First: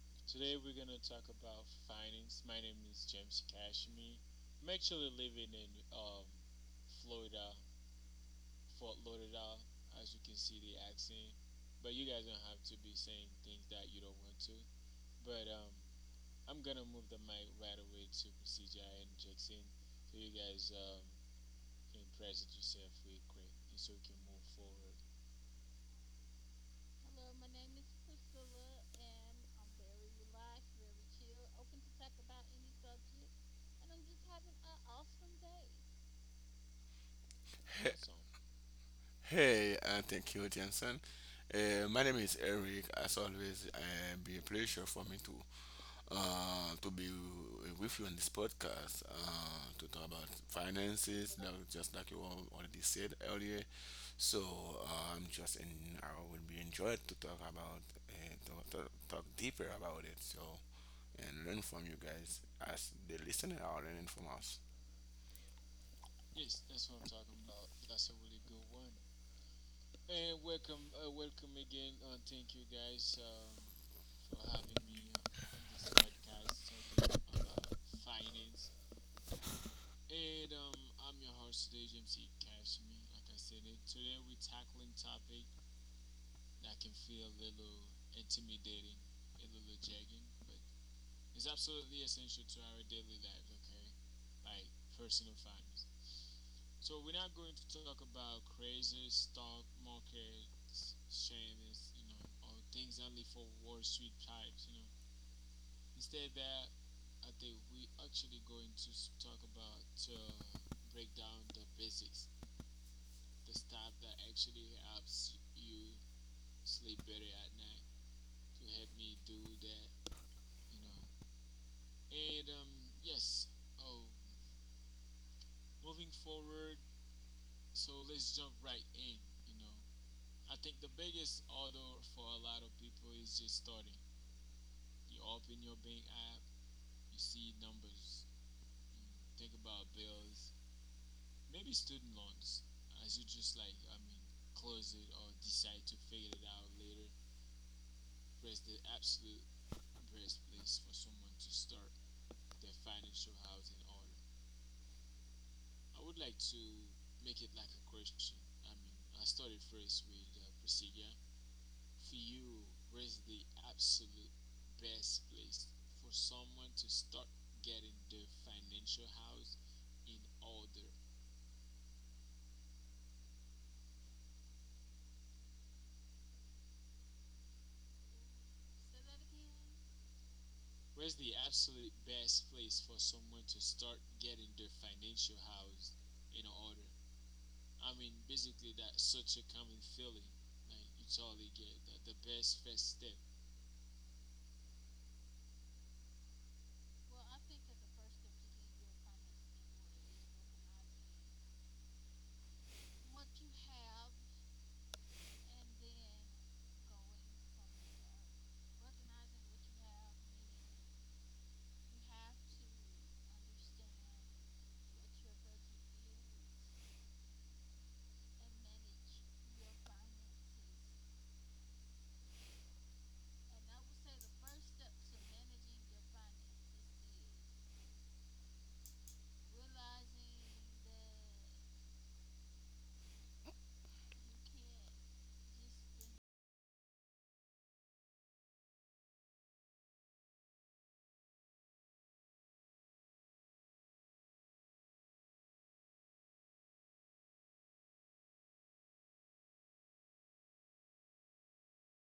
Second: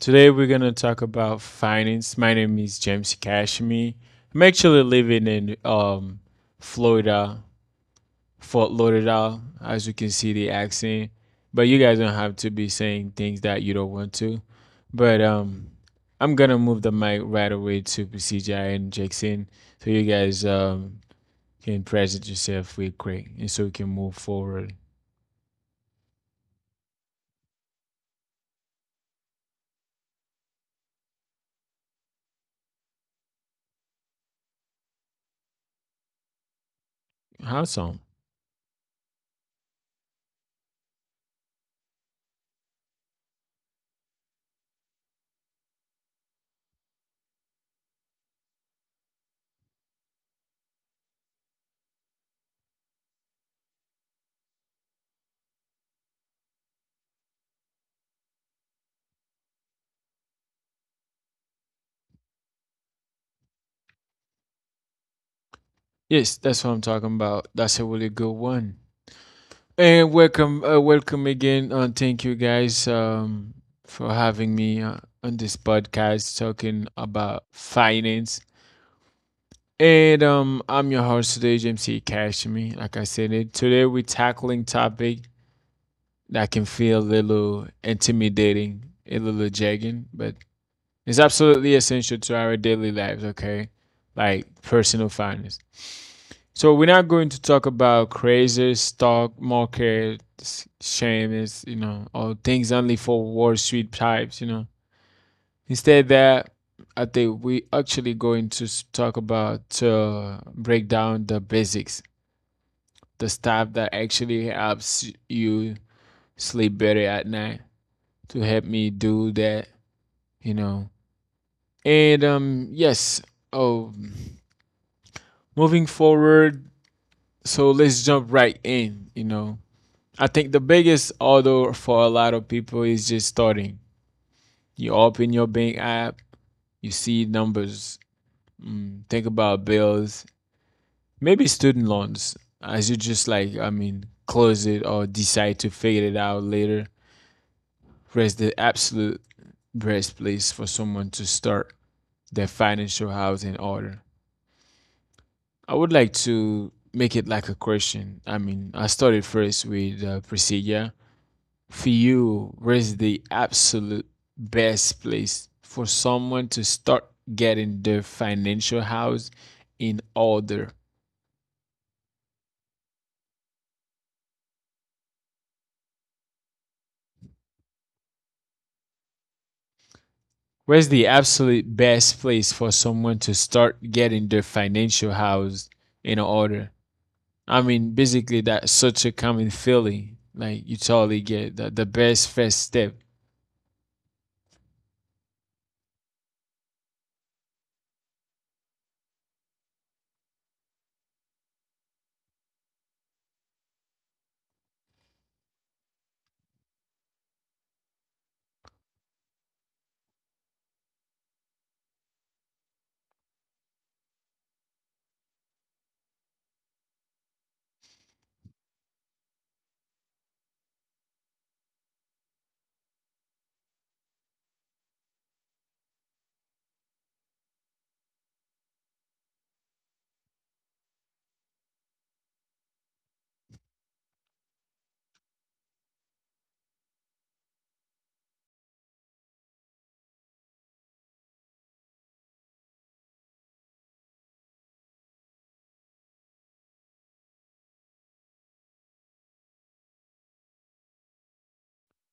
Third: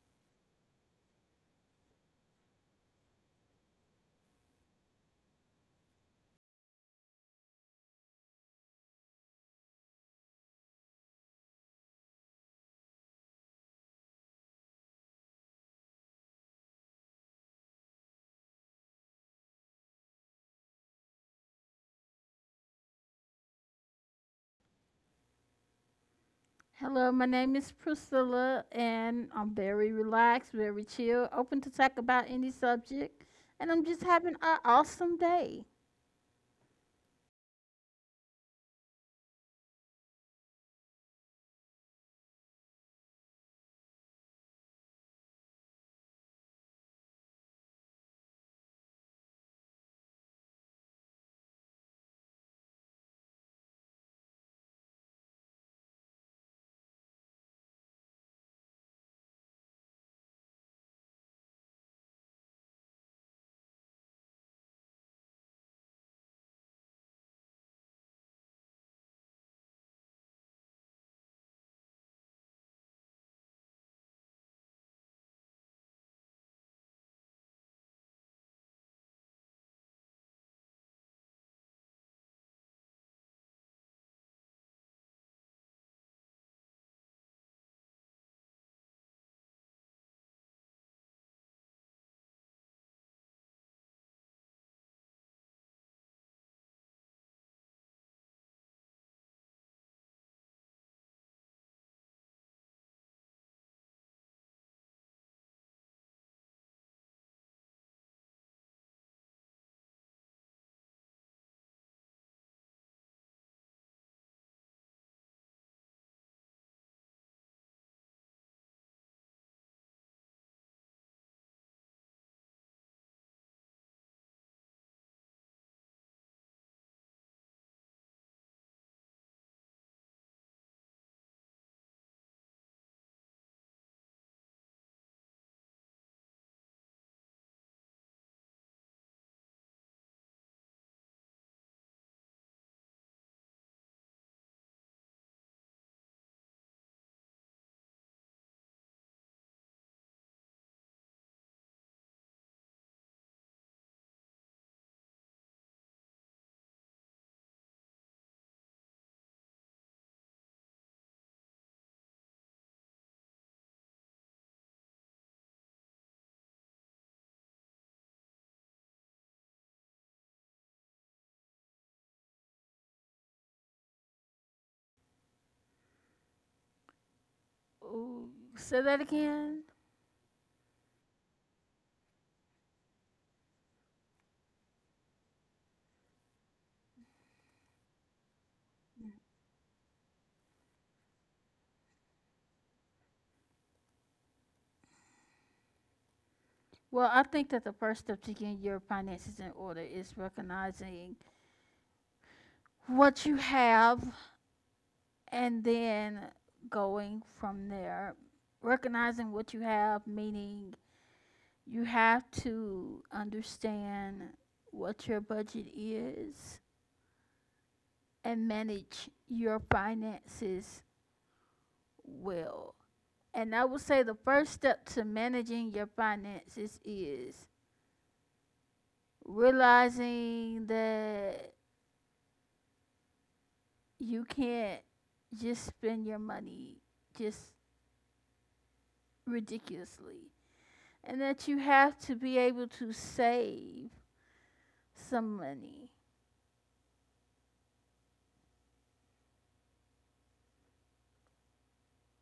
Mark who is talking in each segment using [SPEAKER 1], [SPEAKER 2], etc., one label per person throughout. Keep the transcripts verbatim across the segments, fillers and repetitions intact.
[SPEAKER 1] Today we're gonna talk about finance. My name is James Cashmi. I'm actually living in um Florida, Fort Lauderdale, as you can see the accent. But you guys don't have to be saying things that you don't want to. But um I'm gonna move the mic right away to C J and Jackson so you guys um can present yourself real quick and so we can move forward.
[SPEAKER 2] Hello, my name is Priscilla, and I'm very relaxed, very chill, open to talk about any subject, and I'm just having an awesome day.
[SPEAKER 1] How
[SPEAKER 3] He-
[SPEAKER 1] so?
[SPEAKER 3] So, Hey, uh, thank you, Jensen. Uh, my name is Eric. As always, uh, be a pleasure for me to uh, to be with you on this podcast uh, to talk about finances, now, just like you al- already said earlier. So uh, I'm just in. I would be enjoyed to talk about uh, talk, talk, talk deeper about it. So and learn from you guys as the listener are learning from us.
[SPEAKER 1] Yes, that's what I'm talking about. That's a really good one. And welcome, uh, welcome again, and thank you guys um, for having me uh, on this podcast talking about finance. And um, I'm your host today, James C. Cashmere. Like I said, it today we're tackling topic that can feel a little intimidating, a little jagging, but it's absolutely essential to our daily lives. Okay, like personal finance. So we're not going to talk about crazy stock market shames, you know, or things only for Wall Street types, you know. Instead, that I think we actually going to talk about uh, break down the basics, the stuff that actually helps you sleep better at night. To help me do that, you know. And um, yes. Oh, moving forward. So let's jump right in. You know, I think the biggest order for a lot of people is just starting. You open your bank app, you see numbers, mm, think about bills, maybe student loans, as you just like, I mean, close it or decide to figure it out later. Rest the absolute best place for someone to start their financial house in order. I would like to make it like a question. I mean, I started first with uh, procedure for you, where's the absolute best place for someone to start getting their financial house in order?
[SPEAKER 2] Ooh, say that again.
[SPEAKER 1] Where's the absolute best place for someone to start getting their financial house in order? I mean, basically, that's such a common feeling. Like, you totally get that the best first step.
[SPEAKER 2] Well, I think that the first step to getting your finances in order is recognizing what you have and then going from there. Recognizing what you have, meaning you have to understand what your budget is and manage your finances well. And I would say the first step to managing your finances is realizing that you can't just spend your money just ridiculously and that you have to be able to save some money.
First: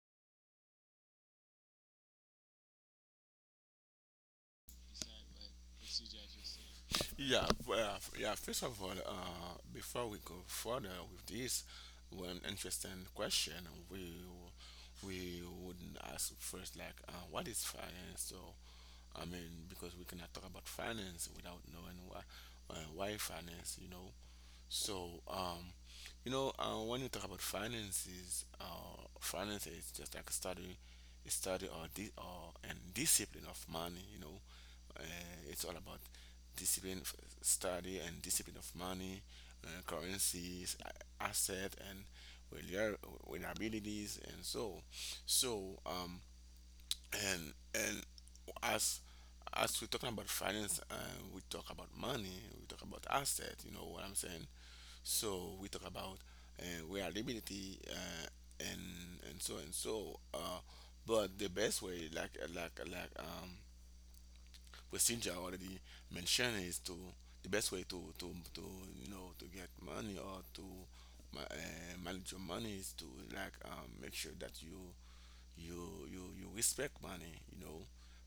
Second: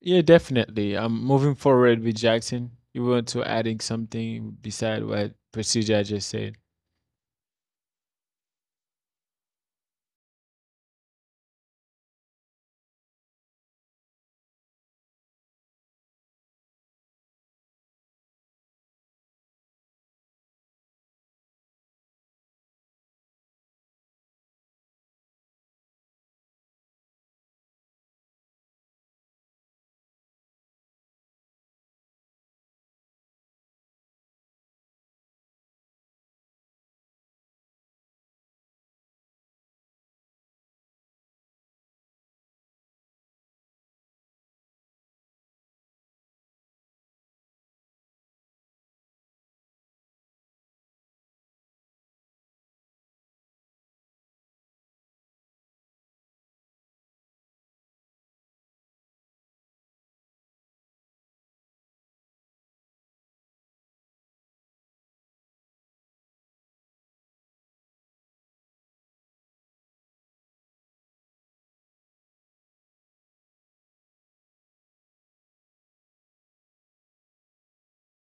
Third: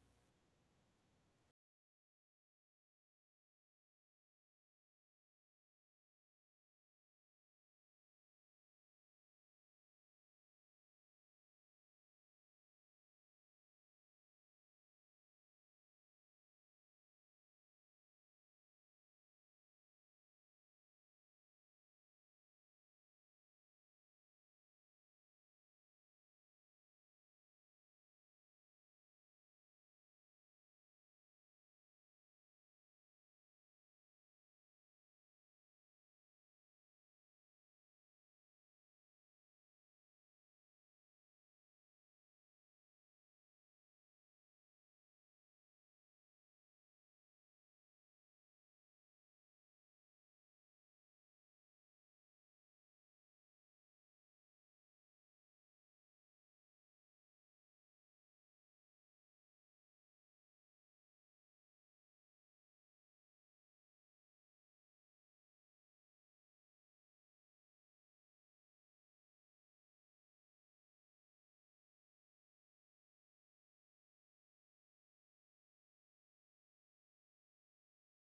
[SPEAKER 1] Yeah, definitely. I'm moving forward with Jackson. You want to adding something beside what Procedure just said?
[SPEAKER 3] Yeah, well, yeah. first of all, uh, before we go further with this, one interesting question we we wouldn't ask first like uh, what is finance? So I mean, because we cannot talk about finance without knowing why uh, why finance, you know. So um, you know, uh, when you talk about finances, uh, finance is just like a study, a study or di- or and discipline of money, you know uh, it's all about discipline of study and discipline of money, uh, currencies, a- asset, and relia- reliabilities, and so so um and and as as we're talking about finance, uh, we talk about money, we talk about asset. You know what I'm saying? So we talk about uh, reliability, uh, and and so and so uh but the best way, like like like um procedure already mentioned, is to the best way to to to you know to get money or to ma- uh, manage your money is to like um, make sure that you you you you respect money. You know,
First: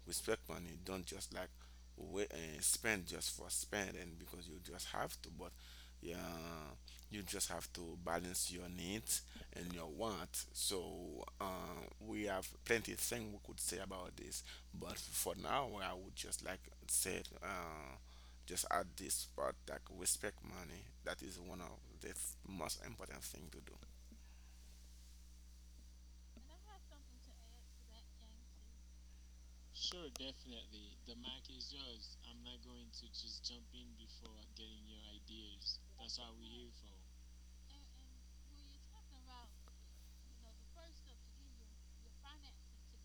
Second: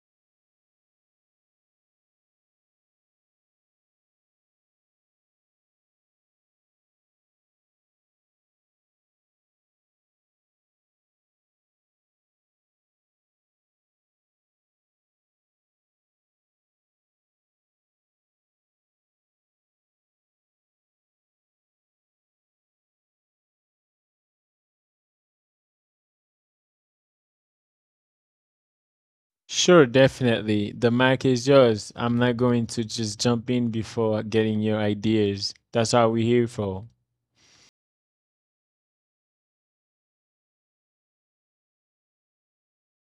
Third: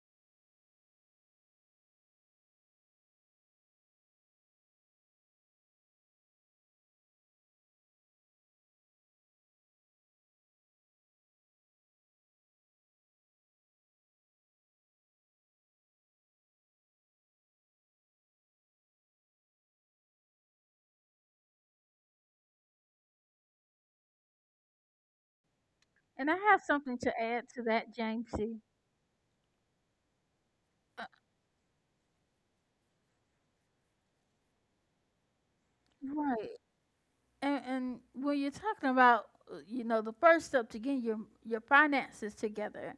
[SPEAKER 3] respect money. Don't just like wait and spend just for spend and because you just have to but yeah you just have to balance your needs and your wants. So uh, we have plenty of things we could say about this, but for now I would just like say uh, just add this part like respect money. That is one of the most important thing to do.
[SPEAKER 2] And I have something to add to that, Jamesy.
[SPEAKER 1] Sure, definitely. The
[SPEAKER 2] Uh,
[SPEAKER 1] mic is yours. I'm not going to just jump in before getting your ideas. That's what we're here
[SPEAKER 2] Right.
[SPEAKER 1] for.
[SPEAKER 2] And, and when you're talking about, uh, you know, the first step to getting your your finances together,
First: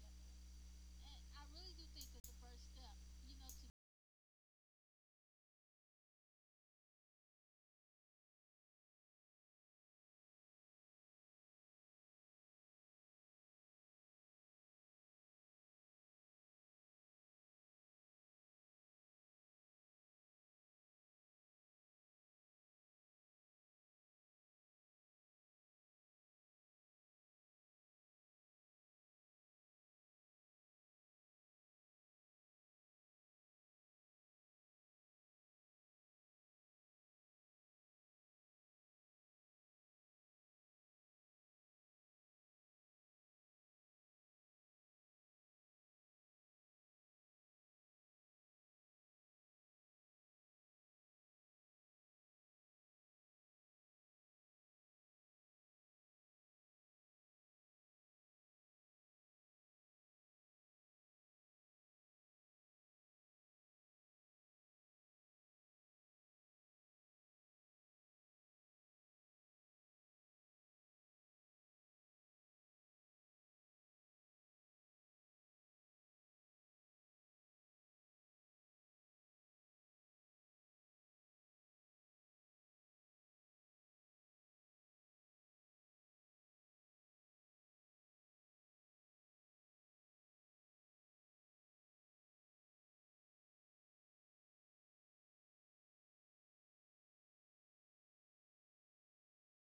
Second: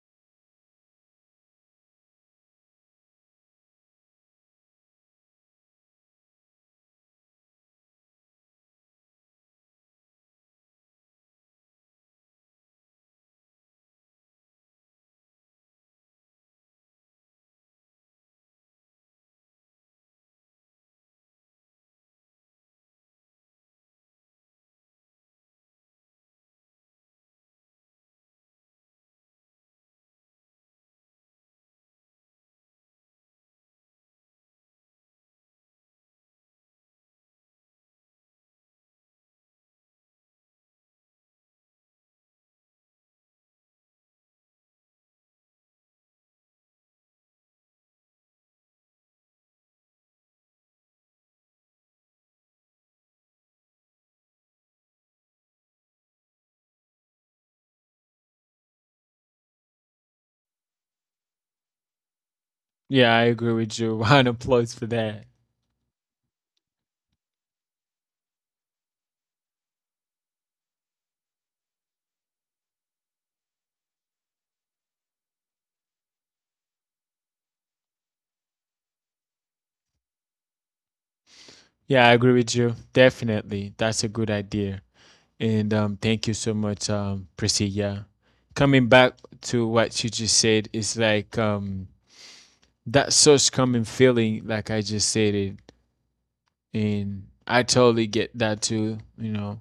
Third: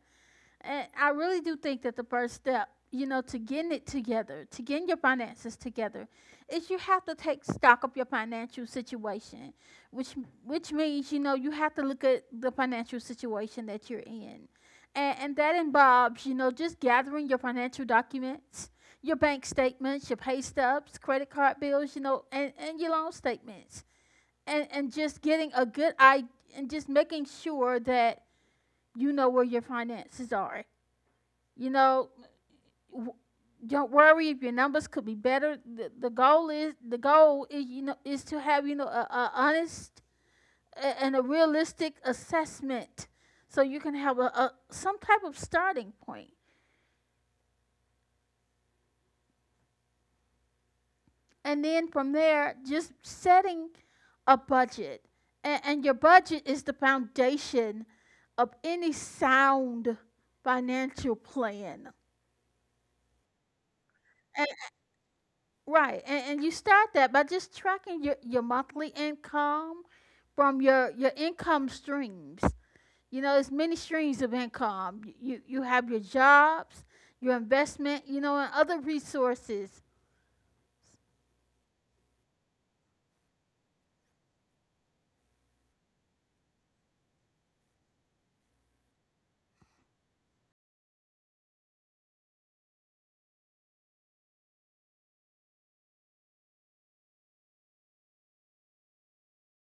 [SPEAKER 2] and I really do think that the first step, you know, to getting it together, to getting your finances together, is you have to take stock of your financial situation, which which means you know you have to look at the financial situation that you're in, and and that involves you know just gathering your financial documents. Your bank statements, your pay stubs, credit card bills, you know, and, and your loan statements and and just getting a good I and just making sure that you know where your finances are. You know, w- don't worry if your numbers could be better. The, the goal is the goal is you know is to have you know a, a honest a- and a realistic assessment, so you can have a, a some type of starting point, and then from there, just setting a budget. And, and your budget is the foundation of any sound financial plan.
[SPEAKER 1] Yeah, I agree with you. Round of
[SPEAKER 2] And,
[SPEAKER 1] applause for that.
[SPEAKER 2] right. And, and you start that by just tracking your, your monthly income from your, your income streams. You know, there's many streams of income. You, you, you have your jobs, your investment, you know, and other resources.
[SPEAKER 1] Yeah, I agree with you. Definitely. That's a good idea. And um, thank you so much, um, Priscilla. Coming back to what you just said, it's like um, that such common feeling, like I just said it. And I totally get that too, you know.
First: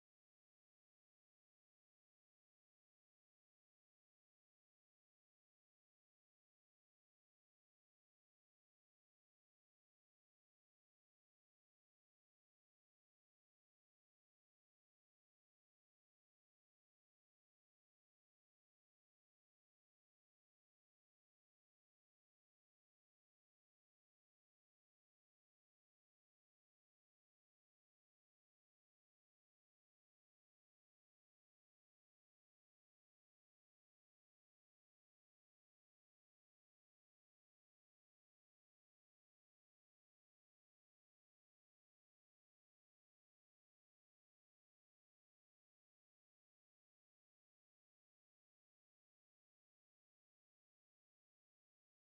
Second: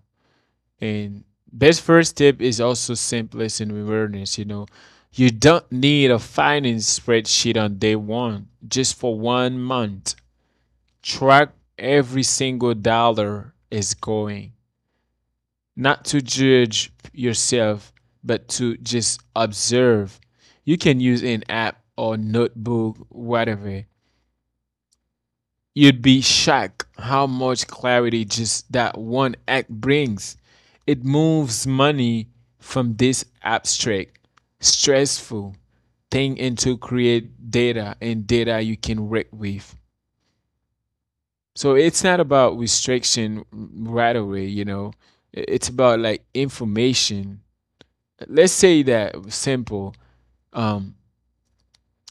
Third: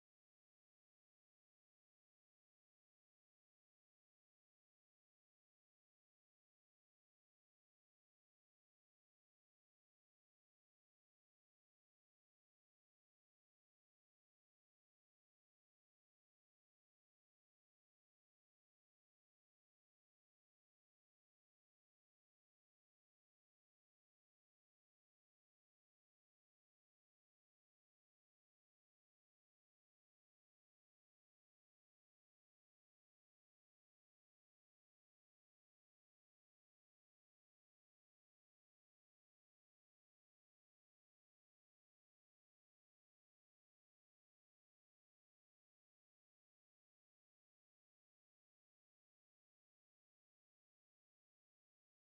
[SPEAKER 1] And best first tip is also simplest in awareness. You know, you don't need a finance spreadsheet on day one, just for one month. Track every single dollar is going, not to judge yourself, but to just observe. You can use an app or notebook, whatever. You'd be shocked how much clarity just that one act brings. It moves money from this abstract, stressful thing into create data and data you can work with. So it's not about restriction right away, you know. It's about like information. Let's say that simple. Um,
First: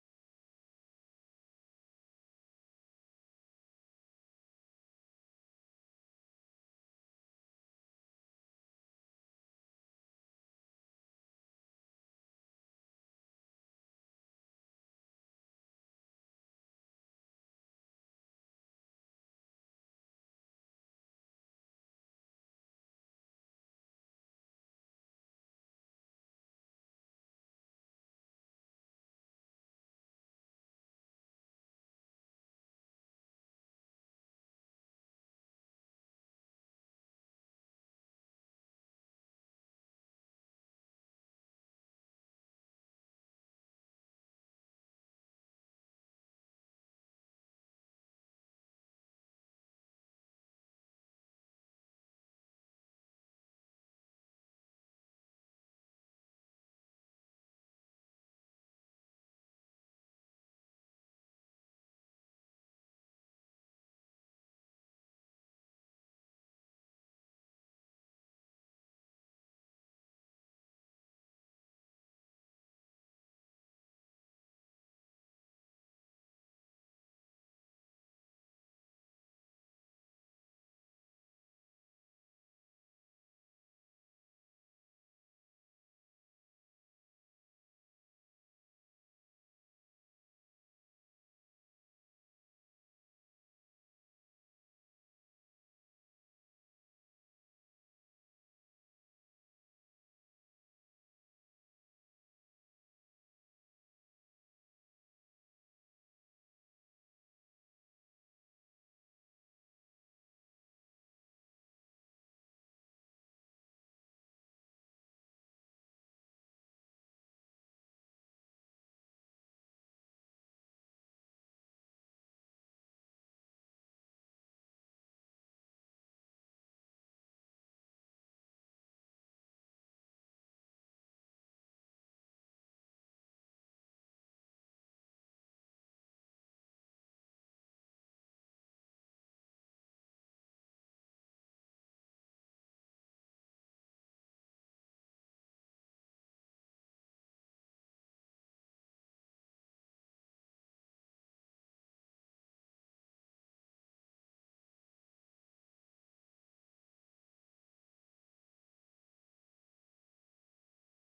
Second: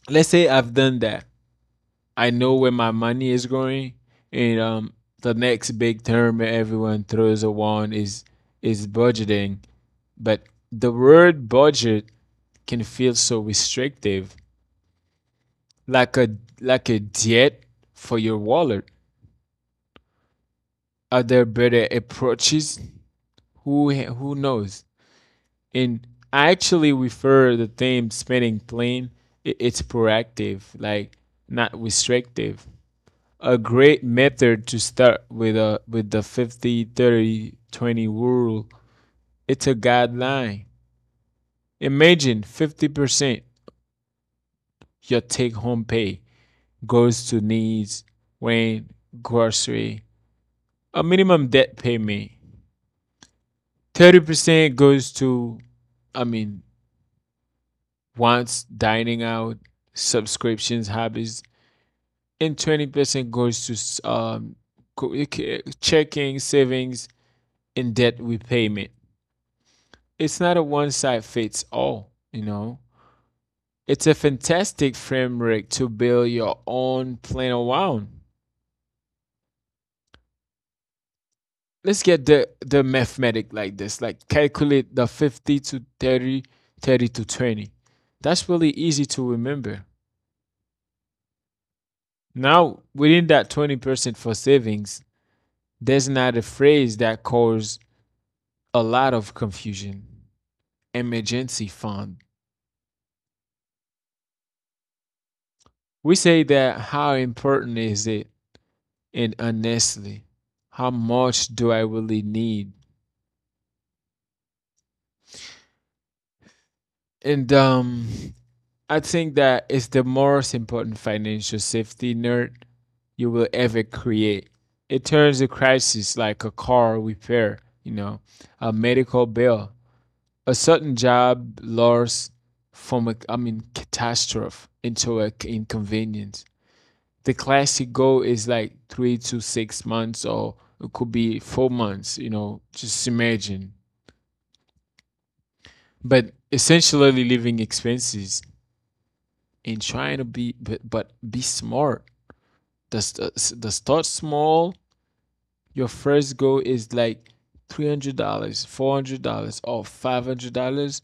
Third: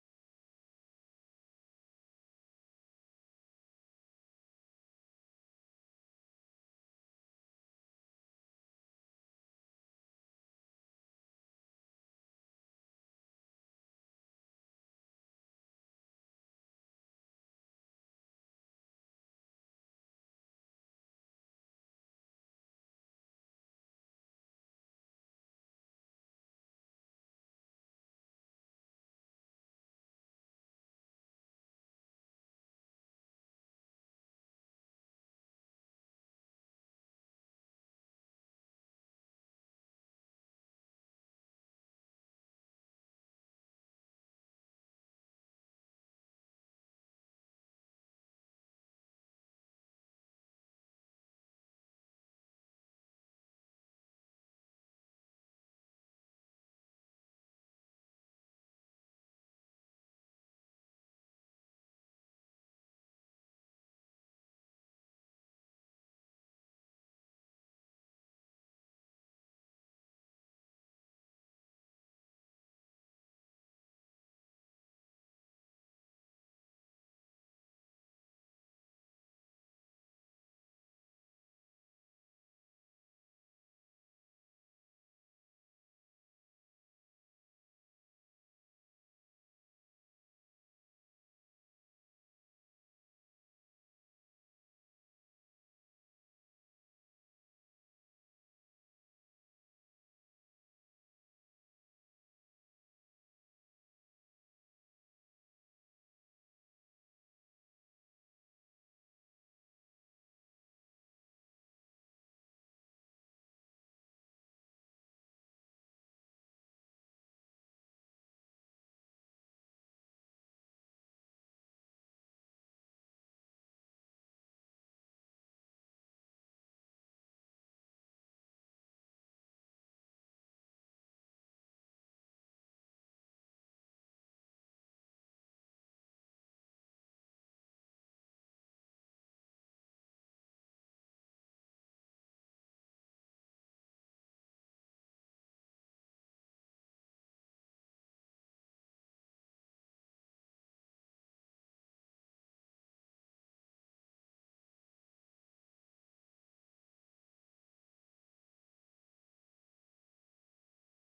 [SPEAKER 1] let's say I've done that. I know where my money is going, and um, the next big term everyone throws around is is budgeting. But the word budget can feel so restrictive, like a like a diet for your wallet. Are there better approaches? Who who knows? And I actually refer the theme spending plan. It's proactive, like not restrictive. A great method to start with a with the 50 30 twenty rule. It's a guideline. Imagine fifty percent your take home pay goes to needs, rent, grocery, a minimum debt payment. thirty percent goes to, i mean wants, dining out, subscriptions, hobbies. And twenty percent goes to um, checking, savings and debt repayment. It's not a one size fits all, you know. It's a fantastic framework to build your own plan around. Let's get the the mathematic like this, like calculate the fifty to thirty, thirty to twenty. That's really easy to remember. Now, within that twenty percent for savings, there's another phrase that causes a lot of confusion. Emergency fund. We say that, how important is it? And honestly, how much do I really need? And um I think that it's the most important financial safety net you will ever create. It turns a crisis like a car repair, you know, a medical bill, a certain job loss, from a, i mean catastrophe into a c- inconvenience. The classic goal is like three to six months, or it could be four months, you know, just imagine, but essentially living expenses. And trying to be, but, but be smart. The, st- the start small. Your first goal is like three hundred dollars, four hundred dollars or five hundred dollars.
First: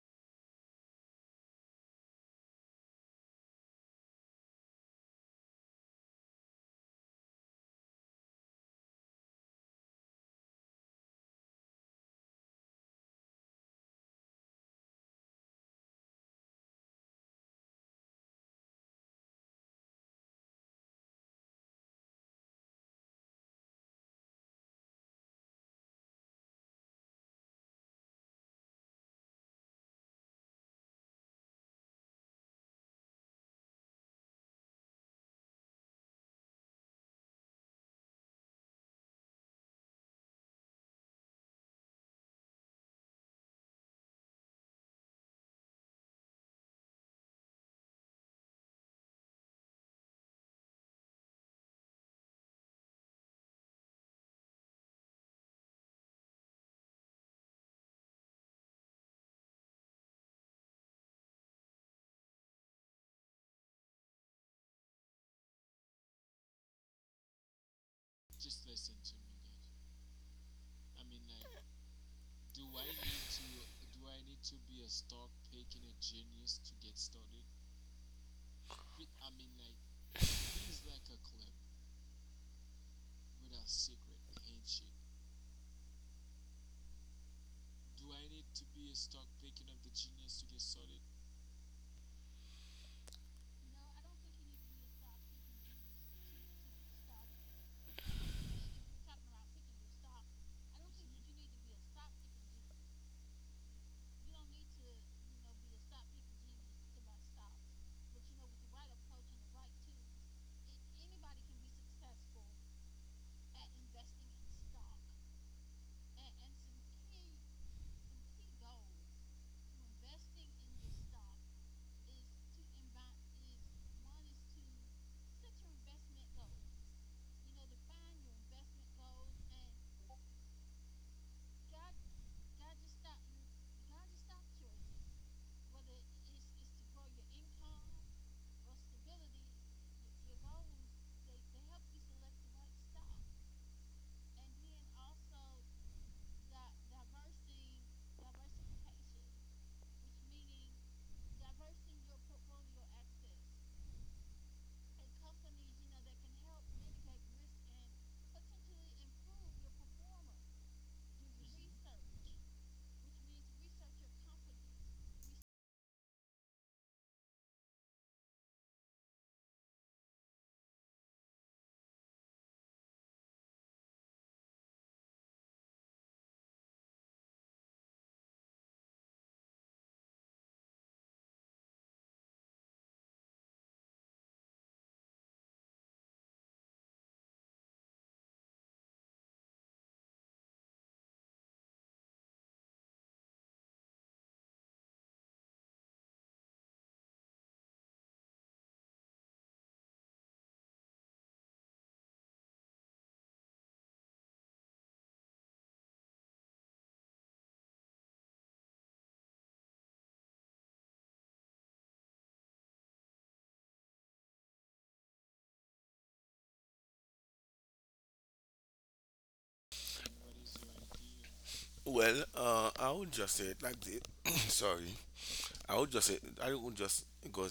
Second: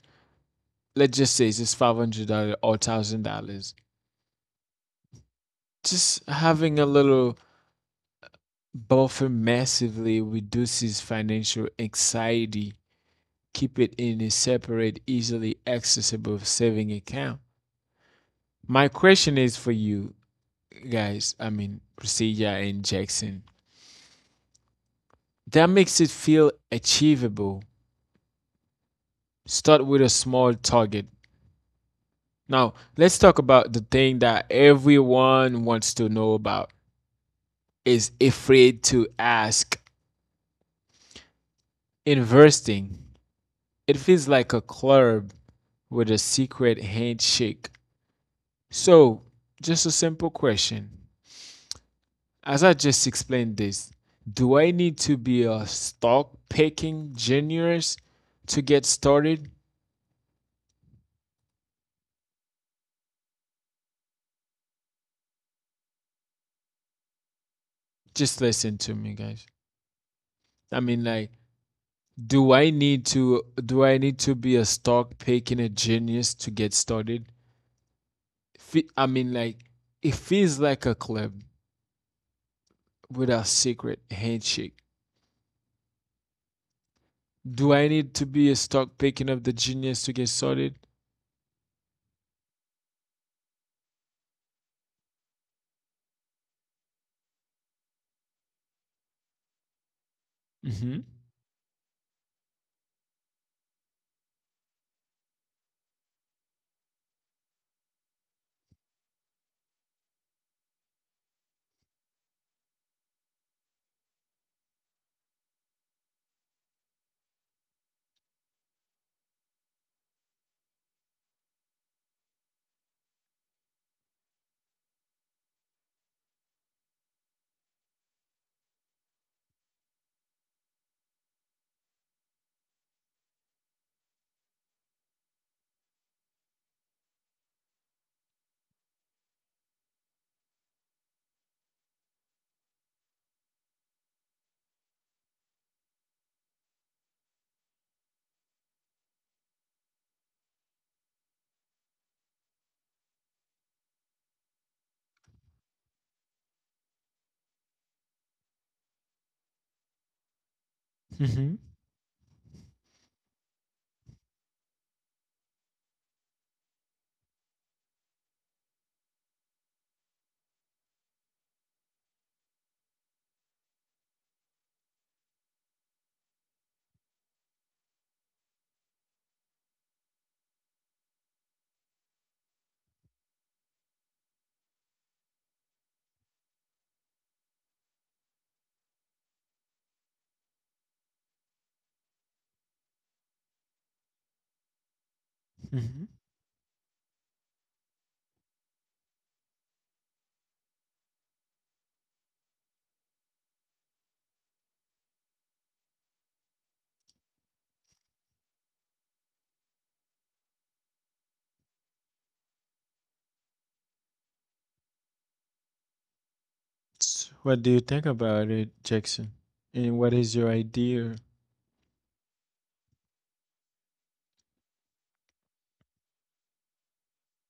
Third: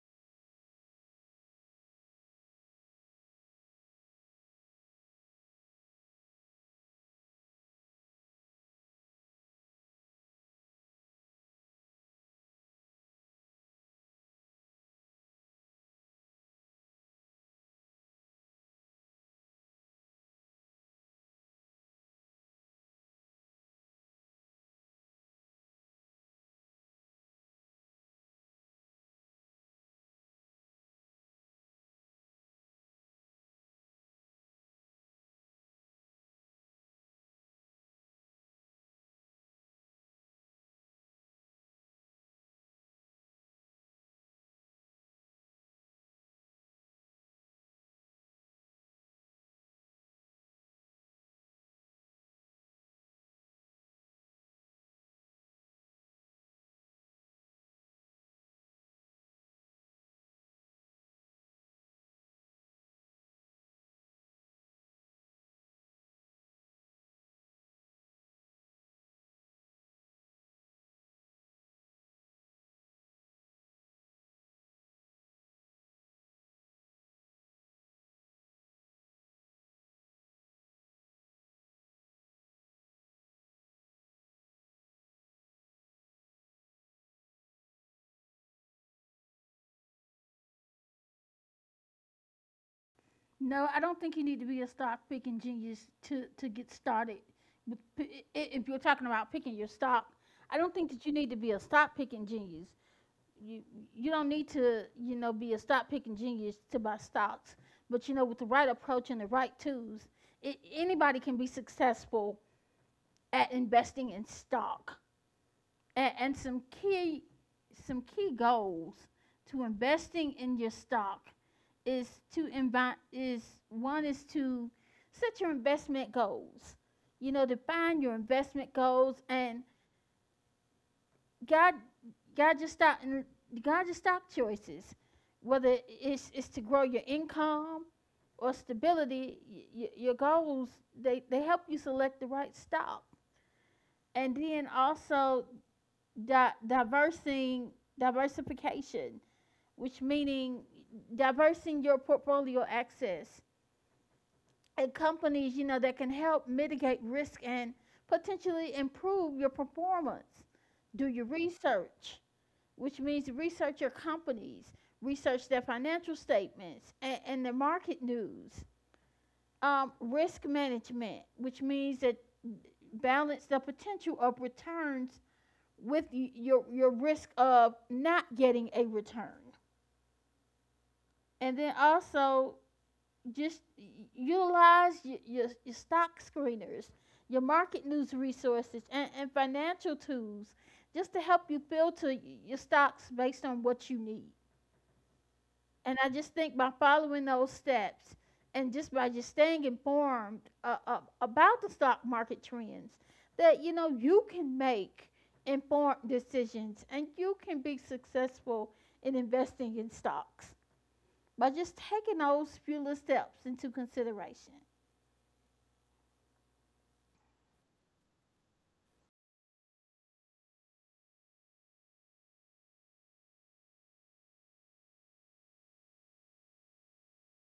[SPEAKER 1] Let's just say it's just five hundred dollars or one thousand dollars. Just having a little buffer massively reduces financial anxiety. Keep it in a separate easily accessible saving account. My question is for you guys, I mean, Priscilla and Jackson. That makes it feel achievable. Start with a small target. Now, let's talk about the thing that everyone wants to know about is afraid to ask. Investing. It feels like a club with a secret handshake. So, just a simple question. As I just explained this, do I need to be a stock picking genius to get started? Just listen to me guys, I mean, like, do i need to do i need to be a stock picking a genius to get started? Fe- i mean like it feels like a club with a secret handshake. Do I need to be a stock picking of the genius to get started?
[SPEAKER 2] No, I don't think you need to be a stock picking genius to, to get started. With p- I- I- If you're talking about picking your stock, I don't think that you
[SPEAKER 1] Mm-hmm.
[SPEAKER 2] need to be a stock picking genius. You you don't need to you know be a stock picking genius to buy stocks. But you know with the right approach and the right tools, I anybody can be successful at investing in stock and, and some key some key goals to investing in your stock is to invite is one is to set your investment goals. You know, define your investment goals and guide guide your stock and guide your stock choices whether it's, it's to grow your income or stability y- y- your goals they, they help you select the right stock and then also di- diversing diversification, which meaning diversing your portfolio access and companies you know that can help mitigate risk and potentially improve your performance. Do your
[SPEAKER 1] Mm-hmm.
[SPEAKER 2] research, which means research your companies, research their financial statements and, and their market news. Um, risk management, which means that balance the potential of returns with your your risk of not getting a return. And then also just utilize your, your, your stock screeners, your market news resources, and, and financial tools just to help you filter your stocks based on what you need. And I
[SPEAKER 1] Mm-hmm.
[SPEAKER 2] just think by following those steps and just by just staying informed uh, uh, about the stock market trends, that you know you can make informed decisions and you can be successful in investing in stocks by just taking those few little steps into consideration.
[SPEAKER 1] What do you think about it, Jackson, and what is your idea?
[SPEAKER 3] Well, uh, I would just say it like this. Sorry. I would just I would just go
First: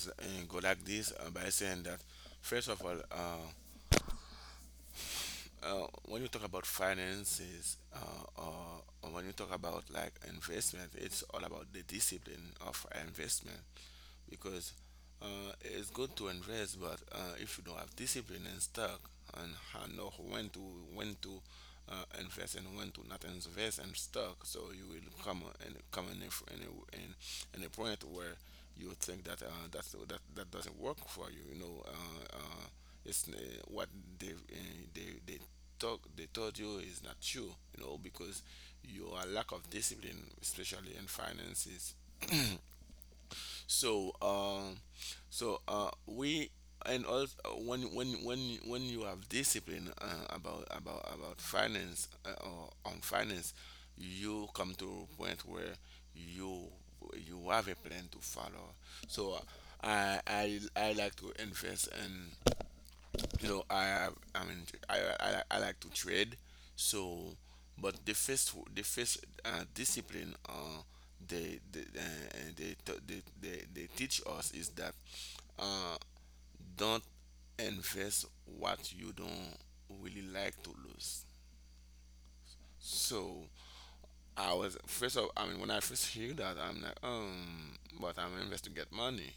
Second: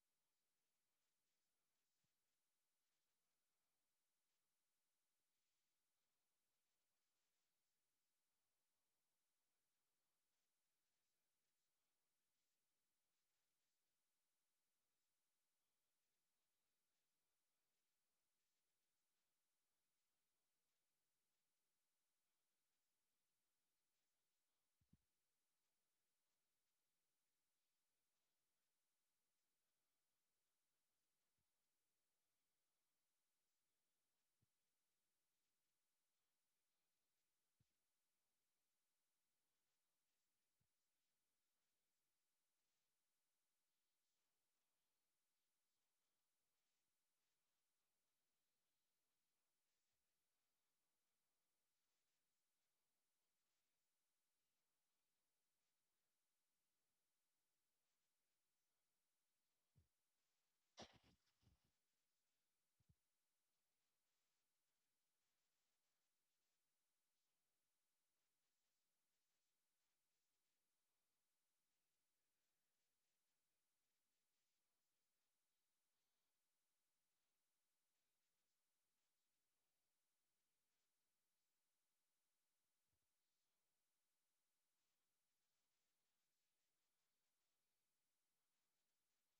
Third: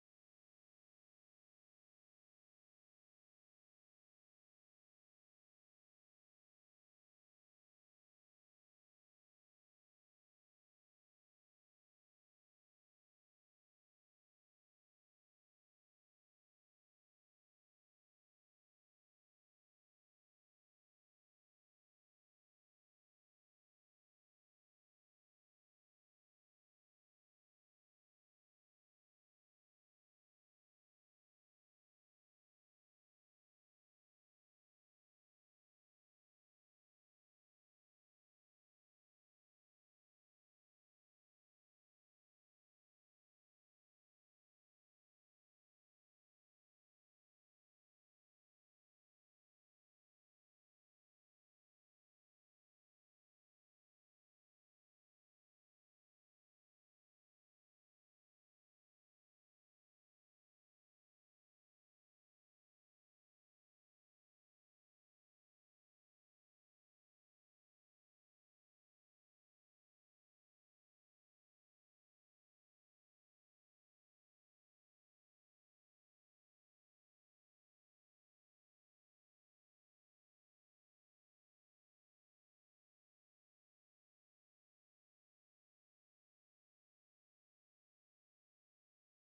[SPEAKER 3] go like this, uh, by saying that first of all, uh, uh, when you talk about finances uh, or, or when you talk about like investment, it's all about the discipline of investment. Because uh, it's good to invest, but uh, if you don't have discipline and stock and ha- know when to when to uh, invest and when to not invest in stock, so you will come and come in a, f- in a, in, in a point where you think that uh, that's, that that doesn't work for you. You know, uh, uh, it's uh, what they uh, they they talk they told you is not true. You know, because your lack of discipline, especially in finances. So um, so uh, we And also when when when when you have discipline uh, about about about finance uh, or on finance, you come to a point where you you have a plan to follow. So I I I like to invest in, you know I have I mean I I, I like to trade. So but the first the first uh, discipline uh they they, uh, they, t- they they they teach us is that uh don't invest what you don't really like to lose. So I was first of I mean when I first hear that, I'm like um but I'm investing to get money.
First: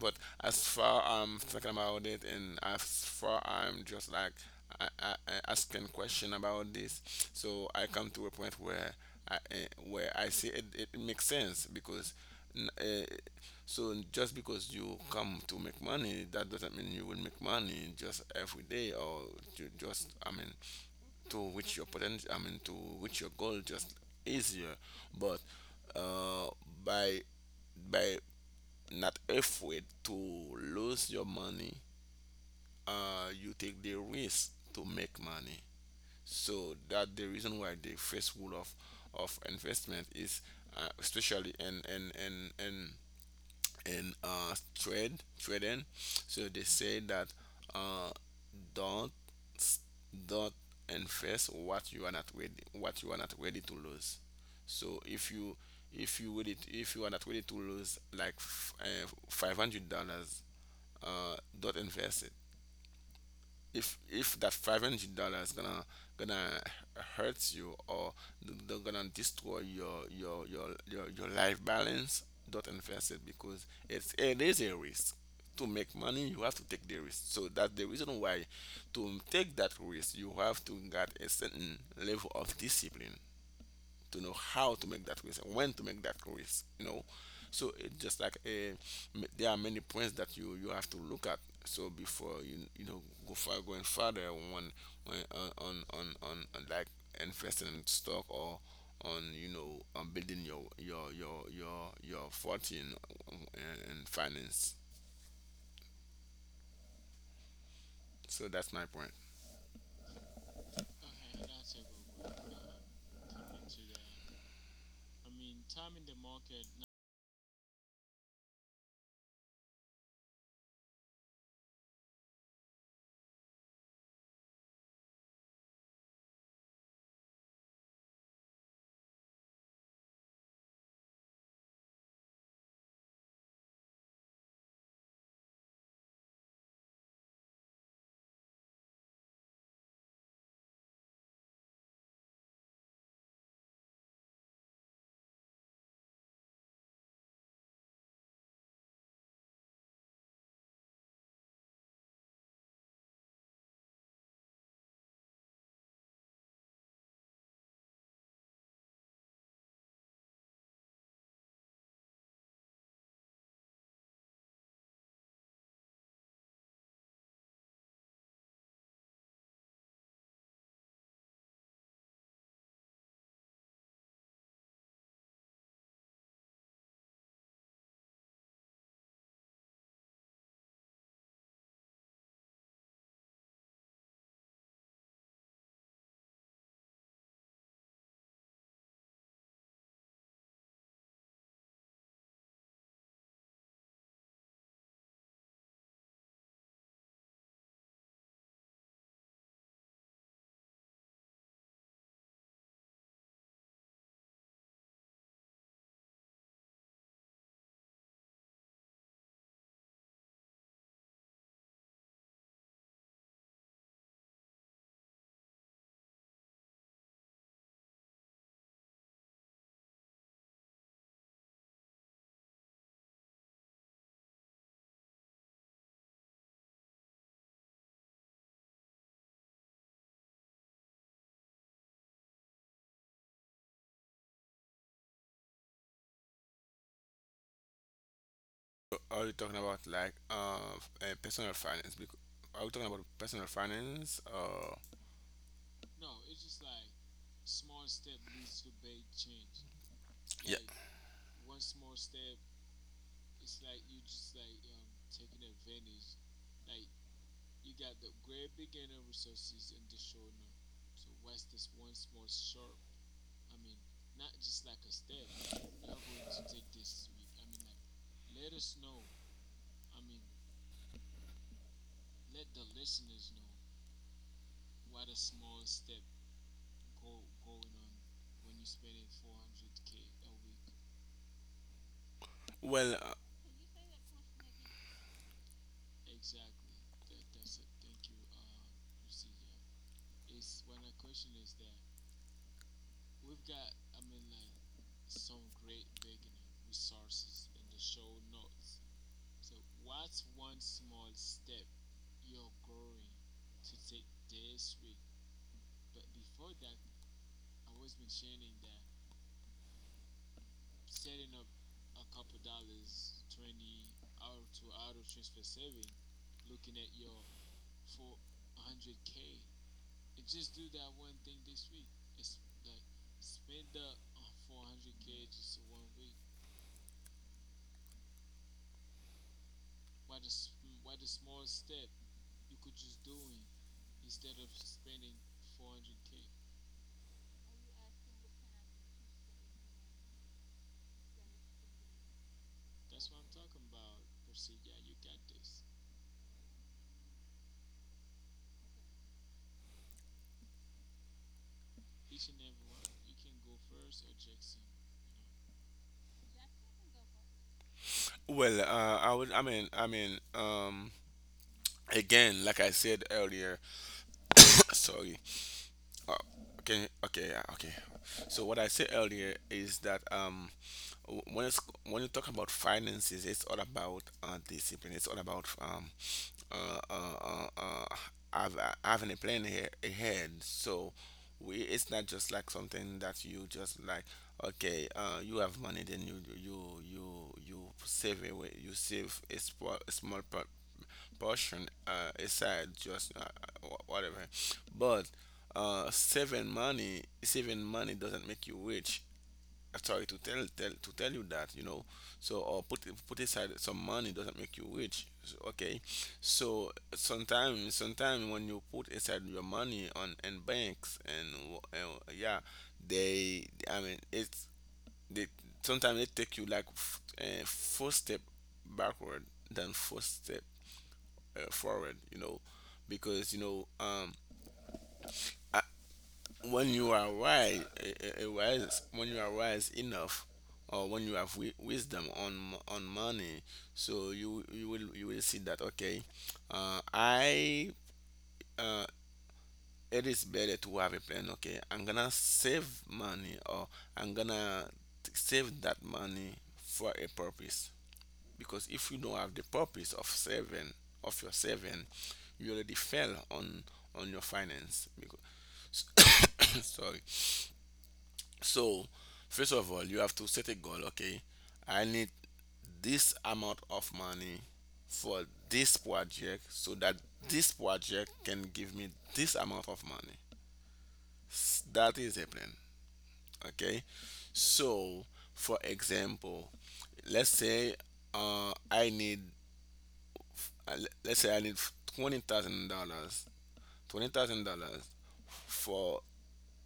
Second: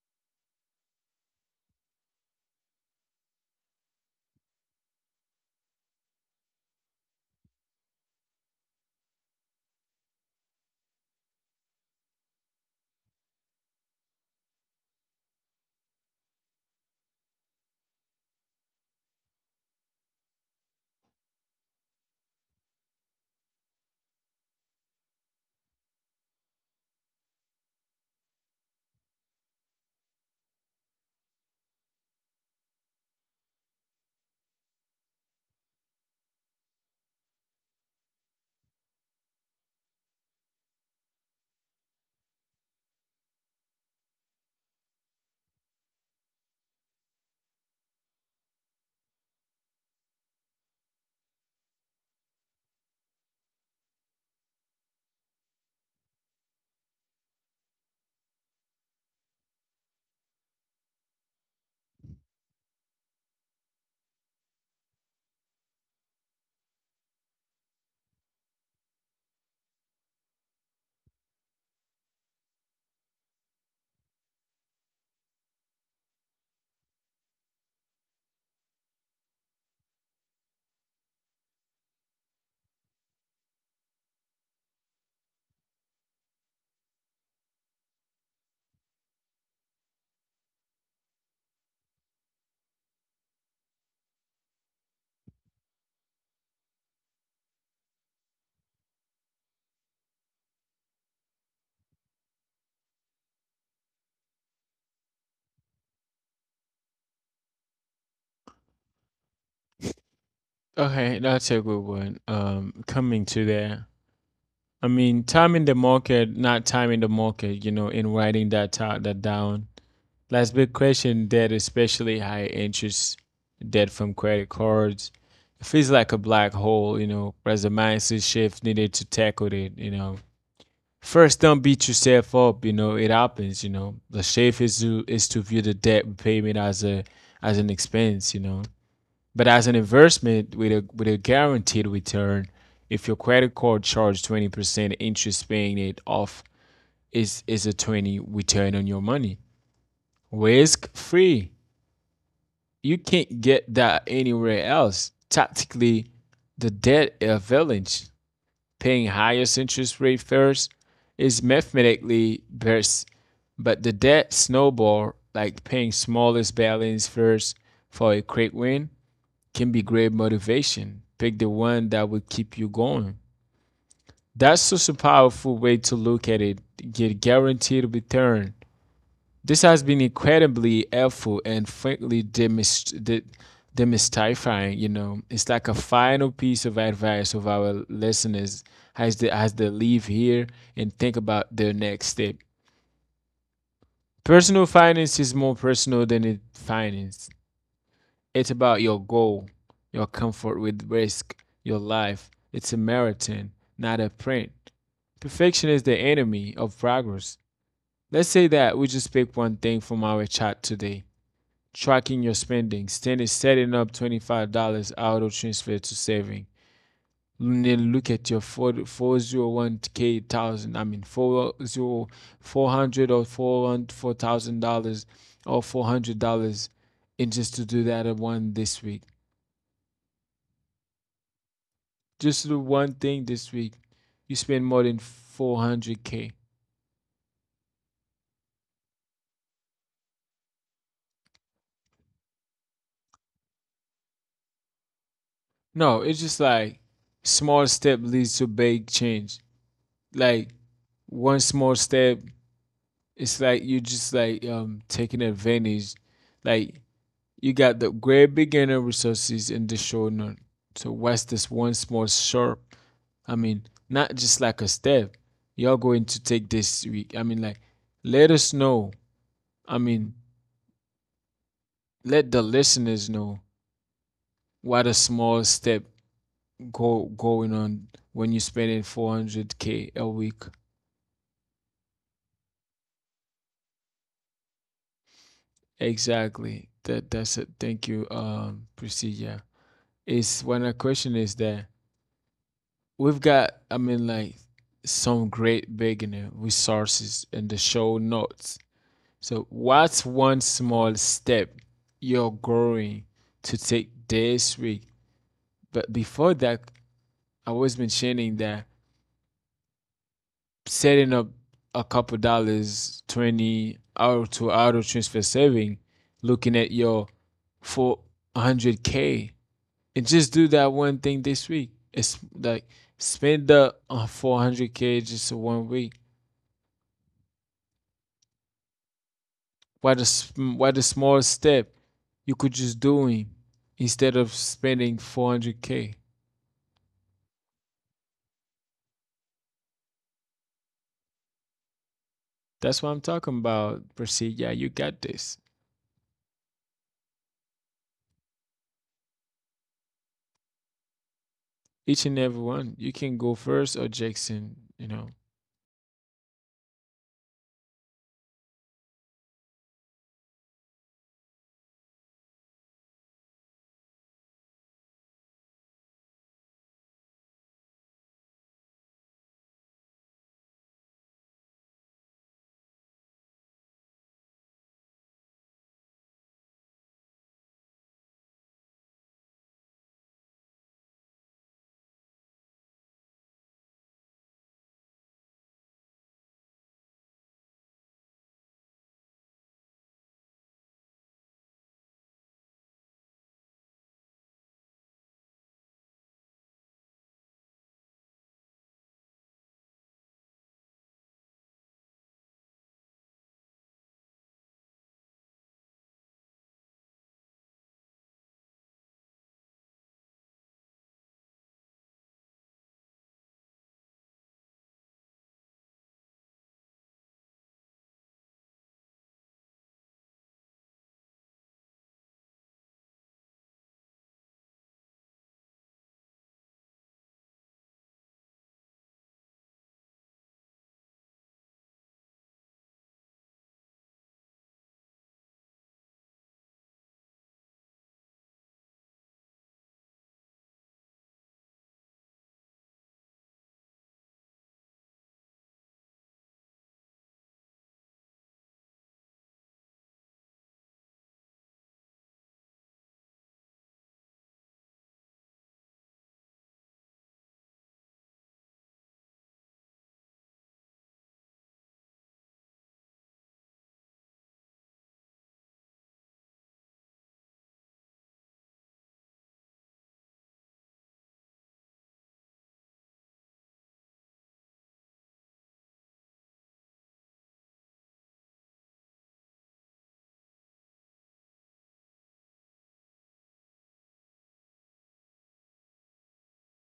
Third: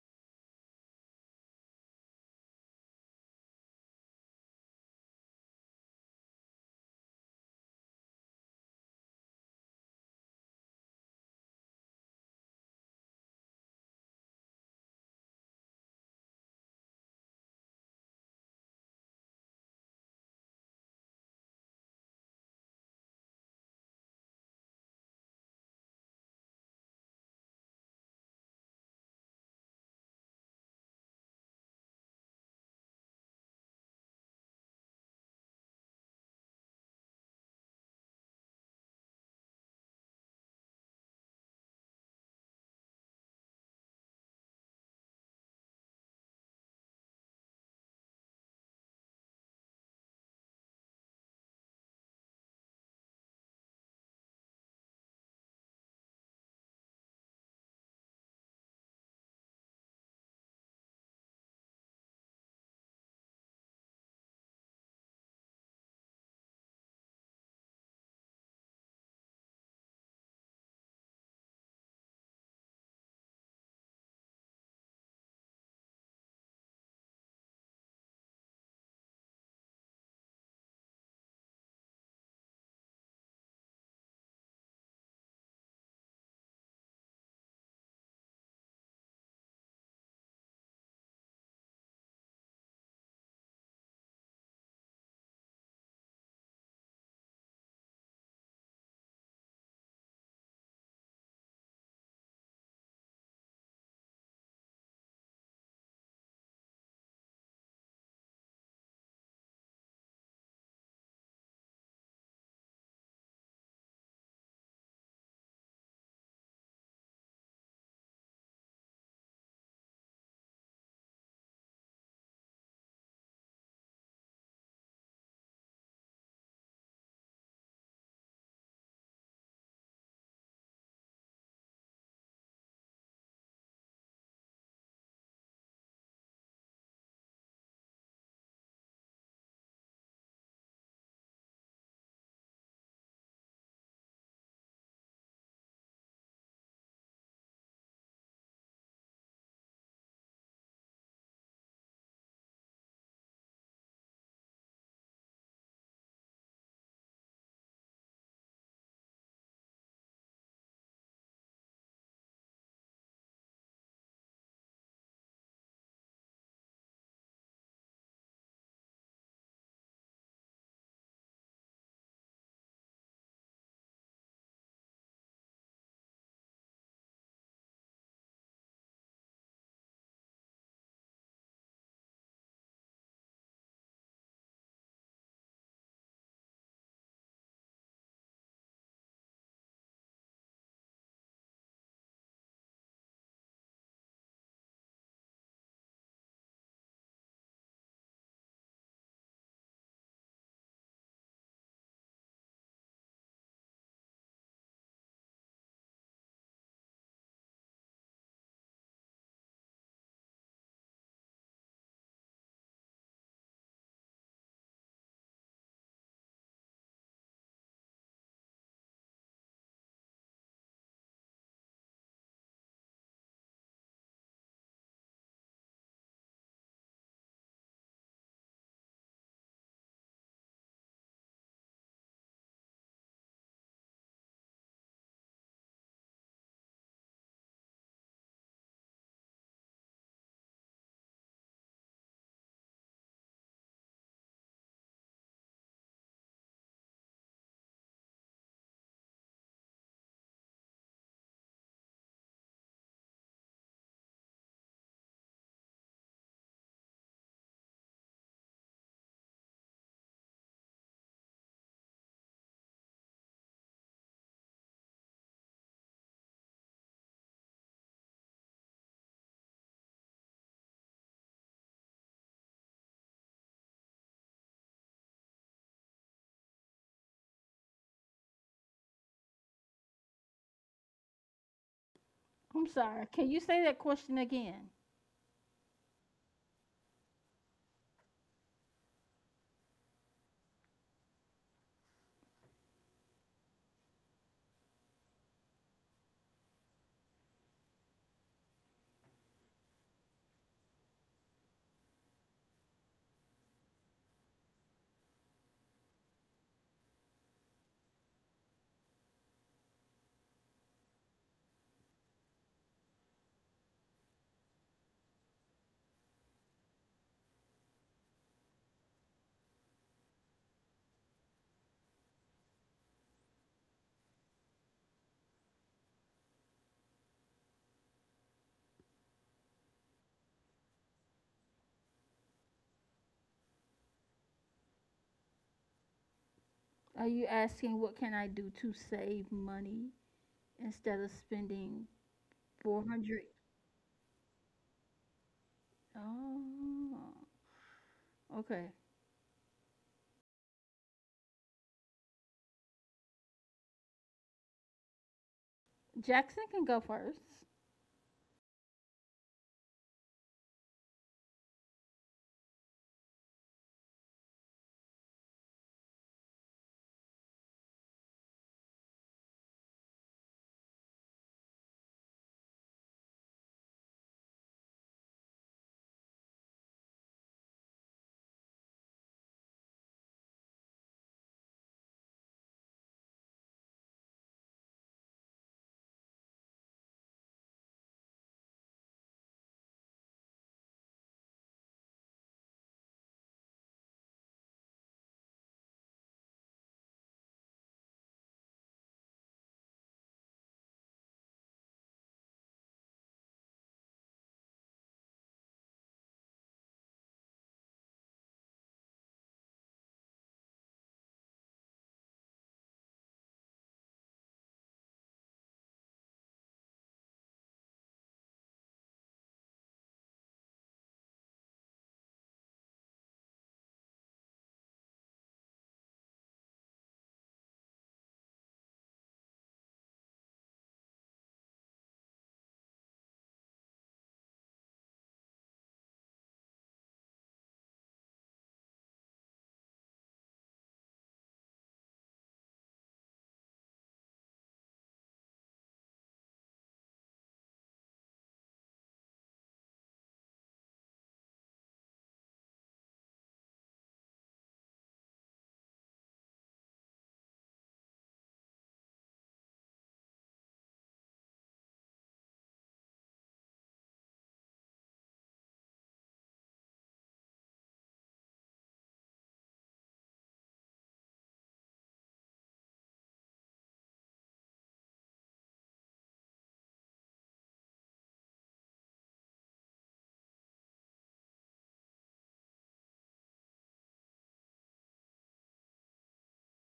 [SPEAKER 3] But as far I'm thinking about it, and as far I'm just like I, I, I asking question about this, so I come to a point where I eh, where I say it, it makes sense. Because Uh, so just because you come to make money, that doesn't mean you will make money just every day or ju- just I mean to reach your potential. I mean to reach your goal just easier. But uh, by by not afraid to lose your money. Uh, you take the risk to make money. So that the reason why the first rule of of investment is, uh, especially in in in in in uh, trade trading. So they say that uh, don't s- don't invest what you are not ready, what you are not ready to lose. So if you, if you ready if you are not ready to lose like f- uh, five hundred dollars, uh, don't invest it. If if that five hundred dollars gonna gonna hurt you or they're gonna destroy your your your your, your life balance, don't invest it because it's it is a risk. To make money, you have to take the risk. So that's the reason why to take that risk, you have to get a certain level of discipline to know how to make that risk and when to make that risk. You know, so it's just like a, there are many points that you you have to look at. So before you you know go far going further on on on on, on, on like investing in stock or on you know on building your your your your your fortune eh, in finance. So that's my point.
[SPEAKER 1] Okay, that's a good one. um coming to that, I mean, timing the market, not timing the market, you know, in writing that ta- that down. Last big question, debt, especially high interest debt from credit cards. It feels like a black hole, you know, as a mindset shift needed to tackle it, you know. First, don't beat yourself up, you know, it happens, you know. The shift is to is to view the debt repayment as a as an expense, you know. But as an investment with a with a guaranteed return, if your credit card charge twenty percent interest, paying it off is is a twenty return on your money. Risk free. You can't get that anywhere else. Tactically, the debt advantage, paying highest interest rate first, is mathematically best, but the debt snowball, like paying smallest balance first for a quick win, can be great motivation. Pick the one that will keep you going. That's such a powerful way to look at it. Get guaranteed return. This has been incredibly helpful and frankly demystifying. You know, it's like a final piece of advice of our listeners as they, as they leave here and think about their next step. Personal finance is more personal than it finance. It's about your goal, your comfort with risk, your life. It's a marathon, not a print. Perfection is the enemy of progress. Let's say that we just pick one thing from our chat today. Tracking your spending. Stan is setting up twenty-five dollars auto transfer to saving. Then look at your forty four oh one k thousand, I mean, four zero four hundred or four thousand dollars or four hundred dollars, and just to do that one this week. Just do one thing this week. You spend more than four hundred K.
[SPEAKER 3] So are you talking about like uh, uh personal finance? Because are we talking about personal finance or
[SPEAKER 1] No, it's just like small step leads to big change. Like
[SPEAKER 3] yeah
[SPEAKER 1] one small step, it's like you just like um taking advantage. Like you got the great beginner resources in the short none. So what's this one small sharp? I mean, not just like a step. You're going to take this week. I mean, like, let us know. I mean, let the listeners know what a small step go going on when you're spending four hundred k a week.
[SPEAKER 2] I'm
[SPEAKER 3] well.
[SPEAKER 2] sorry. Can you say that question again?
[SPEAKER 1] Exactly, that that's it. Thank you, um procedure. It's when the question is that we've got, I mean, like, some great beginner resources in the show notes. So what's one small step you're going to take this week? But before that, I was mentioning that setting up a couple dollars, twenty out to auto transfer saving, looking at your four hundred K, and just do that one thing this week. It's like spend the uh, four hundred K just one week. Why the, sm- why the small step you could just doing instead of spending four hundred K?
[SPEAKER 2] Are you asking what can I do to save money instead of spending
[SPEAKER 1] That's what I'm
[SPEAKER 2] four hundred?
[SPEAKER 1] talking about, Proceed. Yeah, you got this.
[SPEAKER 2] Oh, okay.
[SPEAKER 1] Each and every one. You can go first or Jackson, you know.
[SPEAKER 2] Jackson can go first.
[SPEAKER 3] Well, uh, I would. I mean, I mean, um, again, like I said earlier, sorry. Uh, okay, okay, yeah, okay. So what I said earlier is that um, w- when it's when you talk about finances, it's all about uh, discipline. It's all about um, uh, uh, uh, uh, have, having a plan here ahead. So we, it's not just like something that you just like okay, uh, you have money, then you you you you save away, you save a small, a small part portion uh, aside, just uh, wh- whatever. But uh, saving money, saving money doesn't make you rich. Uh, Sorry to tell, tell to tell you that, you know. So or put, put aside some money doesn't make you rich. So, okay, so sometimes sometimes when you put aside your money on in banks, and, w- and yeah, they I mean it's they sometimes they take you like f- uh, first step backward than first step uh, forward. You know, because you know, um, I, when you are wise, uh, uh, wise, when you are wise enough, or when you have wi- wisdom on m- on money, so you you will you will see that okay, uh, I uh, it is better to have a plan. Okay, I'm gonna save money, or I'm gonna t- save that money for a purpose. Because if you don't have the purpose of saving, of your saving you already fell on on your finance. Because sorry. So first of all, you have to set a goal. Okay, I need this amount of money for this project, so that this project can give me this amount of money. S- that is a plan. Okay, so for example, let's say uh, i need I- let's say I need twenty thousand dollars, twenty thousand dollars for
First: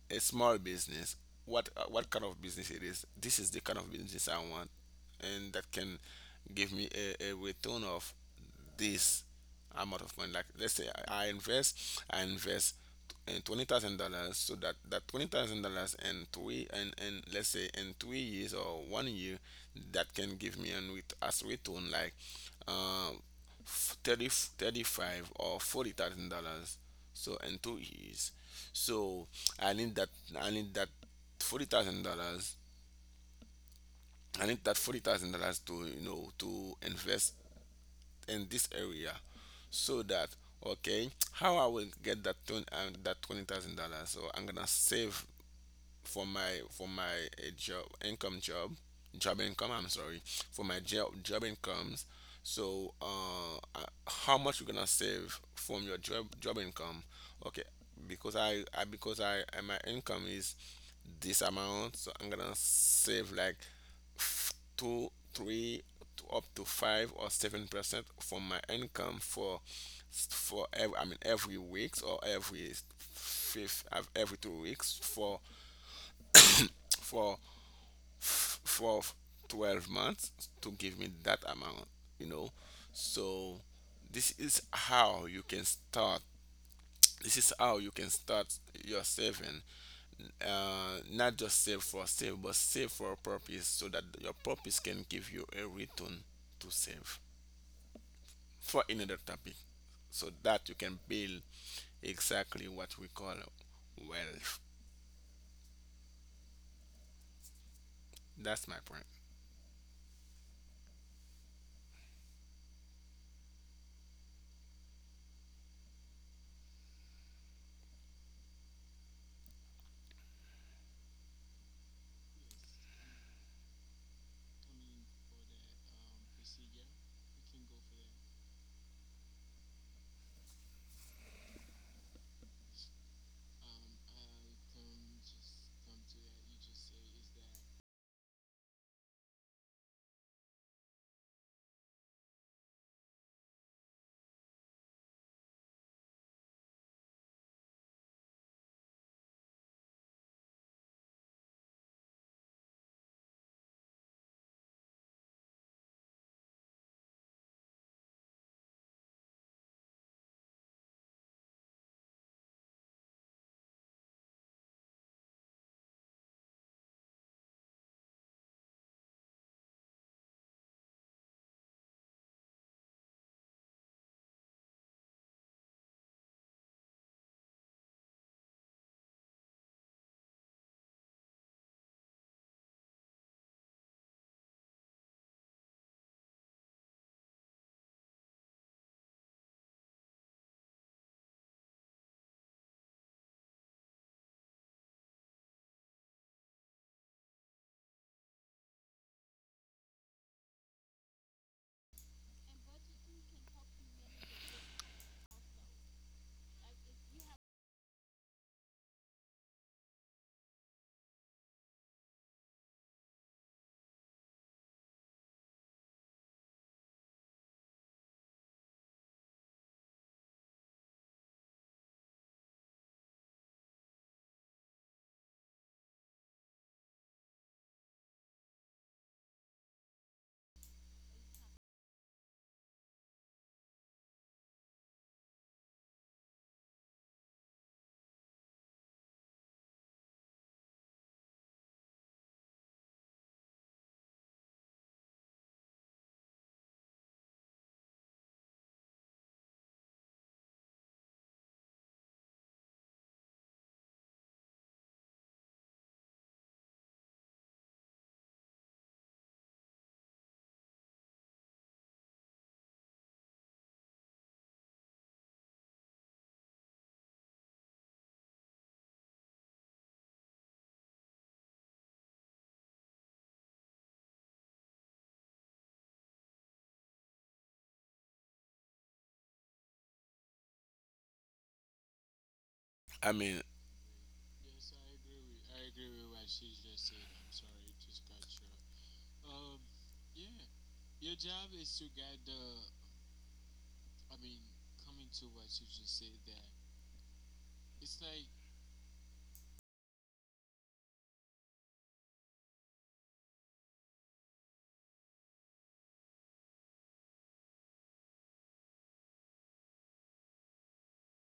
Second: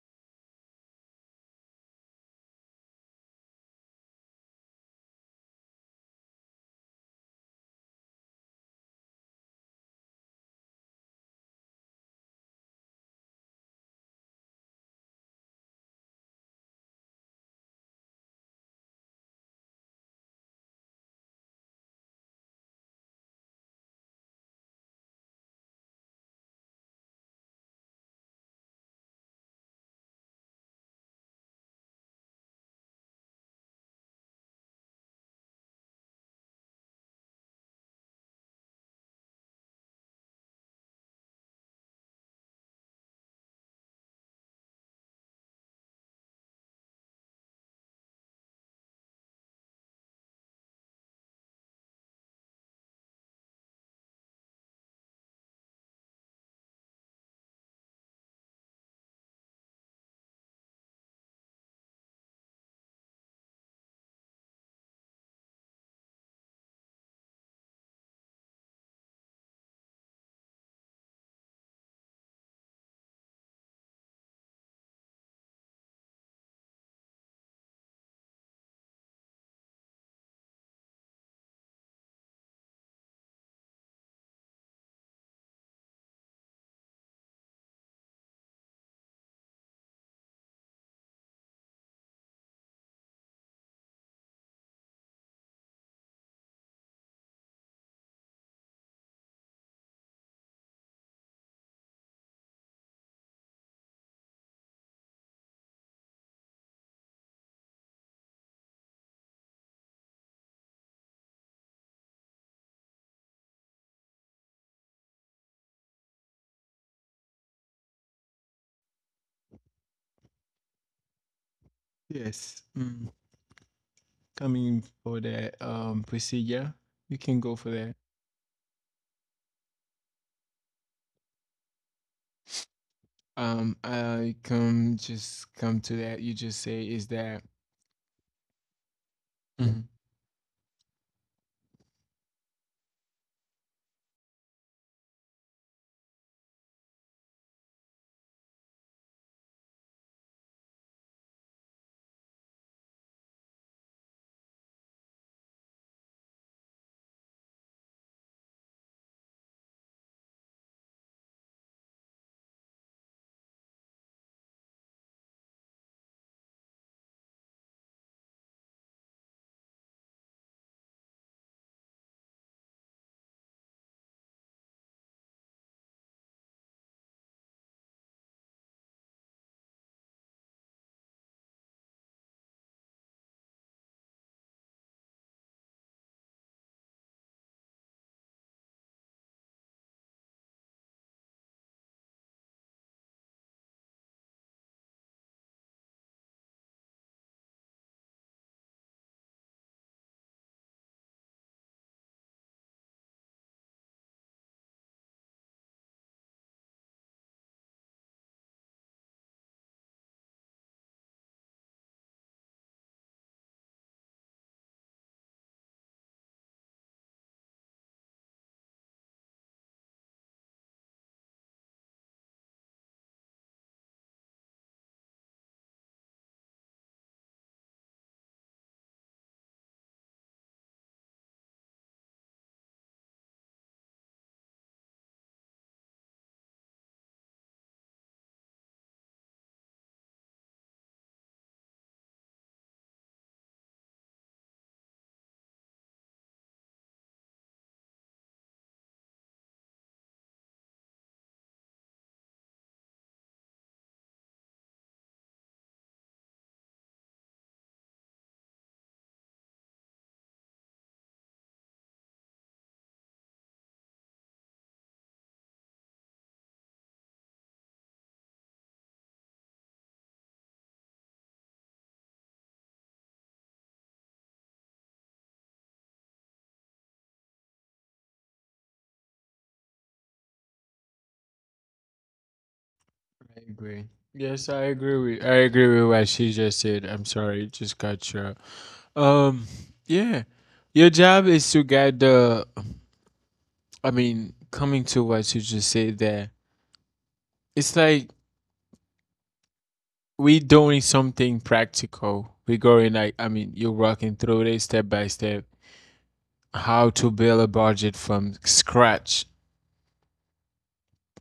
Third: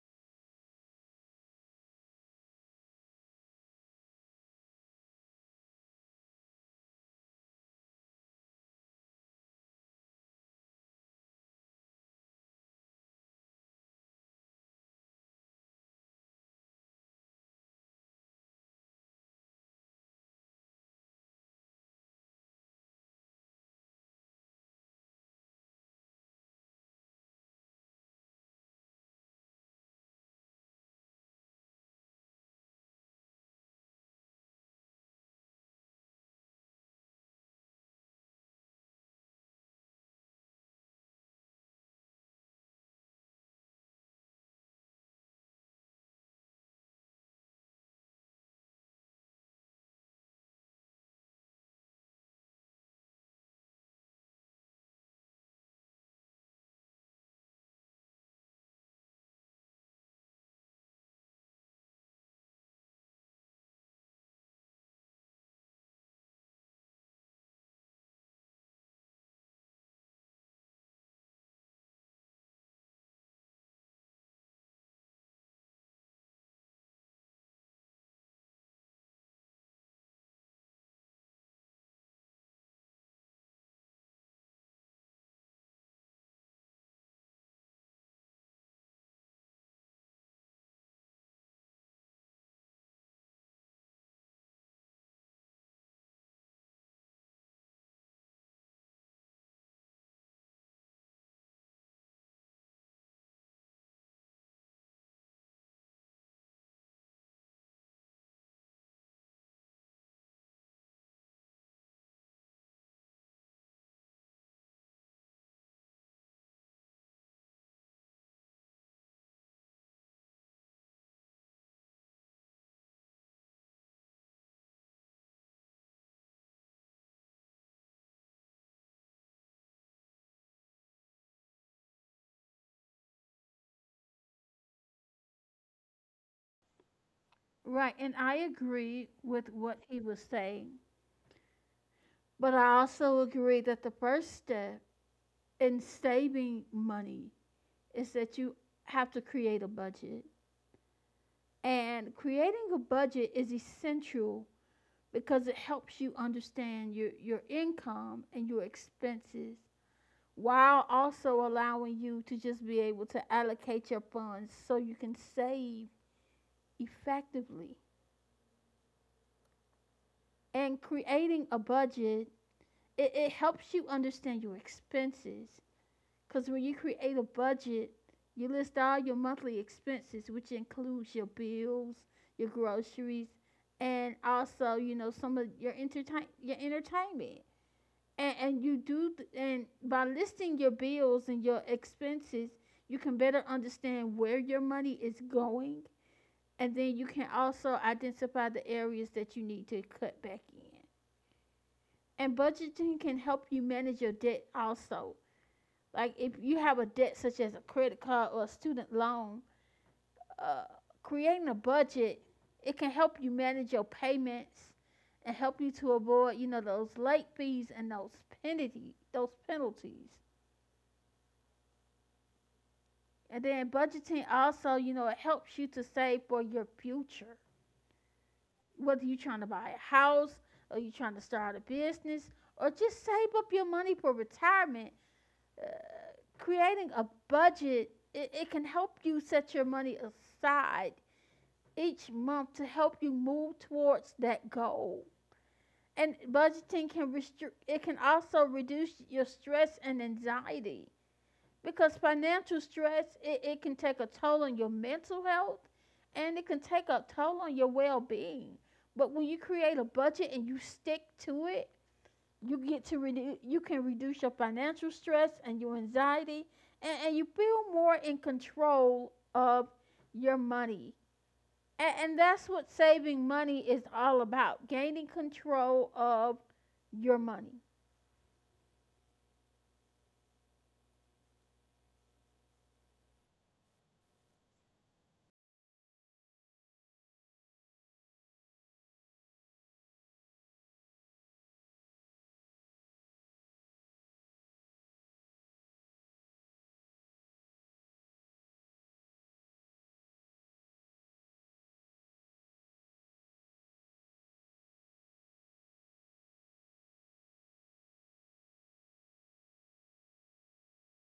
[SPEAKER 3] a small business. What, uh, what kind of business it is? This is the kind of business I want, and that can give me a, a return of this amount of money. Like let's say I I invest, I invest in twenty thousand dollars, so that that twenty thousand dollars in three and and let's say in three years or one year, that can give me an with as return like um f- thirty, thirty-five or forty thousand dollars. So in two years, so I need that I need that forty thousand dollars. I need that forty thousand dollars to you know to invest in this area so that, okay, how I will get that twenty and that twenty thousand dollars. So I'm gonna save for my for my uh, job income job job income I'm sorry, for my job job incomes. So uh uh, how much you're gonna save from your job job income? Okay, because i, I because i uh, my income is this amount, so I'm gonna save like f- two three to up to five or seven percent from my income for for every, I mean every weeks, or every fifth of every two weeks, for for f- for twelve months to give me that amount, you know. So this is how you can start. This is how you can start your saving. Uh, not just save for save, but save for a purpose, so that your purpose can give you a return. To save for another topic, so that you can build exactly what we call wealth. That's my point.
[SPEAKER 1] Yes. Mm. Coming for that, um procedure, you can go for that. Um, I come just come to that. You just say is that.
[SPEAKER 2] Right, and I agree with what
[SPEAKER 1] Mhm.
[SPEAKER 2] he was saying, but I also agree that the first step in saving money is that you have to create a budget. And creating a budget is essential because it helps you understand your, your income and your expenses while also allowing you to just be able to allocate your funds so you can save effectively. And creating a budget it, it helps you understand your expenses because when you create a budget you list all your monthly expenses which includes your bills, your groceries, and also you know some of your entertain your entertainment, and, and you do th- and by listing your bills and your expenses you can better understand where your money is going and then you can also identify the areas that you need to cut back in. And budgeting can help you manage your debt also. Like if you have a debt such as a credit card or a student loan, uh, creating a budget it can help you manage your payments and help you to avoid you know those late fees and those penalty those penalties. And then budgeting also you know it helps you to save for your future. Whether you're trying to buy a house or you're trying to start a business or just save up your money for retirement, uh, creating a budget it, it can help you set your money aside each month to help you move towards that goal. And budgeting can restrict, it can also reduce your stress and anxiety because financial stress, it, it can take a toll on your mental health and it can take a toll on your well being. But when you create a budget and you stick to it, you get to redu- you can reduce your financial stress and your anxiety and, and you feel more in control of your money and, and that's what saving money is all about: gaining control of your money.
[SPEAKER 3] i
[SPEAKER 1] I
[SPEAKER 3] mean
[SPEAKER 1] agree. Yes, I agree with I agree with what she just said. I'm sorry, it just got you. Um, yeah, your job is to guide the. I mean, coming to what you just said there, it's like we doing something practical. We going like I mean, you're walking through it step by step how to build a budget from scratch.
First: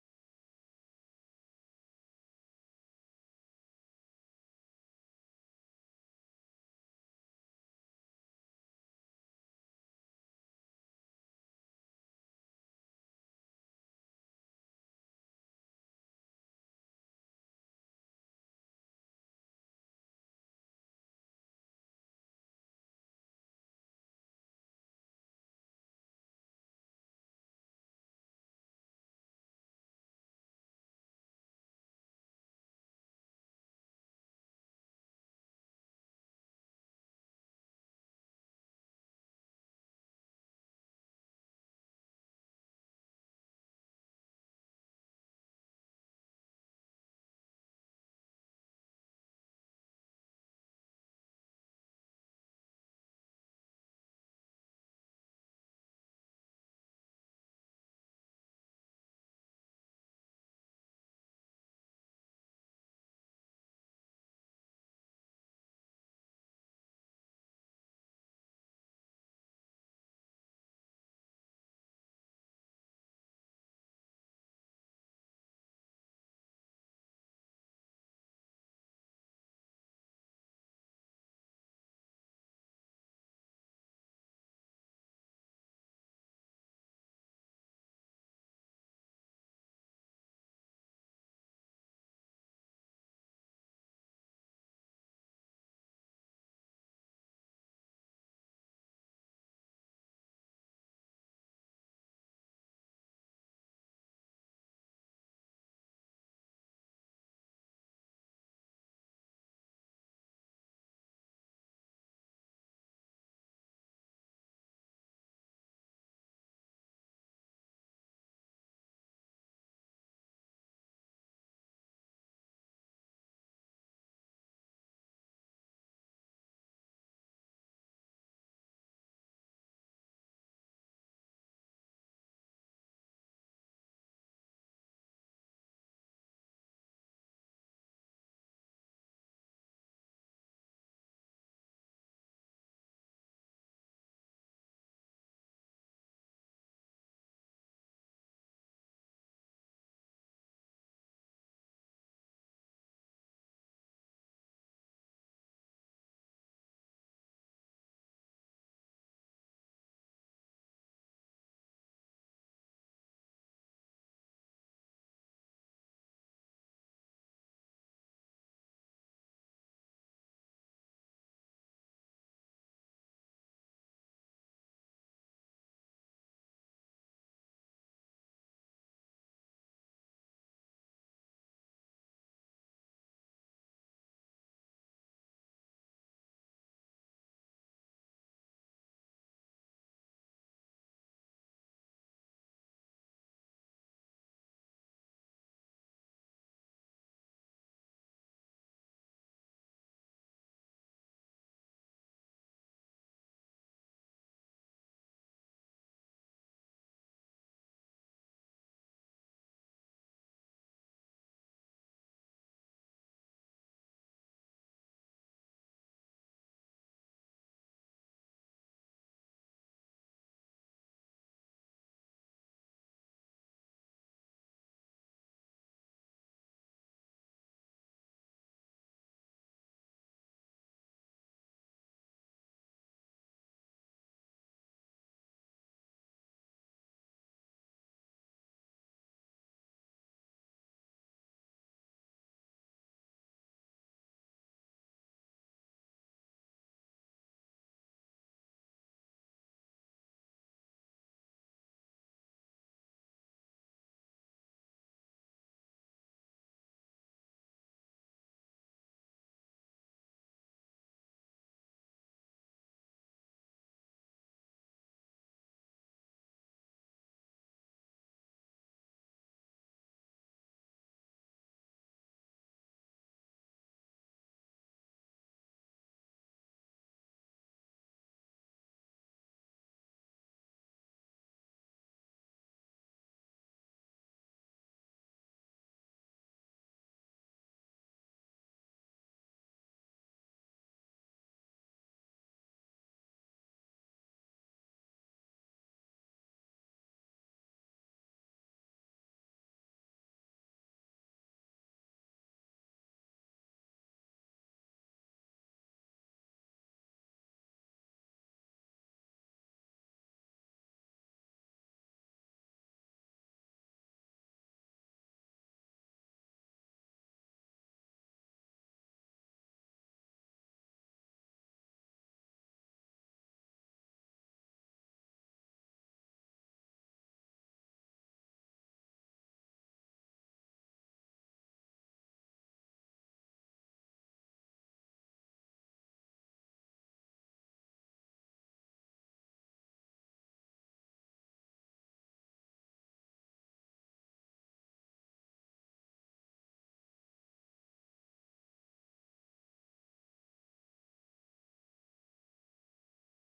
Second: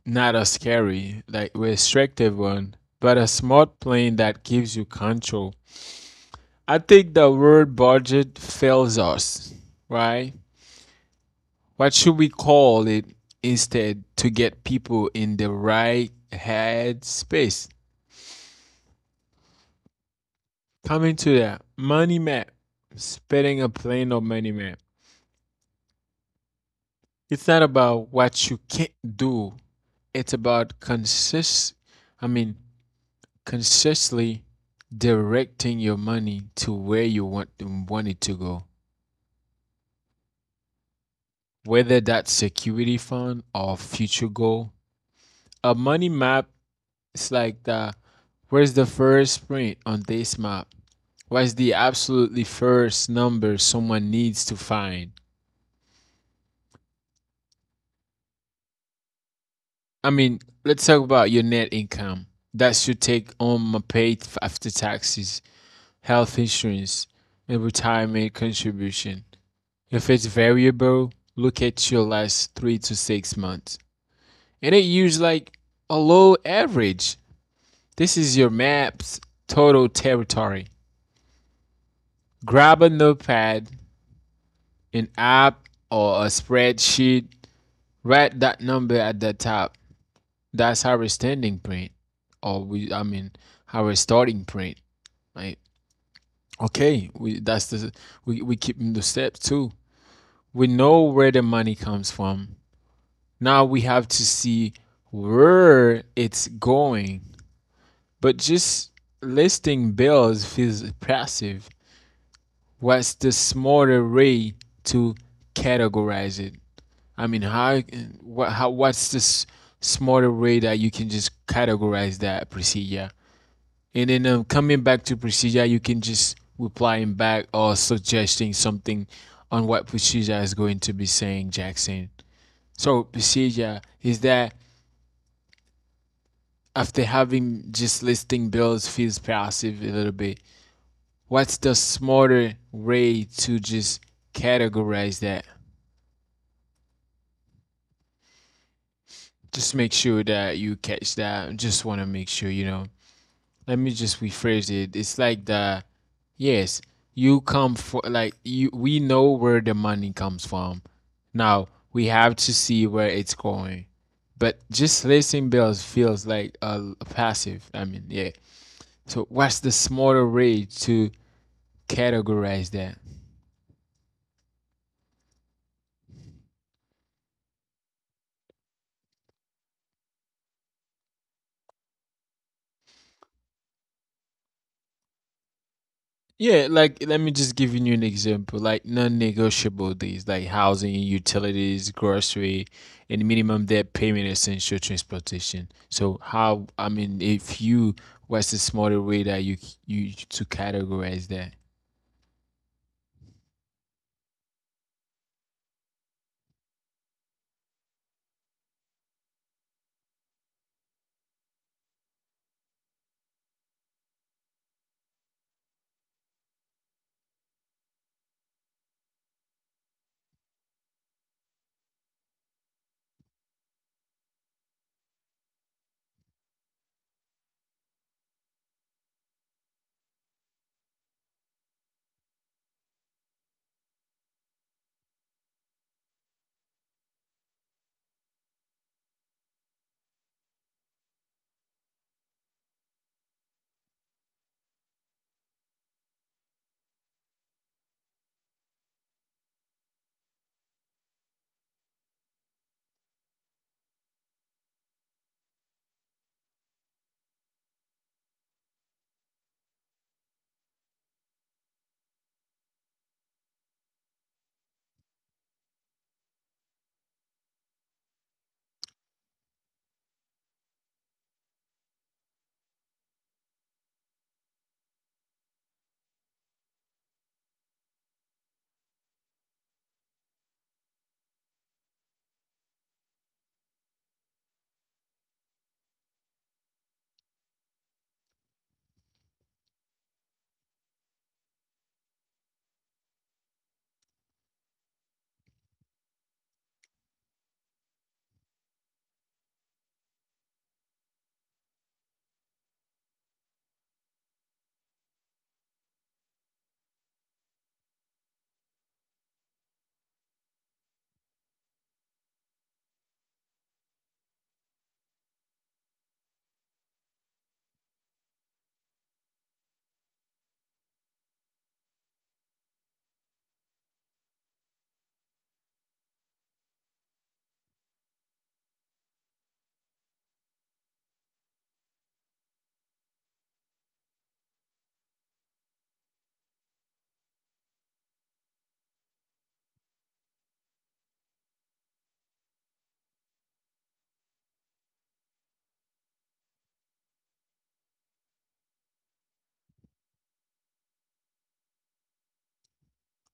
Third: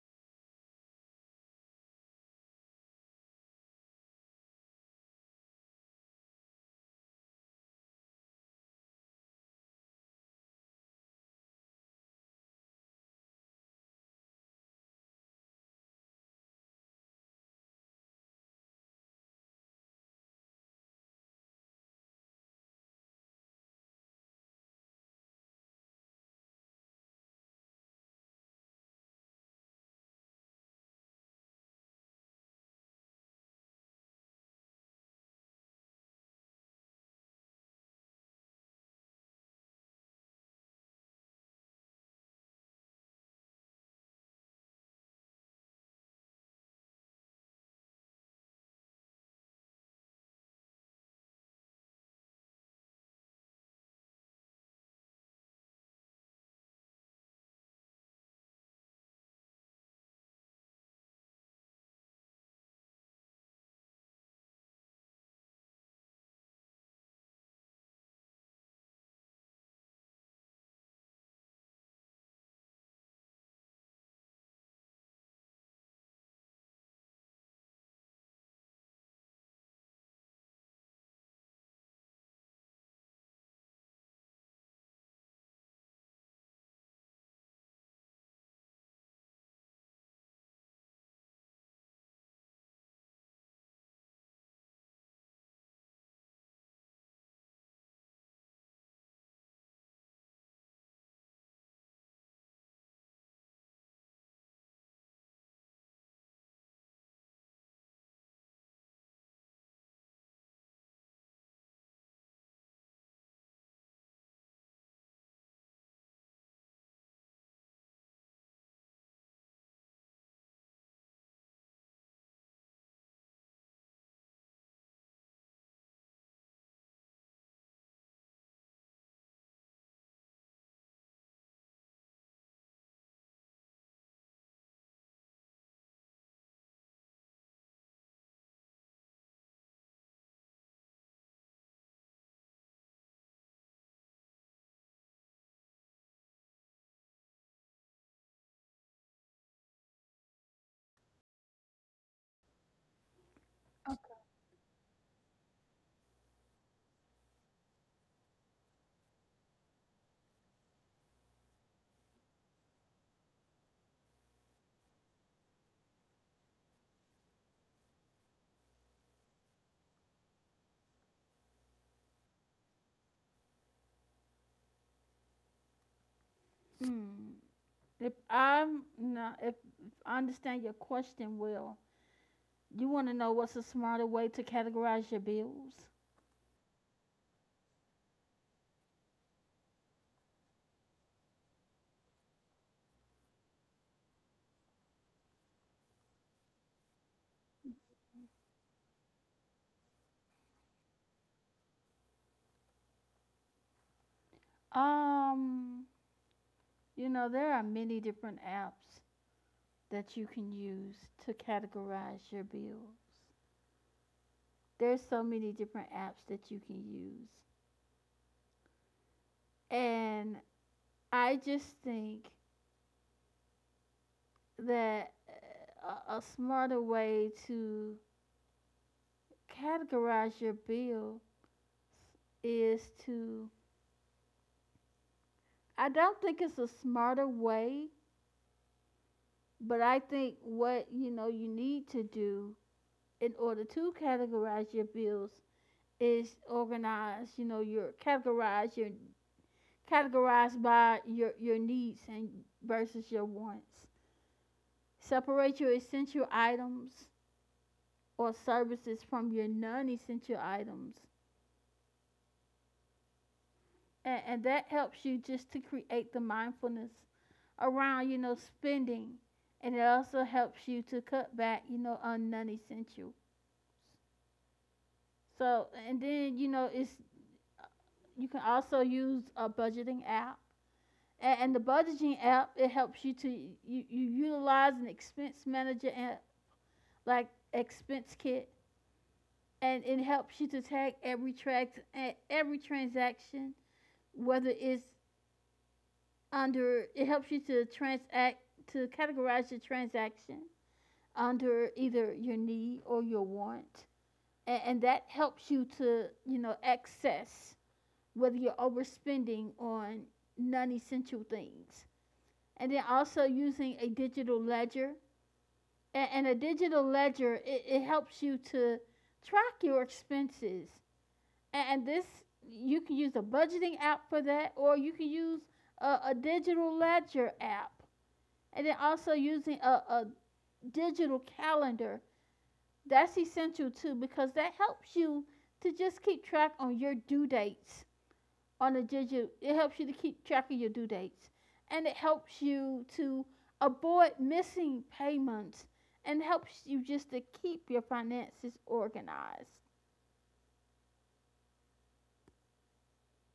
[SPEAKER 1] Not a scary, like restrictive one, but a smart plan that gives you control. I think the word budget fails us, right? What should we call it instead to get people in the right head space? Coming to that money map, spitting a plan of money map. It's not about what you can't do. It's about consist. I mean, consciously directing your money to where you want, want it to go, whether that's security fund or future goal. A money map is like the where's the first print on this map? What's the absolutely first number someone needs to find? I mean, let's talk about your net income. That's your take on my paid after taxes, health insurance, and retirement contribution. If it's variable, look at your last three to six months. And it use like a low average. This is your map's total territory. Grab a notepad, an app, or a spreadsheet. Write that number at the top. That's our standing print, or we, I mean, our starting print. Right? Okay, we that's the we we keep in the step too. We know where the money comes from. Now we have to see where it's going. But just listing bills feels passive. What's the smarter way to categorize it? I mean, how, what, how what's the smarter way that you can just categorize that procedure? And then um, coming back to procedure, you can just replying back or suggesting something on what procedure is going to be saying, Jackson. So procedure is that after having just listing bills feels passive a little bit. What's the smarter way to just categorize that? Just make sure that you catch that. Just want to make sure, you know. Let me just rephrase it. It's like the yes, you come for like you we know where the money comes from. Now, we have to see where it's going. But just listing bills feels like a, a passive. I mean, yeah. So what's the smarter way to categorize that.
[SPEAKER 2] Mm. If I'm not, if, I understand your question well, you want to know what's a smarter way to categorize your bills?
[SPEAKER 1] Yeah, like let me just give you an example. Like non-negotiable these, like housing, utilities, grocery, and minimum debt payment, essential transportation. So how? I mean, if you what's the smarter way that you you to categorize that?
[SPEAKER 2] Um, you know, there are many different apps that you can use to categorize your bills. There's so many different apps that you can use. And I just think that uh, a, a smarter way to categorize your bill is to I don't think it's a smarter way, but I think what you know you need to do in order to categorize your bills is organize, you know, your categorize your categorize by your your needs and versus your wants. Separate your essential items or services from your non-essential items and, and that helps you just to create the mindfulness around you know spending and it also helps you to cut back you know on non-essential. So and then you know it's you can also use a budgeting app and, and the budgeting app it helps you to you, you utilize an expense manager app like expense kit and it helps you to tag every track every transaction whether it's under it helps you to transact to categorize your transaction under either your need or your want, and, and that helps you to you know access whether you're overspending on non-essential things. And then also using a digital ledger, and, and a digital ledger it, it helps you to track your expenses, and, and this you can use a budgeting app for that or you can use a, a digital ledger app. And then also using a, a digital calendar, that's essential too because that helps you to just keep track on your due dates on a digital it helps you to keep track of your due dates and it helps you to avoid missing payments and helps you just to keep your finances organized.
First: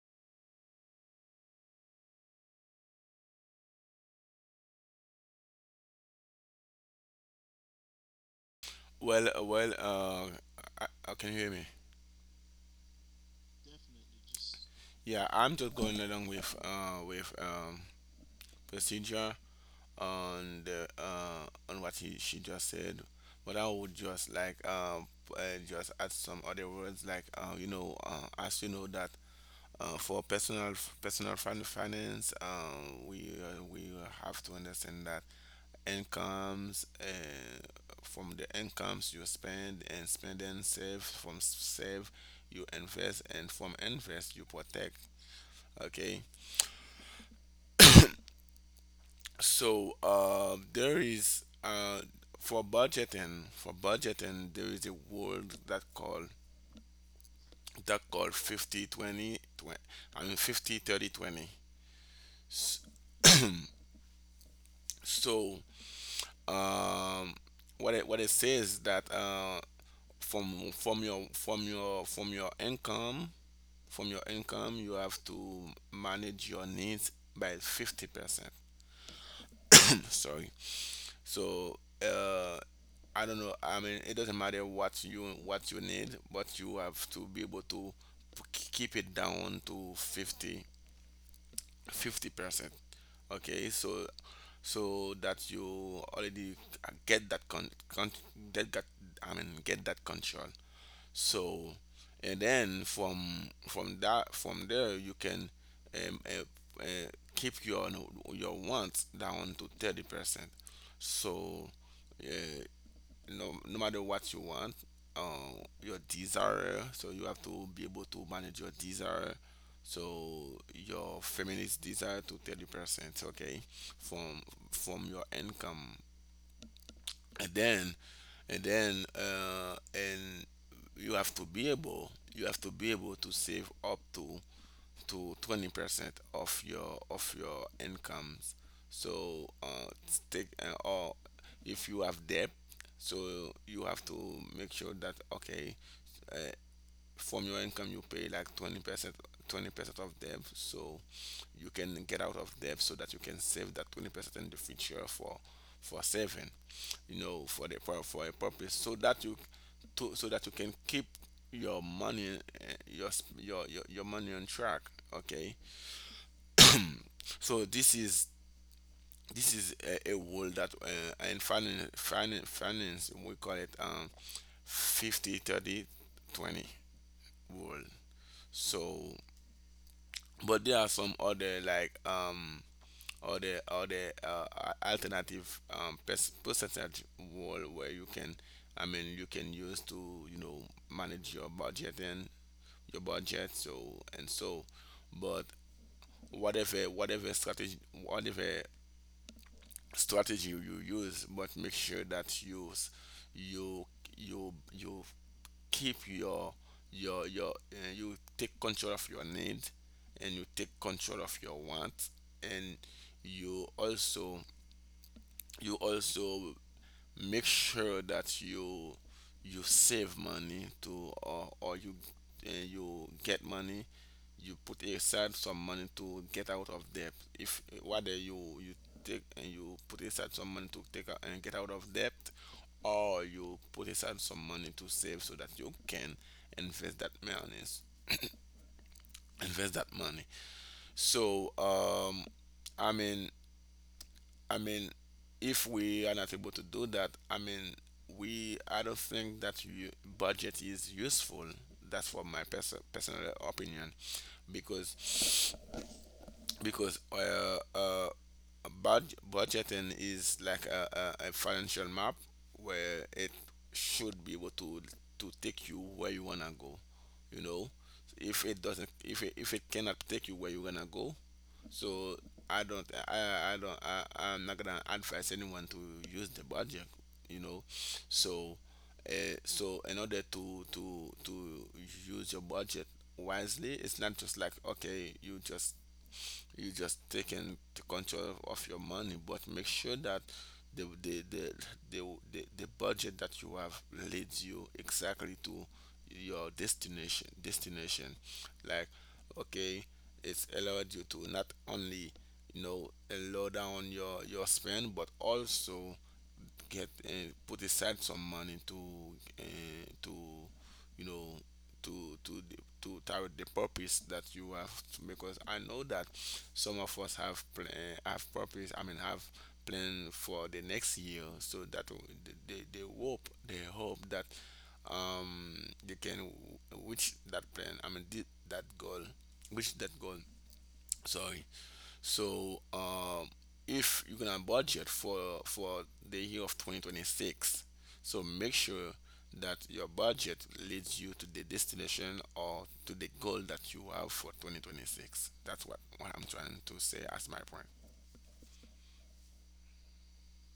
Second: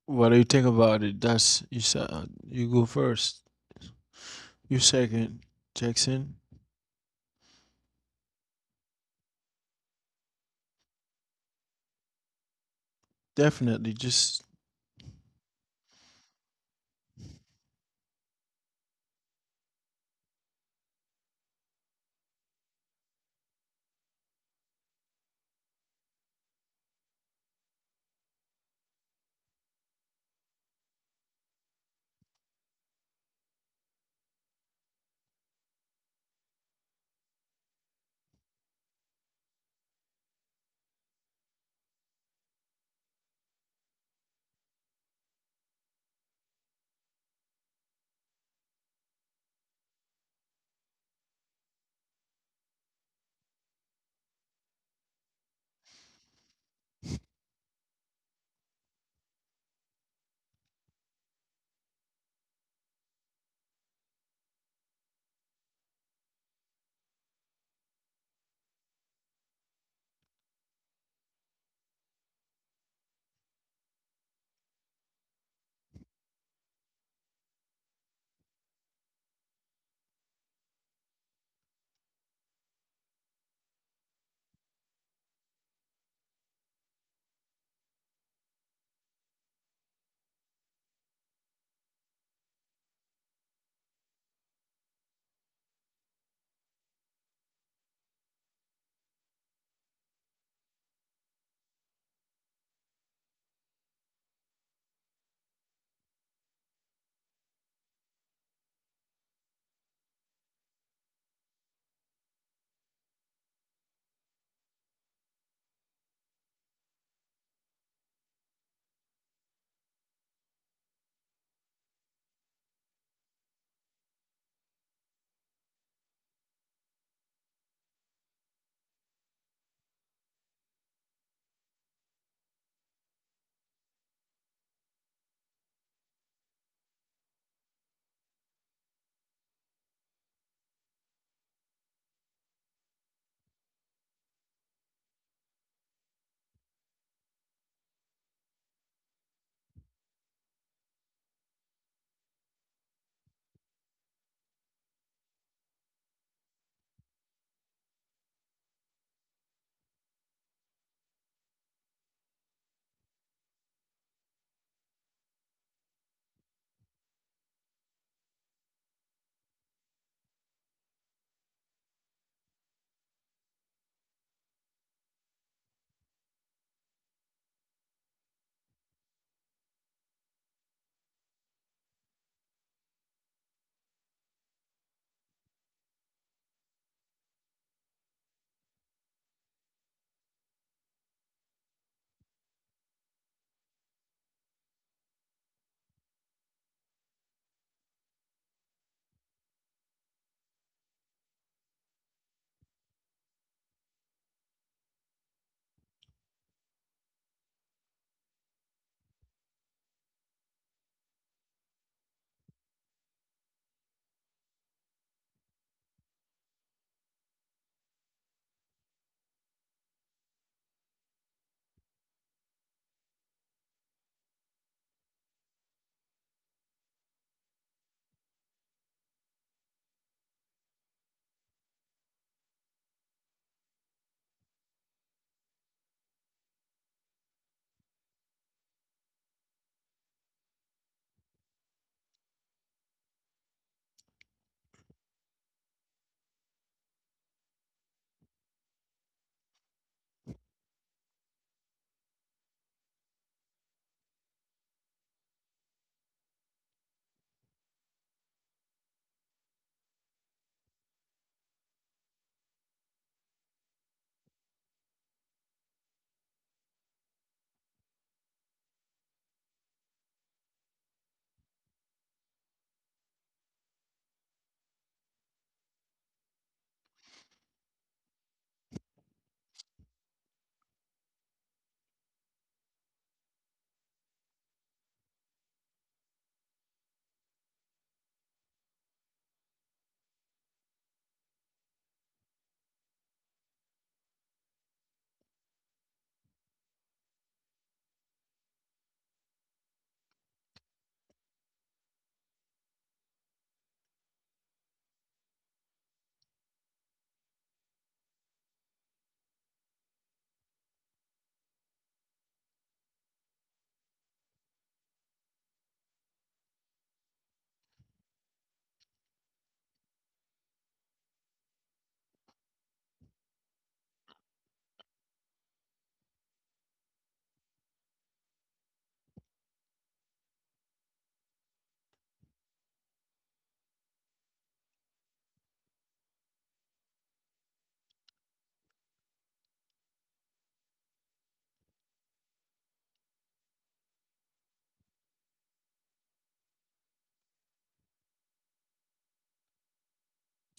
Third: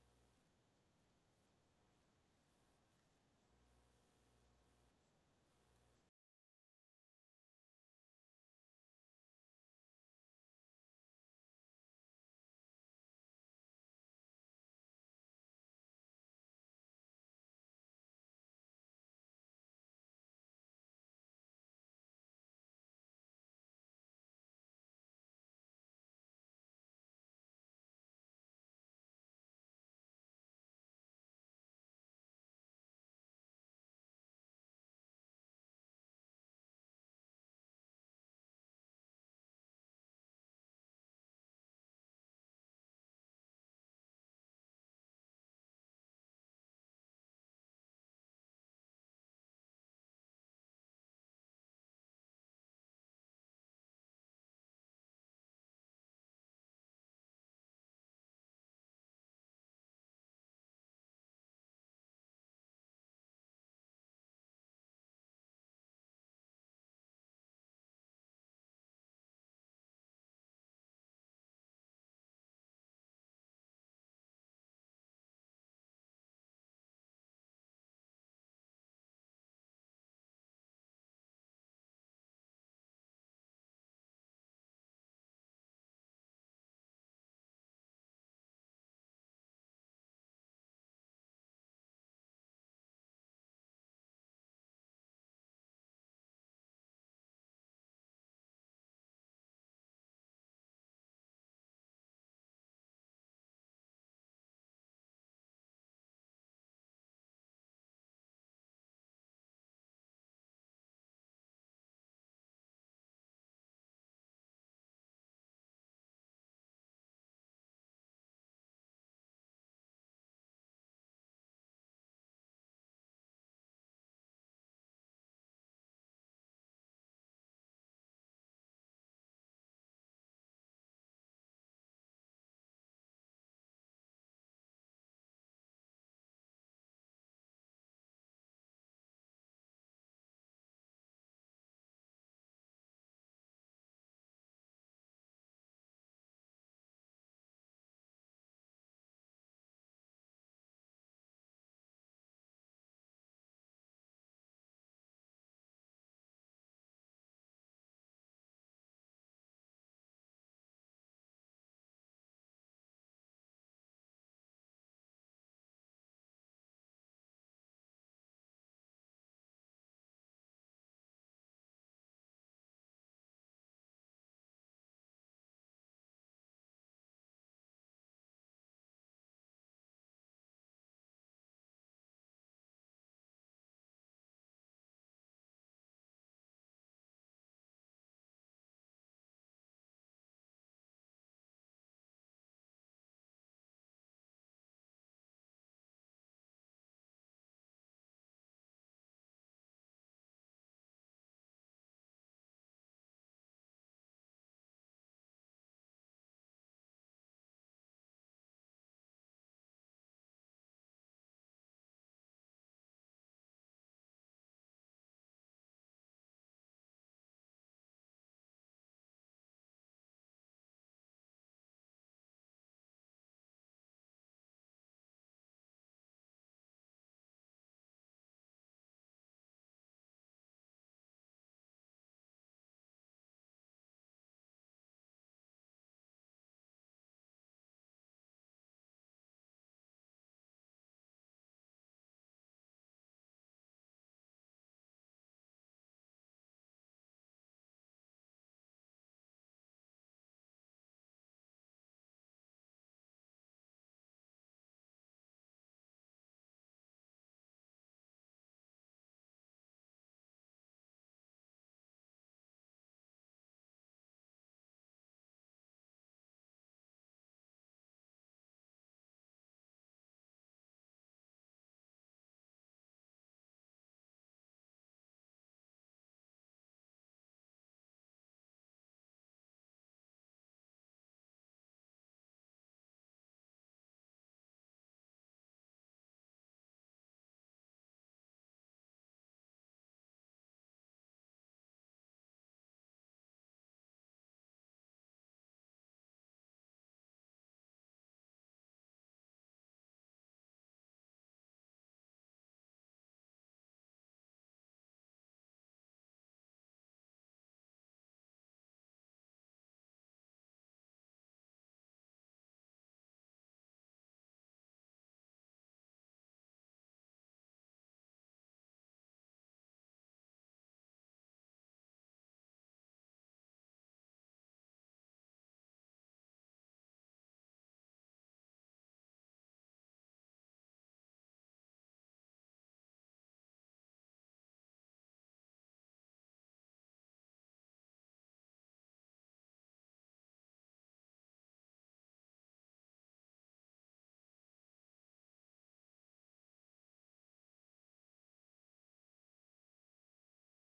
[SPEAKER 1] What do you think about it? That's you said you go first. You second, Jackson.
[SPEAKER 3] well well uh uh, uh, can you hear me?
[SPEAKER 1] Definitely. Just
[SPEAKER 3] Yeah, I'm just going along with uh with um procedure, on the uh on what he, she just said, but I would just like, um uh, just add some other words, like, uh you know, uh, as you know that, uh, for personal personal fin- finance, um we uh, we have to understand that incomes, uh, from the incomes you spend, and spend and save. From s- save you invest, and from invest you protect. Okay. So, um, there is, uh, for budgeting, for budgeting there is a word that call that called 50 20 twenty, I mean 50 30 twenty. S- So um, what it, what it says, that, uh, from from your from your from your income, from your income you have to manage your needs by fifty percent. Sorry. So, uh, I don't know, I mean, it doesn't matter what you what you need, but you have to be able to p- keep it down to fifty fifty percent. Okay, so, so that you already get that con, con that got I mean, get that control. So, and then from from that from there you can, um, uh, uh, keep your your wants down to thirty percent. So, uh, no, no matter what you want, um, your desire. So you have to be able to manage your desire. So your feminist desire to thirty percent. Okay, from from your income, and then and then uh, and you have to be able, you have to be able to save up to to twenty percent of your of your incomes. So, uh take, uh, or if you have debt, so you have to make sure that, okay, uh, from your income you pay like twenty percent, twenty percent of debt, so you can get out of debt, so that you can save that twenty percent in the future for for saving, you know, for the for, for a purpose, so that you to so that you can keep your money, uh, your, sp- your your your money on track. Okay, so this is this is a a world that, uh, in finance, finance, finance we call it, um fifty thirty twenty world. So, but there are some other, like, um other other, uh, a- alternative, um pers- percentage world, where you can, I mean, you can use to, you know, manage your budget and your budget so and so. But whatever whatever strategy whatever strategy you use, but make sure that you s- you you you keep your your your uh, you take control of your need, and you take control of your want, and you also, you also make sure that you you save money to, or, or you, uh, you get money, you put aside some money to get out of debt. If whether you you take and you put aside some money to take out and get out of debt, or you put aside some money to save, so that you can invest that money, invest that money so. um i mean I mean, if we are not able to do that, I mean, we I don't think that you, budget is useful. That's for my pers- personal opinion, because, because uh, uh, bud- budgeting is like a, a, a financial map, where it should be able to to take you where you wanna go. You know, if it doesn't, if it, if it cannot take you where you wanna go, so I don't, I, I don't, I, I'm not gonna advise anyone to use the budget, you know. So, Uh, so in order to to to use your budget wisely, it's not just like, okay, you just you just taking the control of your money, but make sure that the the the the, the, the budget that you have leads you exactly to your destination, destination like, okay, it's allowed you to not only, you know, lower down your your spend, but also get, uh, put aside some money to, uh, to you know, to to the- to target the purpose that you have to. Because I know that some of us have plan, have purpose, I mean, have plan for the next year, so that w- they, they they hope, they hope that, um they can w- reach that plan, I mean, thi- that goal. Reach that goal, sorry. So, um if you're gonna budget for for the year of twenty twenty-six, so make sure that your budget leads you to the destination or to the goal that you have for twenty twenty-six. That's what, what I'm trying to say as my point.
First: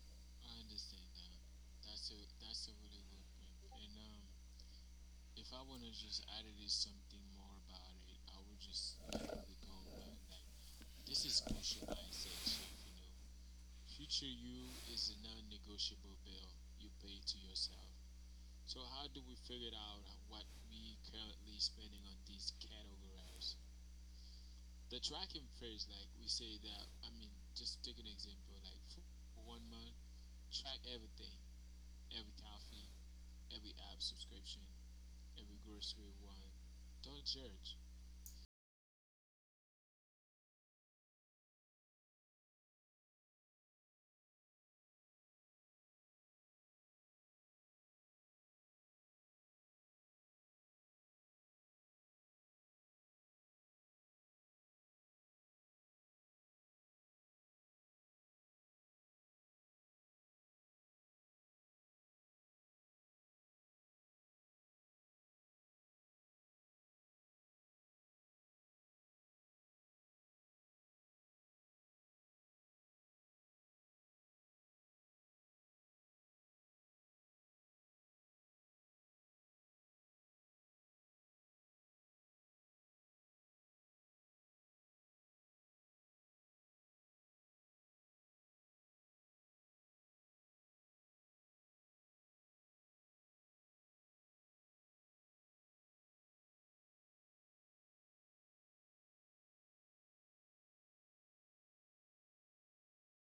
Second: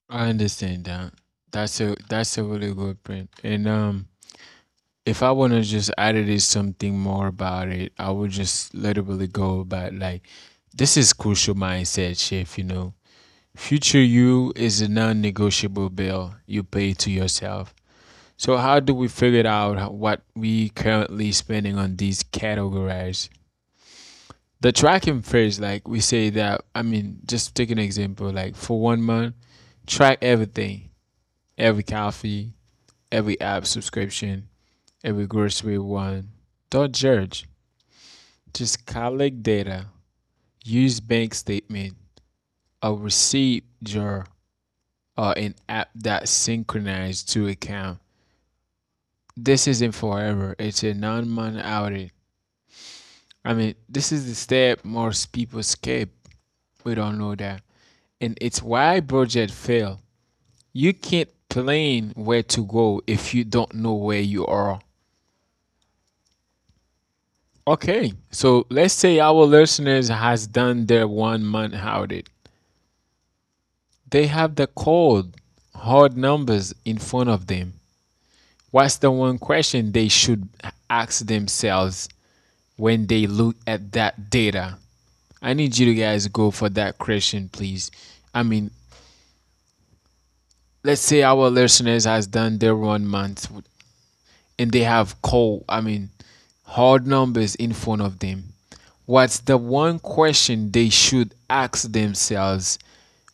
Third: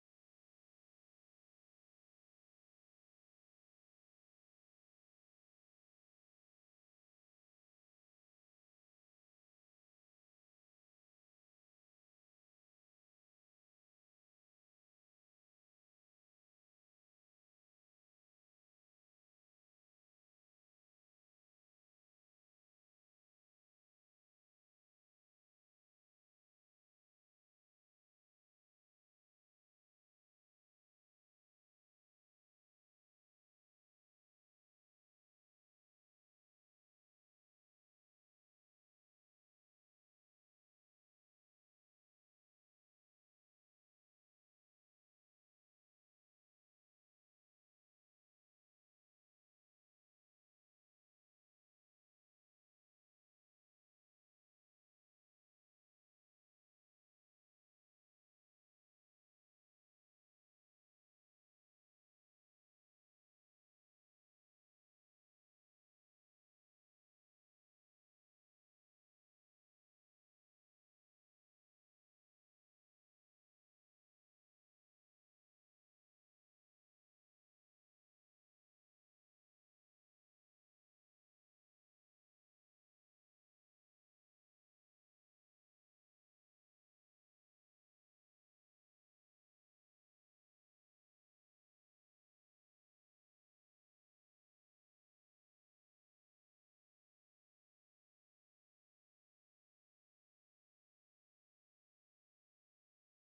[SPEAKER 1] I understand that. That's a that's a really good print. And um if I wanna just add it is something more about it, I would just literally go about like this is crucial mindset shift, you know. Future you is a non negotiable bill you pay to yourself. So how do we figure out how- what we currently spending on these categories? The tracking phrase, like we say that I mean, just take an example, like for one month, track everything every coffee, every app subscription, every grocery one. Don't judge. Just collect data, use bank statement, a receipt jar, or an app that's synchronized to account. This isn't forever. It's a nine-month audit. I mean, this is the step most people skip. We don't know that. And it's why budget fail. You can't plan where to go if you don't know where you are. Okay, so let's say our listeners has done their one month audit. They have the cold, hard numbers in front of them. What's the one question they should ask themselves when they look at that data? I need you to guys go for that question, please. I mean, let's say our listeners has done their one month and they have cold, I mean, hard numbers in front of them. What's the one question they should ask themselves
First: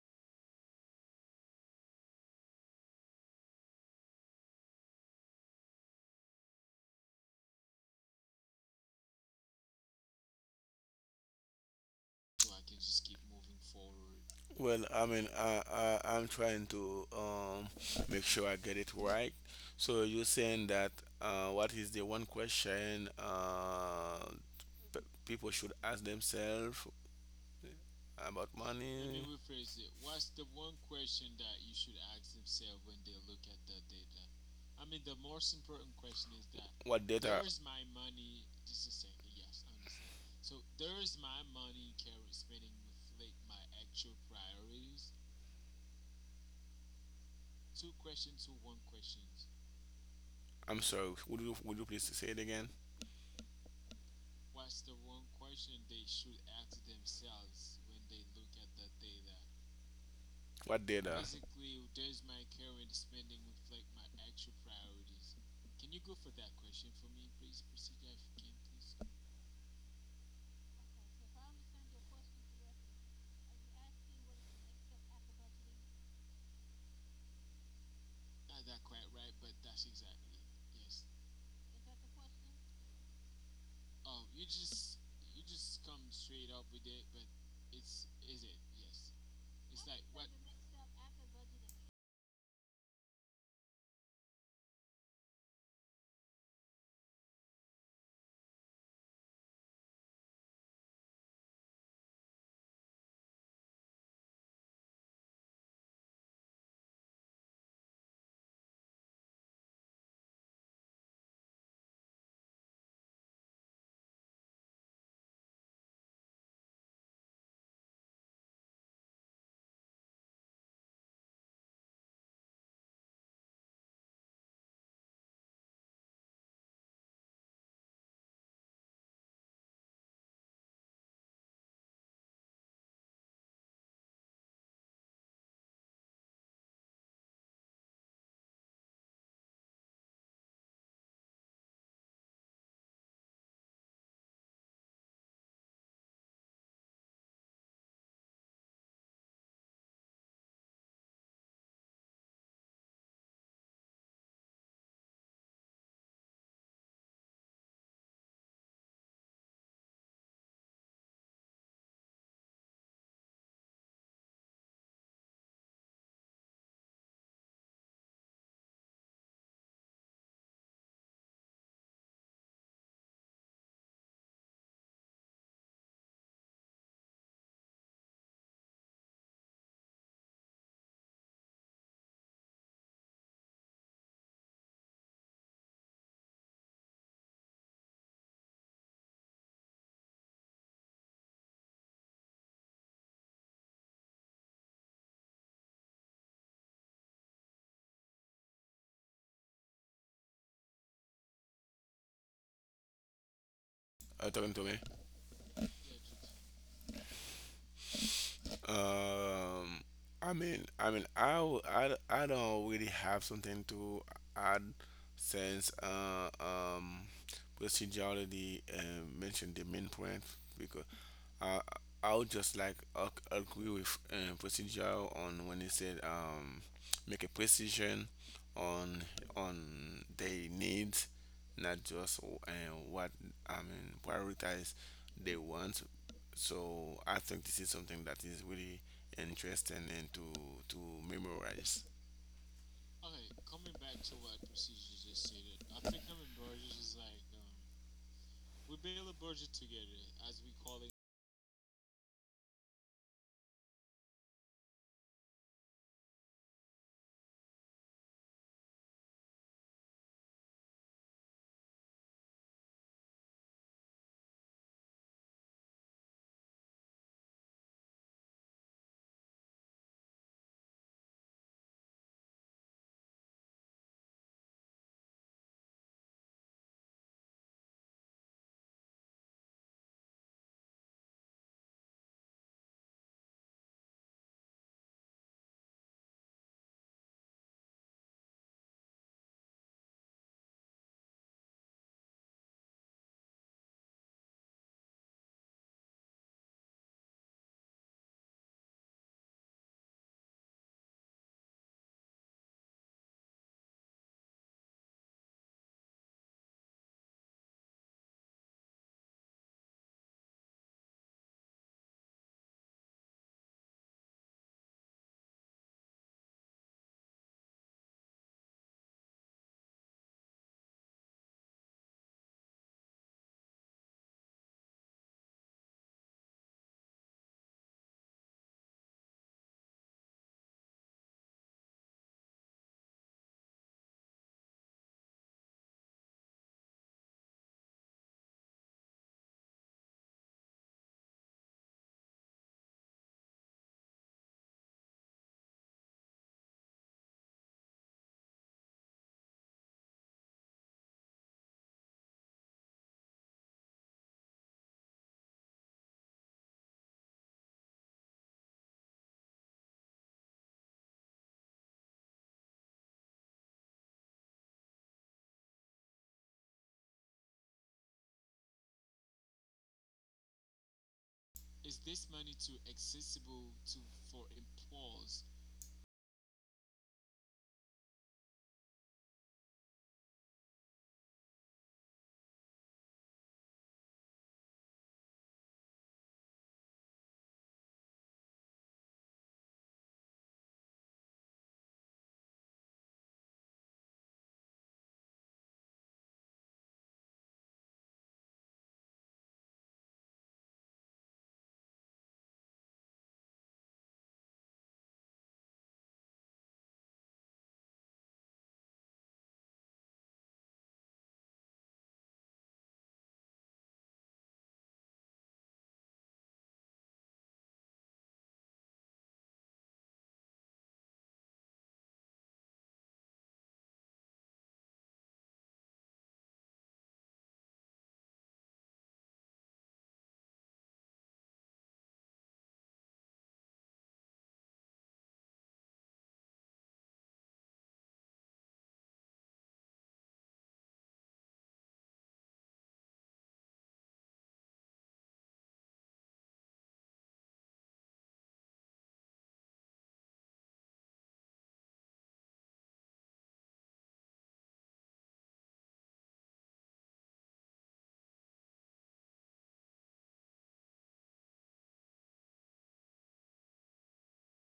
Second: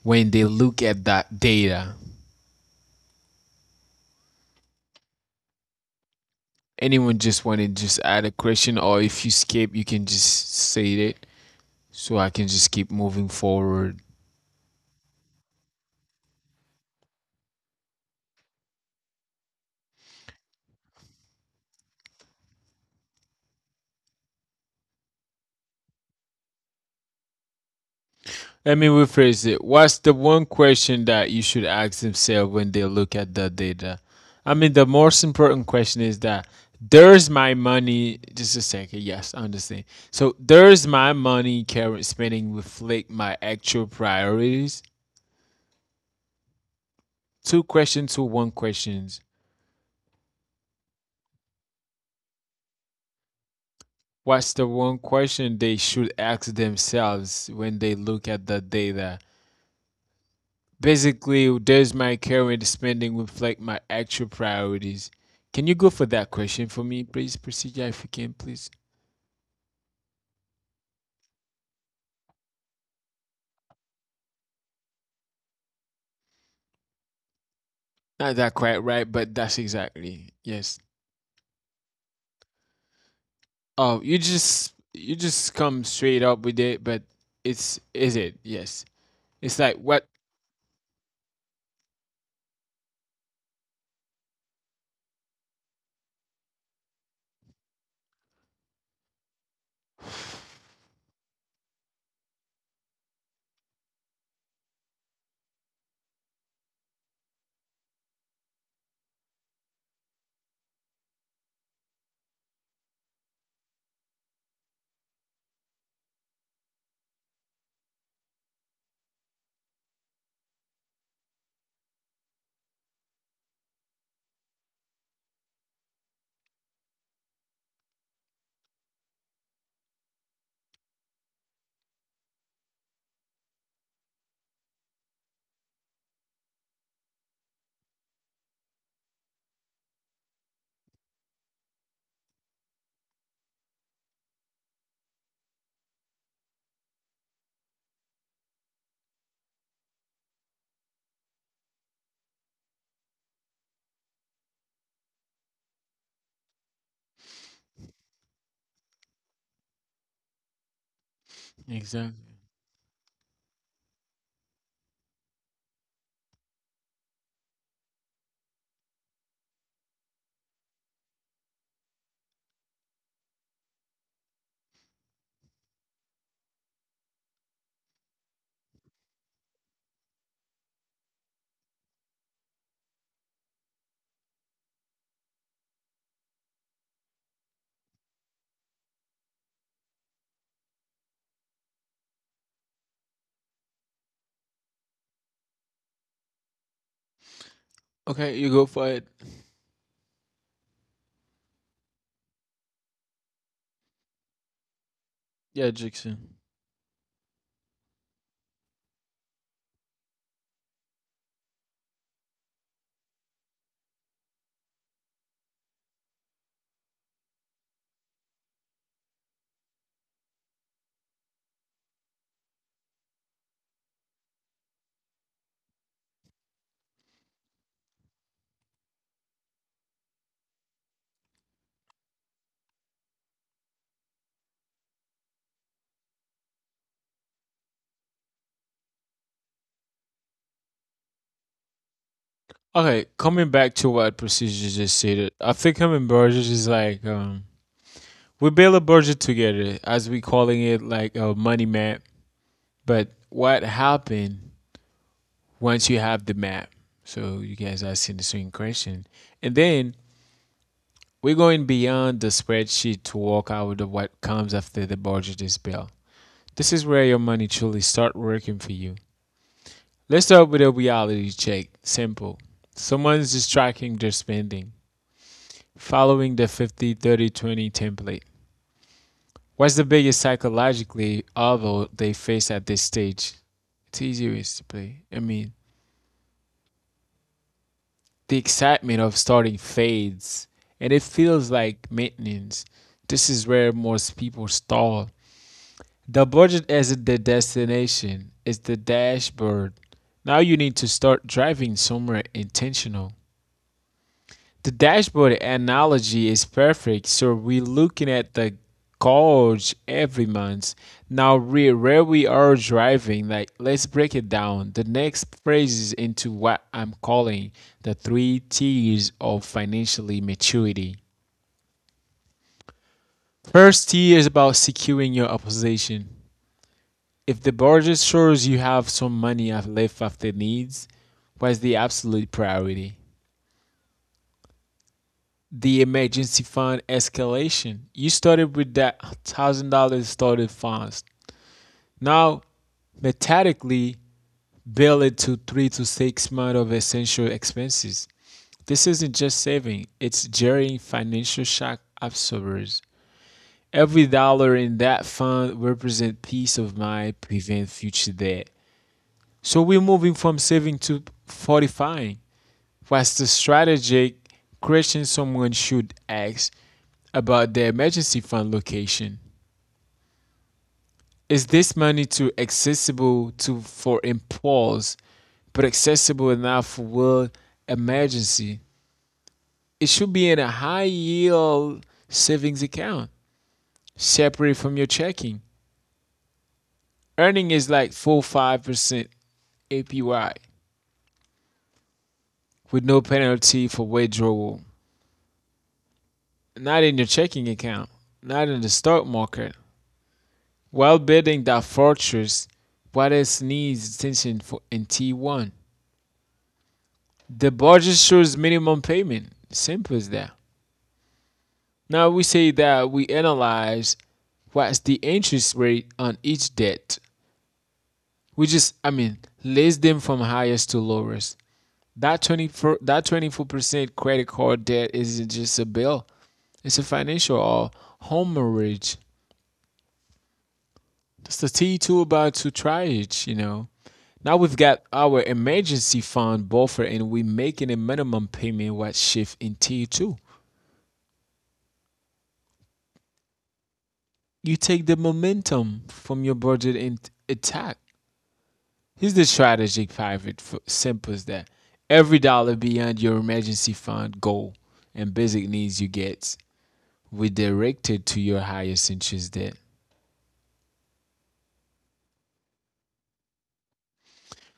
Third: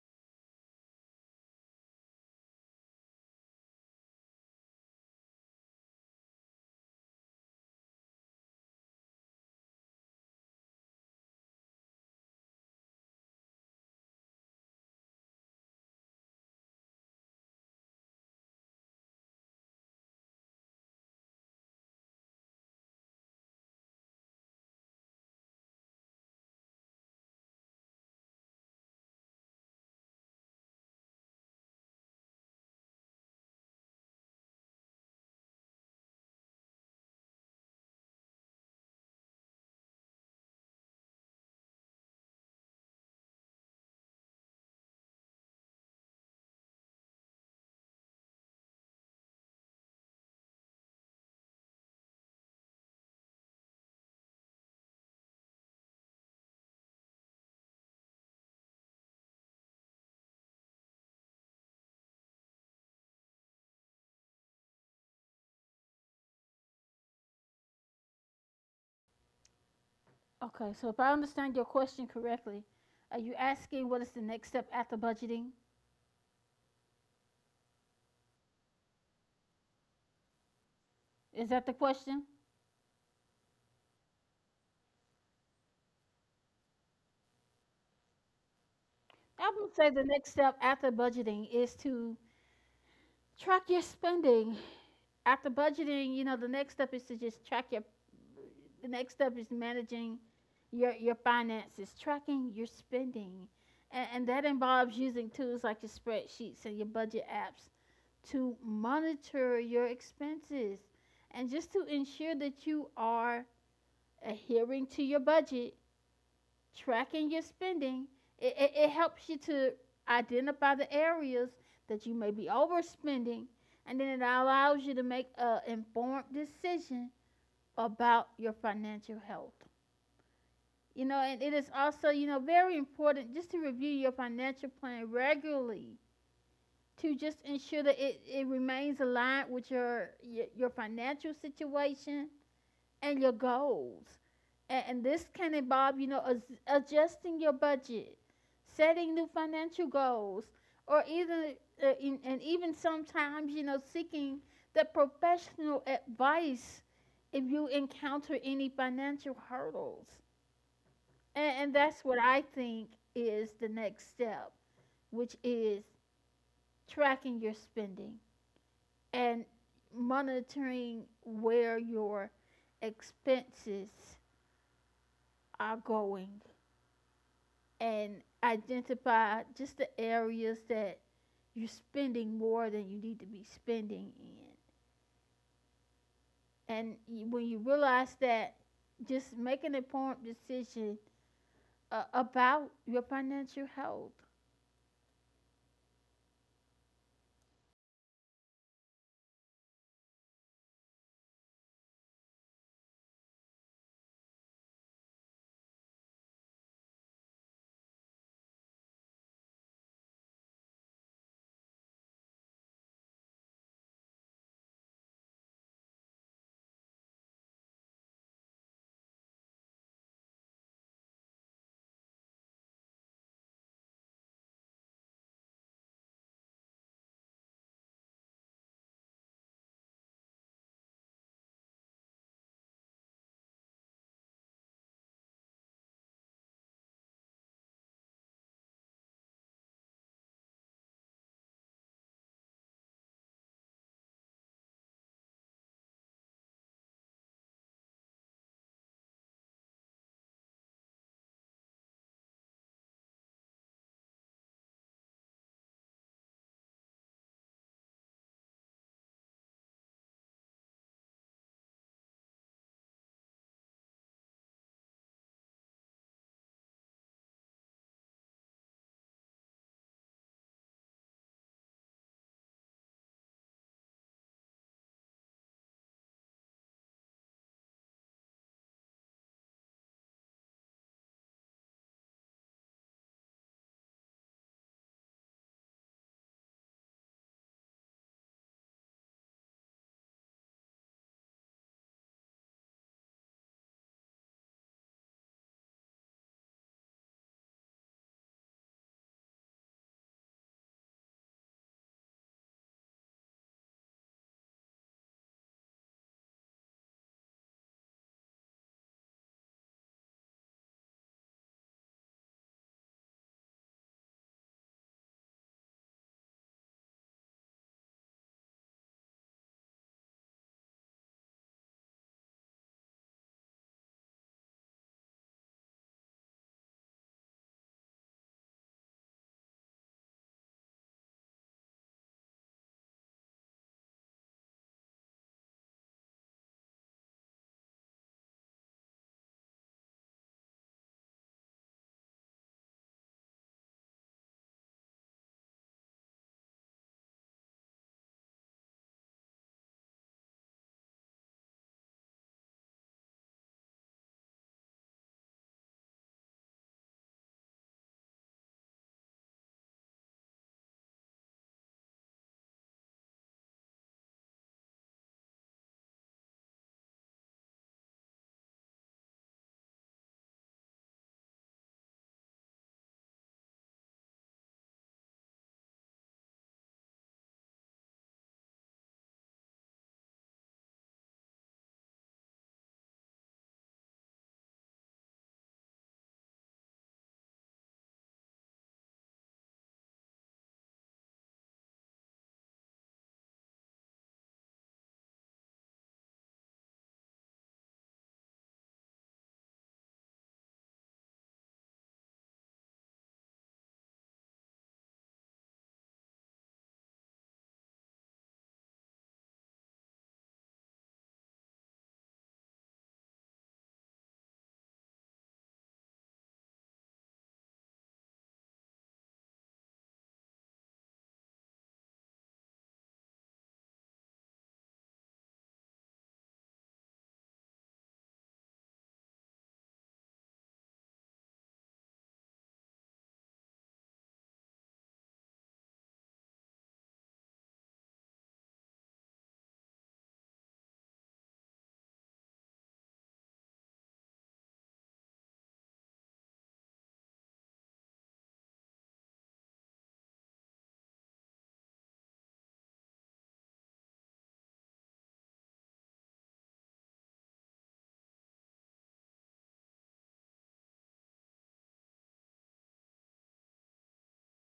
[SPEAKER 1] when they look at that data? Anyone just want to just add a question, or if you skip, you can just say it so I can just keep moving forward.
[SPEAKER 3] Well, I mean, I, I I'm trying to, um make sure I get it right. So you're saying that, uh, what is the one question, uh, p- people should ask themselves about? Let
[SPEAKER 1] Let me
[SPEAKER 3] me money.
[SPEAKER 1] rephrase it. What's the one question that you should ask themselves when they look at the data? I mean, the most important question is that
[SPEAKER 3] What?
[SPEAKER 1] there's my money. Just a second. Yes, I understand. So there's my money current spending reflect my actual priorities? Two questions to one questions.
[SPEAKER 3] I'm sorry, would you would you please say it again?
[SPEAKER 1] What's the one question they should ask themselves when they look at the data?
[SPEAKER 3] What data?
[SPEAKER 1] Basically, does my current spending reflect my actual priorities? Can you go for that question for me, please, procedure, if you can, please?
[SPEAKER 2] Okay, so if I understand your question correctly, are you asking what is the next step after budgeting?
[SPEAKER 1] Not that quite right, but that's exactly yes.
[SPEAKER 2] Is that the question?
[SPEAKER 1] Oh, you just you just come straight up with it, but it's is it yes?
[SPEAKER 2] I
[SPEAKER 1] It's
[SPEAKER 2] would
[SPEAKER 1] like
[SPEAKER 2] say the
[SPEAKER 1] what
[SPEAKER 2] next step after budgeting is to track your spending. After budgeting, you know, the next step is to just track your the next step is managing your your finances, tracking your spending. And, and that involves using tools like your spreadsheets and your budget apps to monitor your expenses and just to ensure that you are adhering to your budget. Tracking your spending it, it, it helps you to identify the areas that you may be overspending and then it allows you to make an informed decision about your financial health. You know, and it is also you know very important just to review your financial plan regularly to just ensure that it, it remains aligned with your, your your financial situation and your goals. And, and this can involve, you know, as- adjusting your budget, setting new financial goals, or even uh, in, and even sometimes, you know, seeking the professional advice if you encounter any financial hurdles. And, and that's
[SPEAKER 1] exactly?
[SPEAKER 2] what I think is the next step, which is tracking your spending and monitoring where your expenses are going, and identify just the areas that you're spending more than you need to be spending in. And when you realize that, just make an informed decision uh, about your financial health.
[SPEAKER 1] Okay, you go for it.
[SPEAKER 3] Are you talking to me?
[SPEAKER 1] Yeah, Jackson.
[SPEAKER 3] Um, I mean, I mean, I, w- I, d- I don't really have something to add, since, uh, um, procedure already, uh, mentioned the main point. Because I I would just like ag- agree with, uh, procedure on when he said, um, make a precision on on their needs, not just, uh, what I mean prioritize they want. So I think this is something that is really interesting and to to memorize.
[SPEAKER 1] Okay, coming back to what procedure just said, I think I'm in budget is like um, we build a budget together, as we calling it, like a money map. But what happened once you have the map? So you guys are asking the same question. And then we're going beyond the spreadsheet to walk out of what comes after the budget is built. This is where your money truly start working for you. Let's start with a reality check. Simple. Someone's just tracking their spending, following the fifty thirty twenty template. What's the biggest psychologically obstacle they face at this stage? It's easier to play. I mean, the excitement of starting fades and it feels like maintenance. This is where most people stall. The budget isn't the destination, it's the dashboard. Now you need to start driving somewhere intentional. The dashboard analogy is perfect. So we're looking at the gauge every month. Now we where we are driving, like let's break it down. The next phrases into what I'm calling the three T's of financially maturity. First T is about securing your opposition. If the budget shows you have some money left after needs, what's the absolute priority? The emergency fund escalation. You started with that one thousand dollars started funds. Now, methodically bill it to three to six months of essential expenses. This isn't just saving; it's jarring financial shock absorbers. Every dollar in that fund represents peace of mind, prevent future debt. So we're moving from saving to fortifying. What's the strategic question someone should ask about their emergency fund location? Is this money too accessible to for impulse, but accessible enough for world emergency? It should be in a high yield savings account, separate from your checking. Earning is like four to five percent A P Y with no penalty for withdrawal. Not in your checking account, not in the stock market, while building that fortress, Juarez needs attention for, in T one. The budget shows minimum payment. Simple as that. Now we say that we analyze what's the interest rate on each debt. We just, I mean, list them from highest to lowest. That twenty-four, that twenty-four percent credit card debt isn't just a bill. It's a financial or home mortgage. That's the T two about to try it, you know. Now we've got our emergency fund buffer and we're making a minimum payment what shift in tier two. You take the momentum from your budget and attack. Here's the strategic pivot for simple as that. Every dollar beyond your emergency fund goal and basic needs you get redirected to your highest interest debt.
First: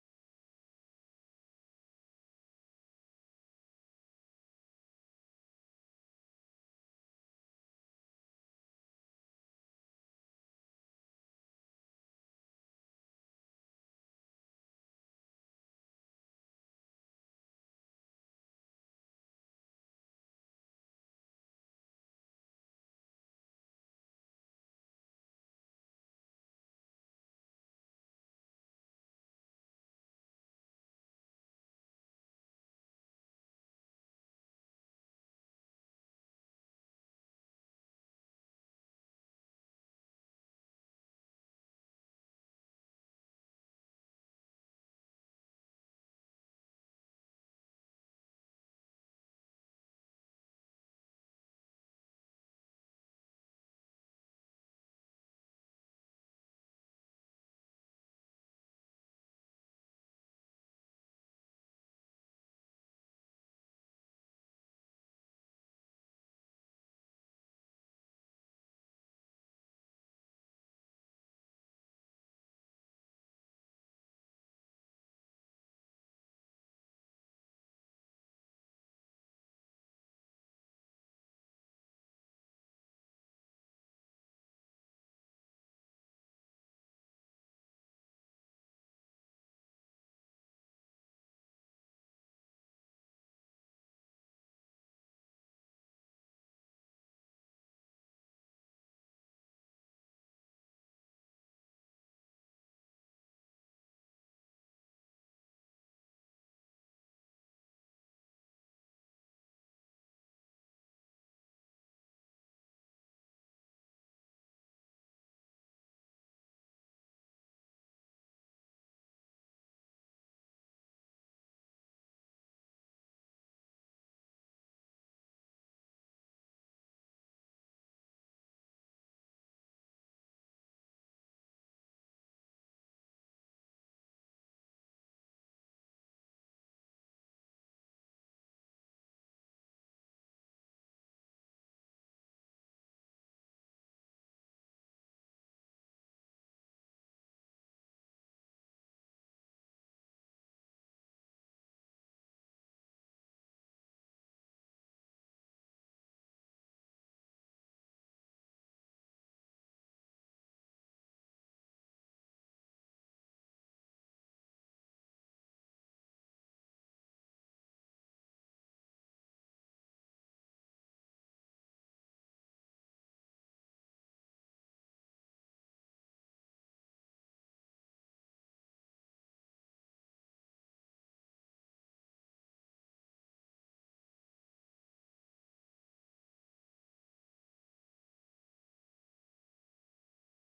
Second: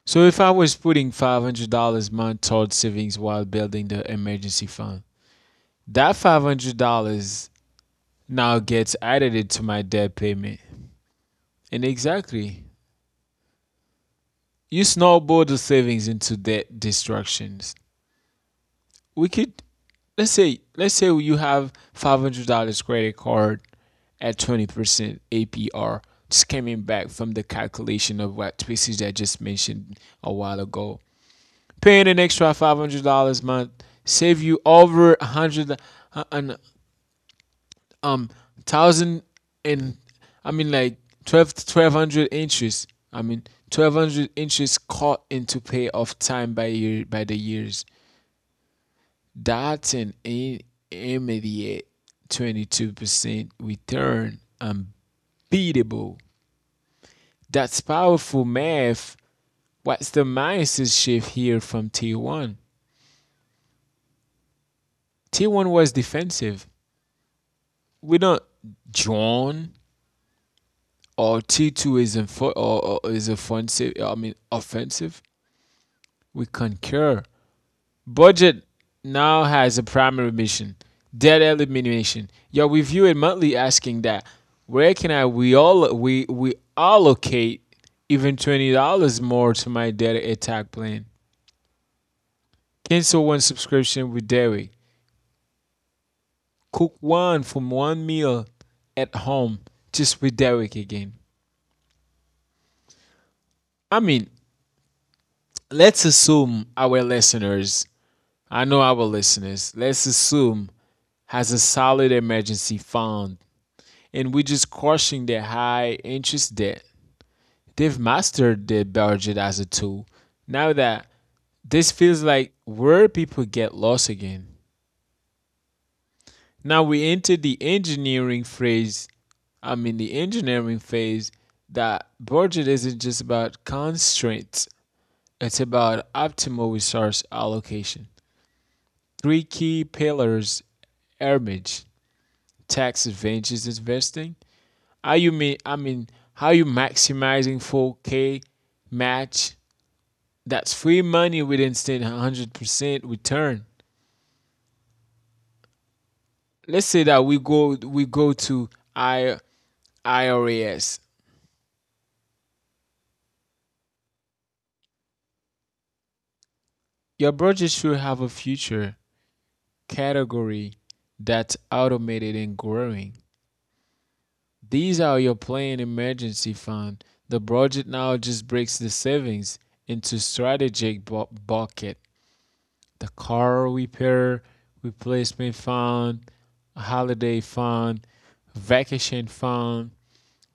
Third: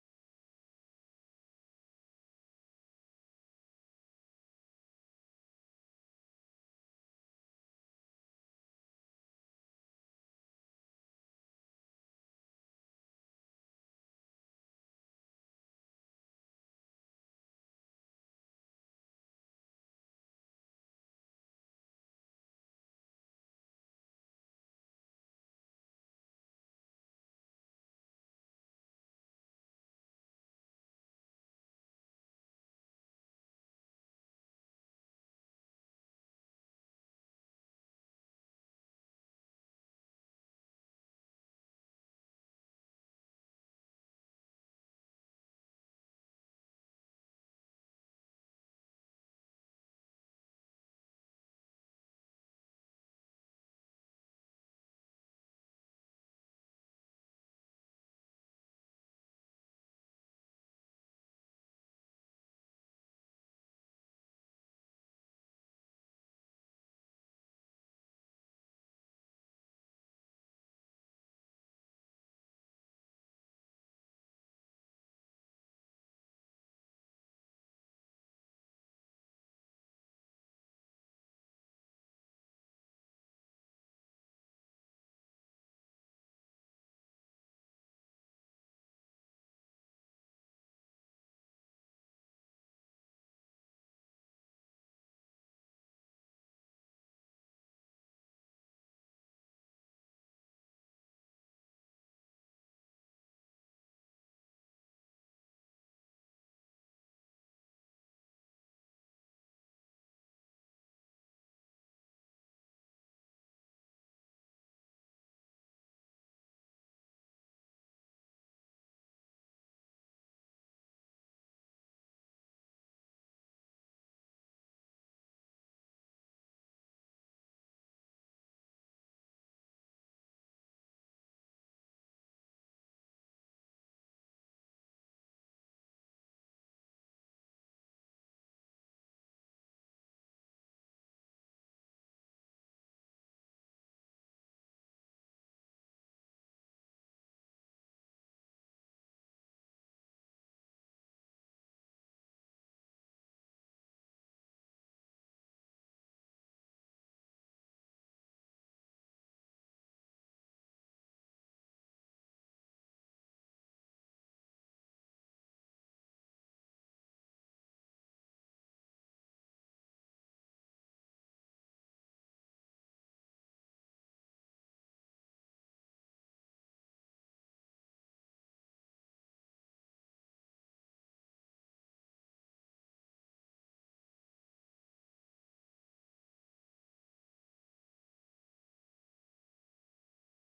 [SPEAKER 1] So if I was putting five hundred dollars a month toward savings while building the emergency fund, that five hundred dollars now gets added to my debt payment. And exactly. You snowball the savings into debt destructions. We could let's say let's say you have five hundred dollars credit card at twenty percent A P R, just coming back from the calculation of what species I just mentioned a while ago. Paying an extra five hundred dollars a month save you over a hundred and um thousand and I mean like twelve to twelve hundred inches. I mean twelve hundred inches caught into pay of time by year by the years. Dalton in immediate twenty two percent return unbeatable. That's powerful math. What's the mindset shift here from T one? T one was defensive. We don't John or T two is in for or, or is offensive. I mean offensive. We concur. Budget now has a primary mission debt elimination. Yo, we view it monthly asking that where can I we all we we allocate even twenty dollars more to my debt attack plan? Cancel one subscription with Derek. Cook one from one meal at home just with Derek again. I mean, let's assume our listeners, I know our listeners, let's assume has a solid emergency fund and which is crushing the high interest debt. They've mastered the budget as a tool. Now that this feels like where people get lost again. Now we enter the engineering phase. I mean the engineering phase that budget isn't just about constraints. It's about optimal resource allocation. Three key pillars: image, tax advantages investing, Are you mean I mean how you maximizing four K match? That's free money with instant one hundred percent return. Let's say that we go we go to I, IRAS. Your budget should have a future category that's automated and growing. These are your plan emergency fund. The budget now just breaks the savings into strategic bu- bucket. The car repair replacement fund, holiday fund, vacation fund,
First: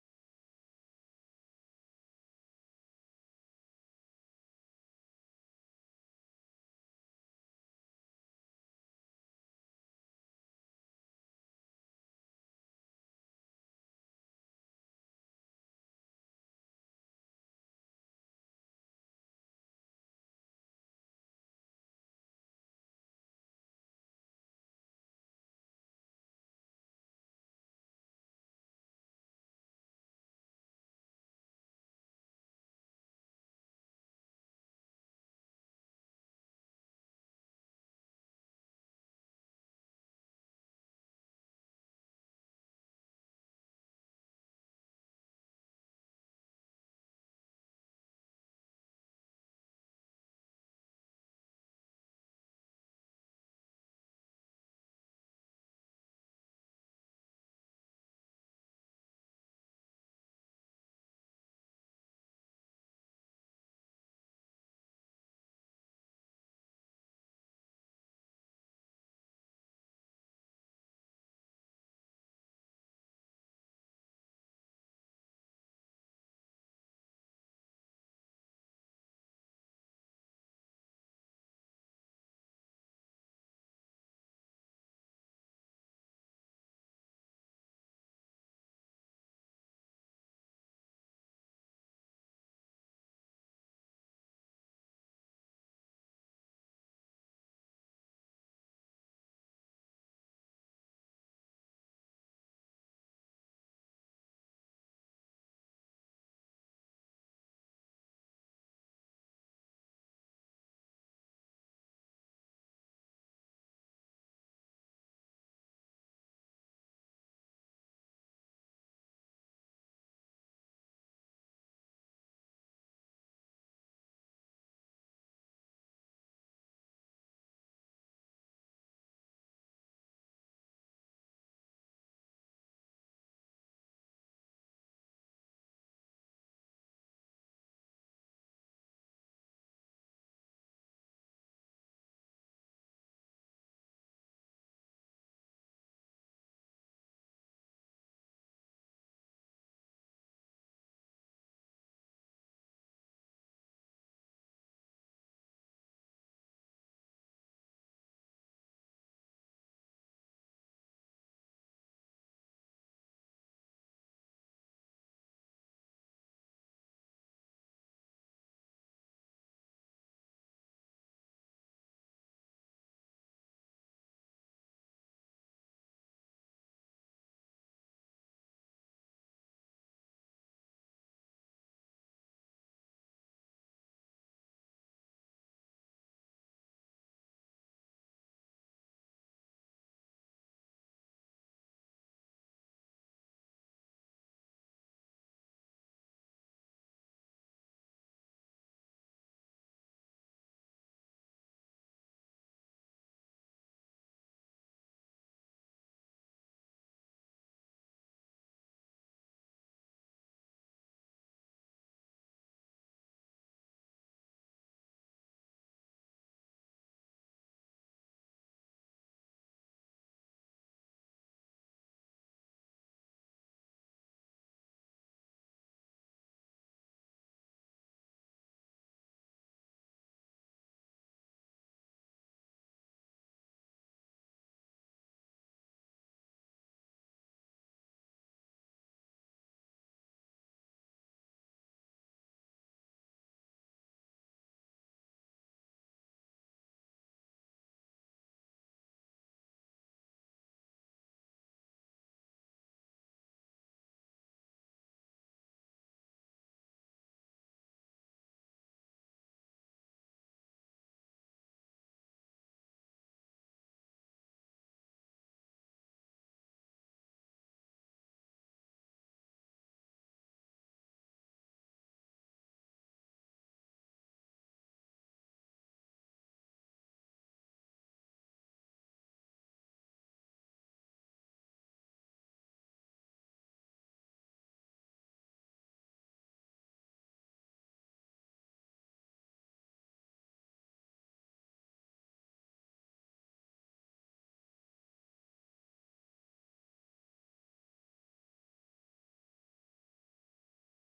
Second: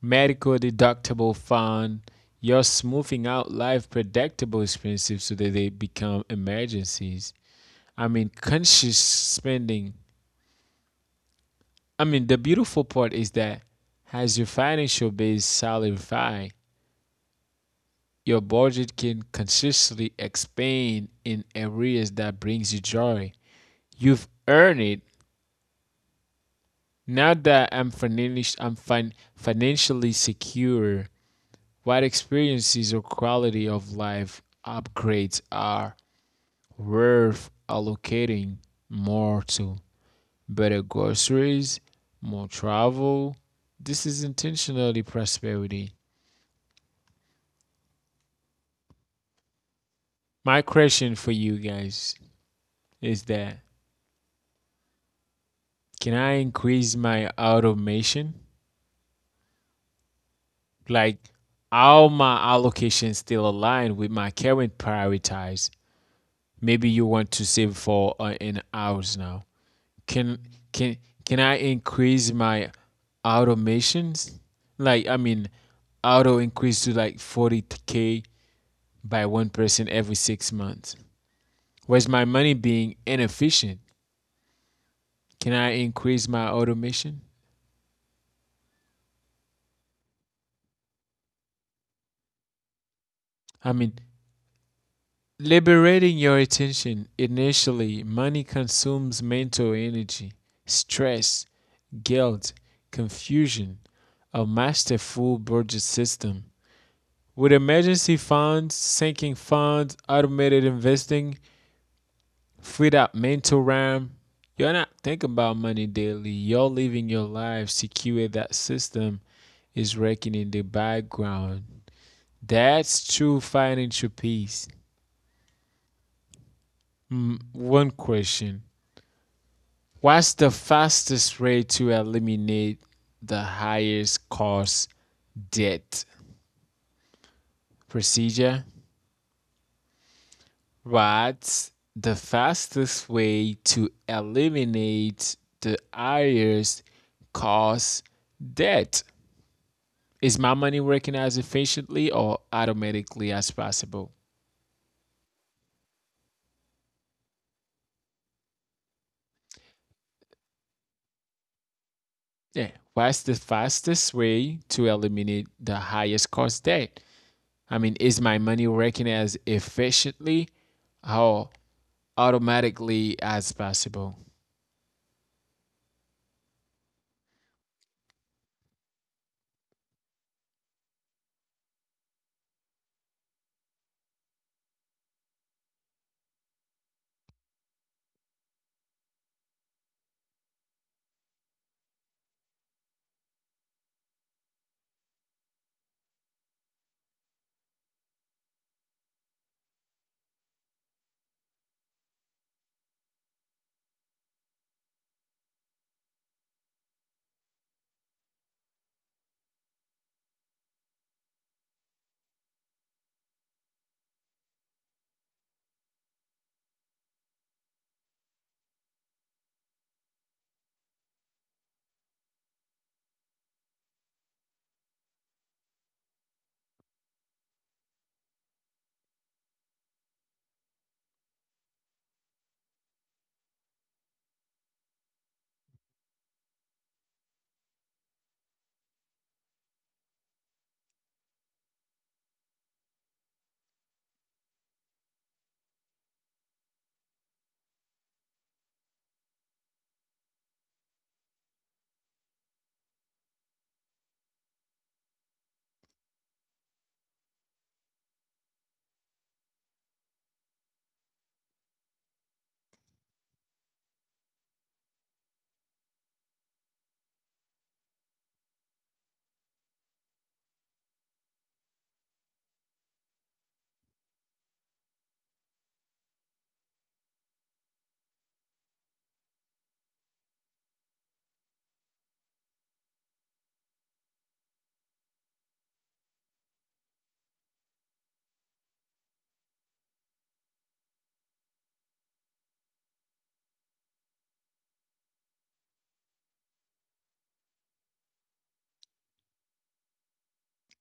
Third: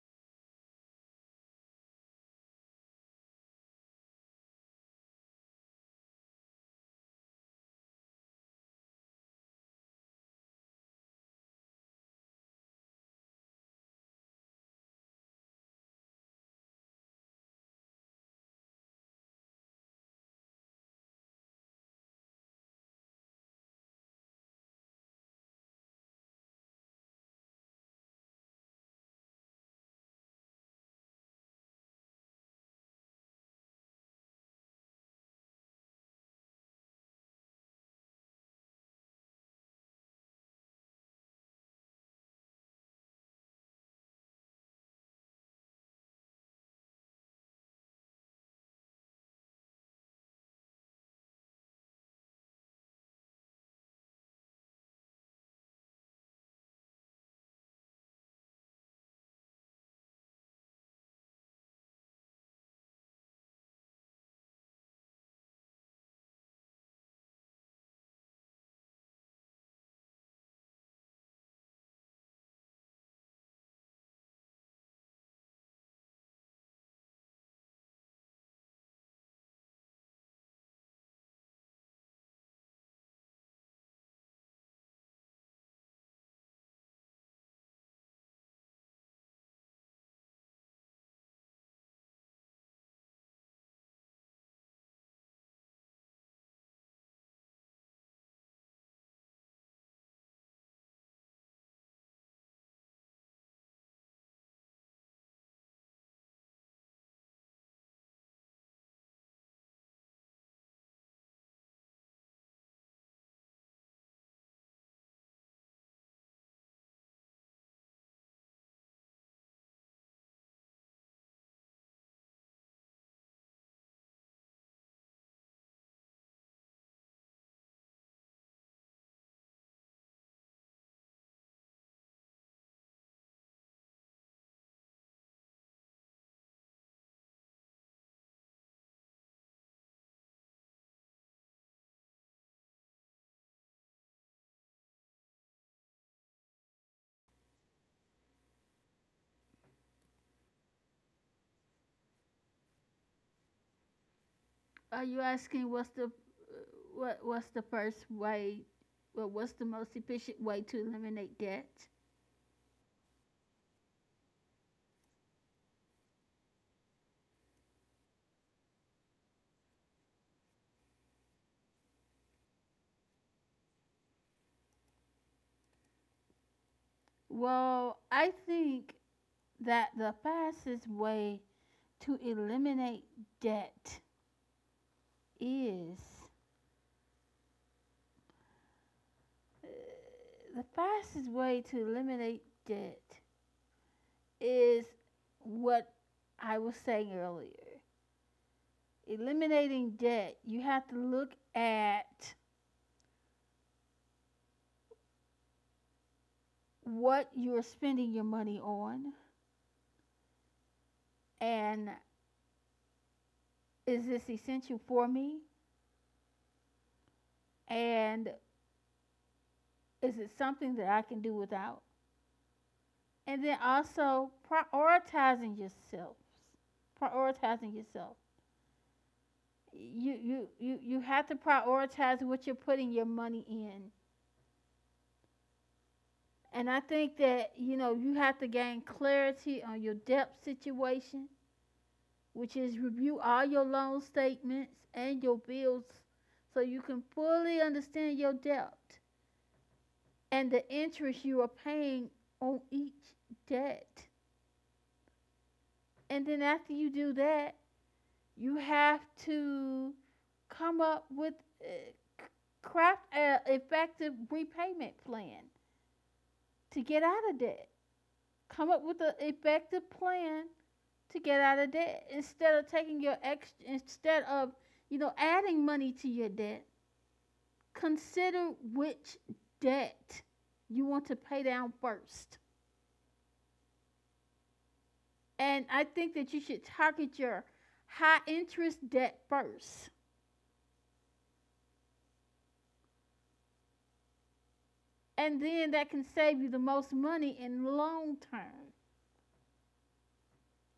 [SPEAKER 1] medical deductible fund. You're smoothing out life predictable expenses so that they become emergencies. I mean, conscious spending. I mean, the beautiful part is that as your financial base solidifies, your budget can consistently expand in areas that brings you joy. You've earned it. Now that I'm, financi- I'm fin- financially secure, what experiences or quality of life upgrades are worth allocating more to? Better groceries, more travel. This is intentionally prosperity. My question for you guys is that, can I increase my automation? Like, are my allocations still aligned with my current priorities? Maybe you want to save for uh, an hours now. can can can I increase my automations? Like i mean auto increase to like forty k by one person every six months. Where's my money being inefficient? Can I increase my automation? i mean liberating your attention initially money consumes mental energy, stress, guilt, confusion. A masterful budget system. With emergency funds, sinking funds, automated investing, freed up mental RAM, you're not thinking about money daily. You're living your life secure that system is working in the background. That's true financial peace. Mm, one question. What's the fastest way to eliminate the highest cost debt procedure? What's the fastest way to eliminate the I R S cause debt? Is my money working as efficiently or automatically as possible?
[SPEAKER 2] Are you asking what's the uh, what what's the first way? Well, what's the most efficient way to eliminate debt?
[SPEAKER 1] Yeah. What's the fastest way to eliminate the highest cost debt? I mean, is my money working as efficiently or automatically as possible?
[SPEAKER 2] Well, I think that the fastest way to eliminate debt is Uh, the fastest way to eliminate debt is what I was saying earlier. Eliminating debt, you have to look at what you're spending your money on and is this essential for me? And is it something that I can do without? And then also prioritizing yourself. Prioritizing yourself. You you you, you have to prioritize what you're putting your money in. And I think that, you know, you have to gain clarity on your debt situation, which is review all your loan statements and your bills so you can fully understand your debt and the interest you are paying on each debt. And then after you do that, you have to come up with uh, craft an effective repayment plan to get out of debt. Come up with an effective plan to get out of debt instead of taking your ex instead of you know adding money to your debt. Consider which debt you want to pay down first, and I think that you should target your high interest debt first, and then that can save you the most money in long term.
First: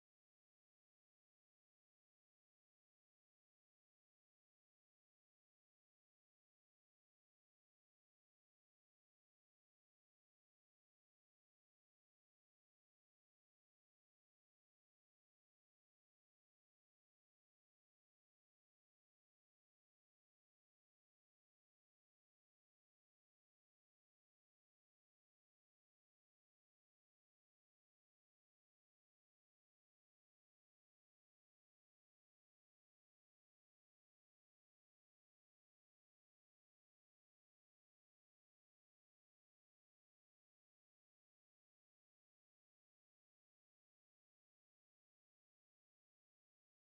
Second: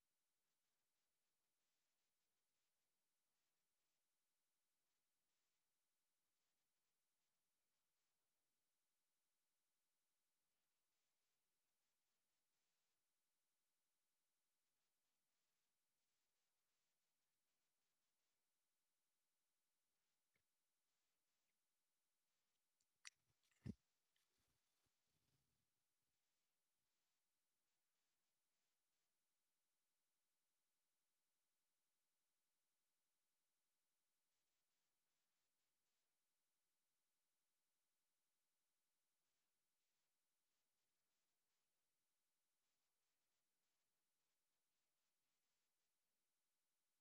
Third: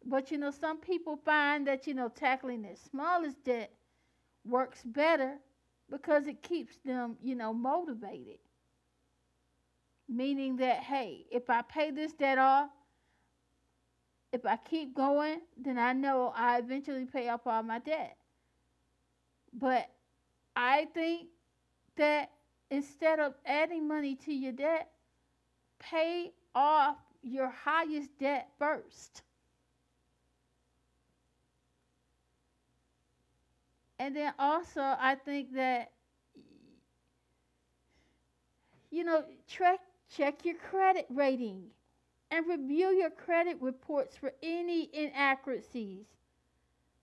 [SPEAKER 2] But you know some people find that you know tackling their smallest debt works better because it keeps them, you know, motivated. Meaning that, hey, if I pay this debt off, if I keep going, then I know I eventually pay off all my debt. But I think that instead of adding money to your debt, pay off your highest debt first. And then also, I think that, you know, check, check your credit rating, and review your credit reports for any inaccuracies,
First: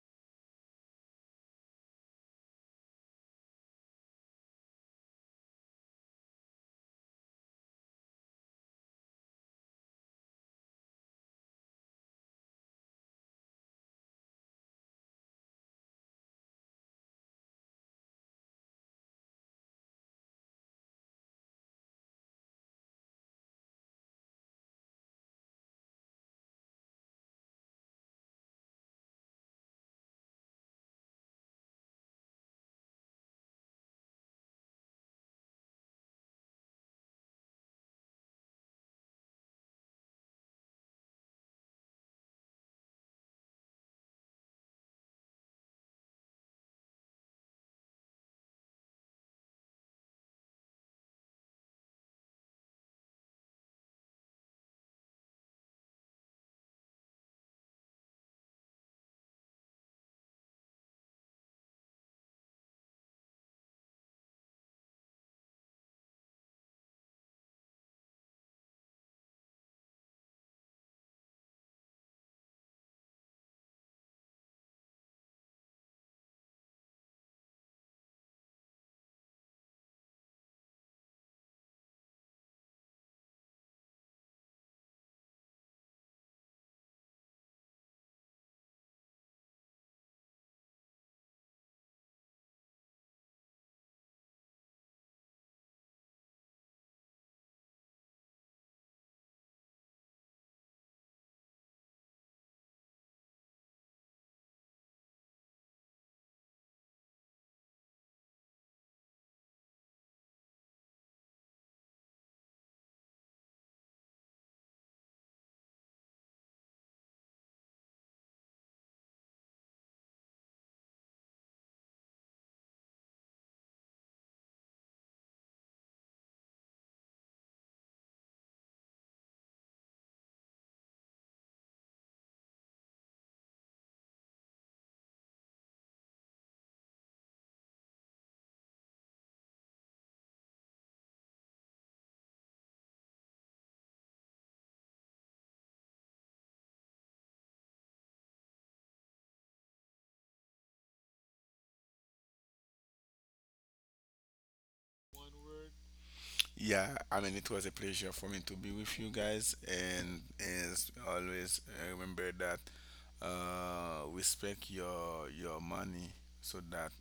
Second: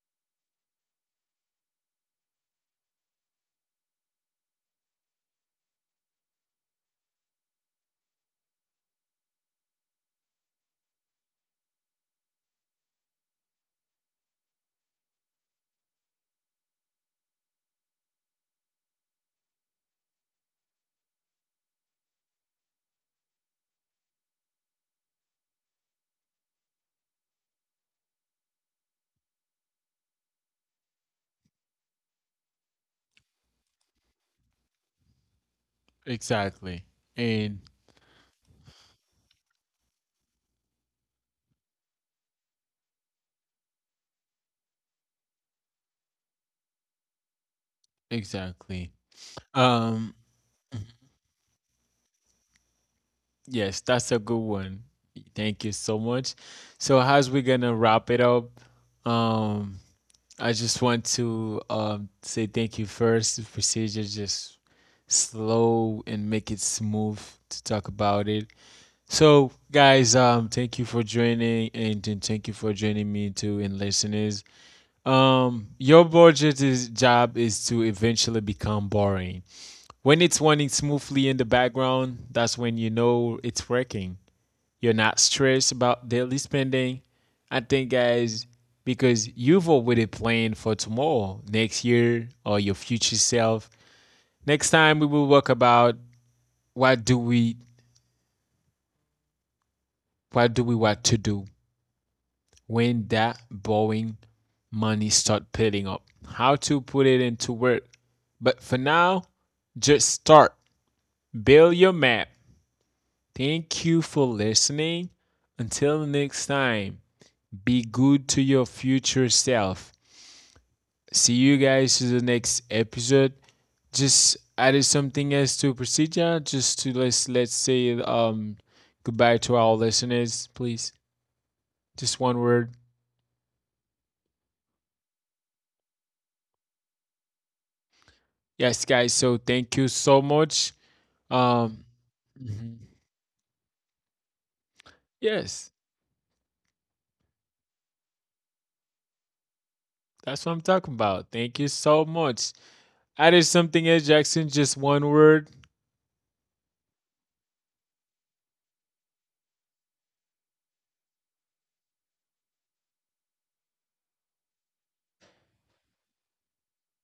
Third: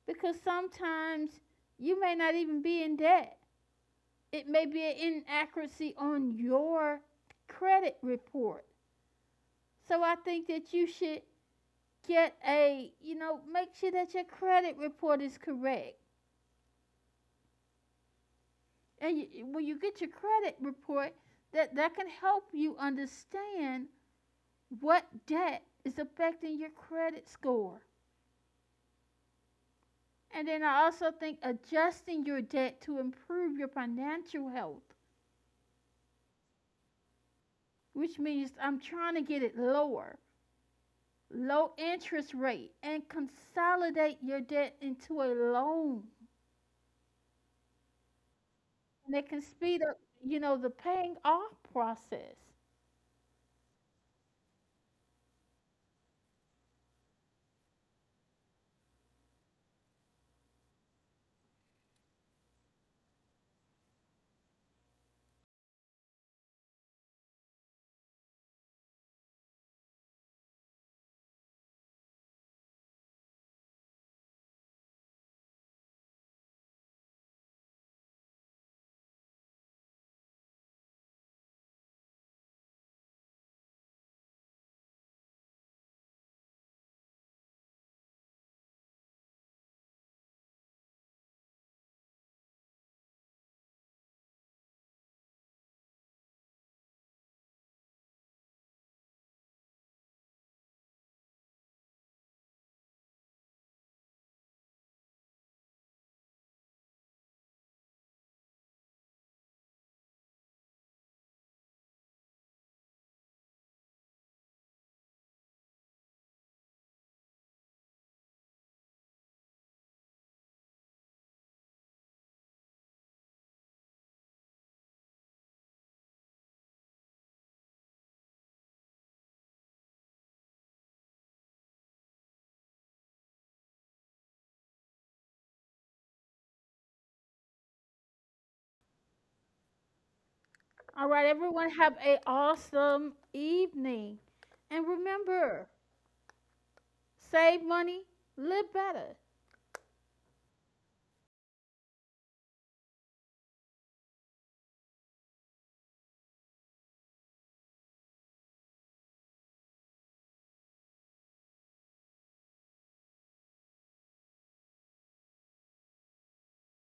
[SPEAKER 2] because sometimes you may not even be in debt. It may be an inaccuracy on your credit report. So I think that you should get a, you know, make sure that your credit report is correct. And you, when you get your credit report, that, that can help you understand what debt is affecting your credit score. And then I also think adjusting your debt to improve your financial health,
[SPEAKER 1] Exactly. And
[SPEAKER 2] which means I'm trying to get it lower, low interest rate, and consolidate your debt into a loan.
[SPEAKER 1] exactly.
[SPEAKER 2] And it can speed up,
[SPEAKER 1] Um.
[SPEAKER 2] you know, the paying off process.
[SPEAKER 1] Yes, that's a good one. Thank you so much. So, as we're gonna wrap it up, um, I just want to um say thank you first. The procedure just slow and make it smooth to talk about it. So, guys, um, thank you for joining, and then thank you for joining me too, and listeners. Um, your budget is job is to eventually become boring. When it's running smoothly in the background, that's when you know it's working. You're not stressed about daily spending. I think, guys, because you've already planned for tomorrow, next year, or your future self. Next time, we will talk about what do we, what do we want to do when that borrowing money start piling up. How to put it into work. But for now, just start. Build your map. Thank you for listening. Until next time, be good to your future self. See you guys to the next episode. Just added something else to procedure, just to let's let's say um goodbye to our listeners, please. Just one word. Yes, guys. So thank you so much.
[SPEAKER 2] All right, everyone
[SPEAKER 1] Um,
[SPEAKER 2] have a
[SPEAKER 1] mhm.
[SPEAKER 2] awesome evening. And
[SPEAKER 1] Yes,
[SPEAKER 2] remember, save money, live better.
[SPEAKER 1] that's what I'm talking about. Thank you so much. Added something else, Jackson. Just one word.
[SPEAKER 3] Yeah, I mean, it was a pleasure for me to be with you guys, and, as always, uh, remember that, uh, respect your your money, so that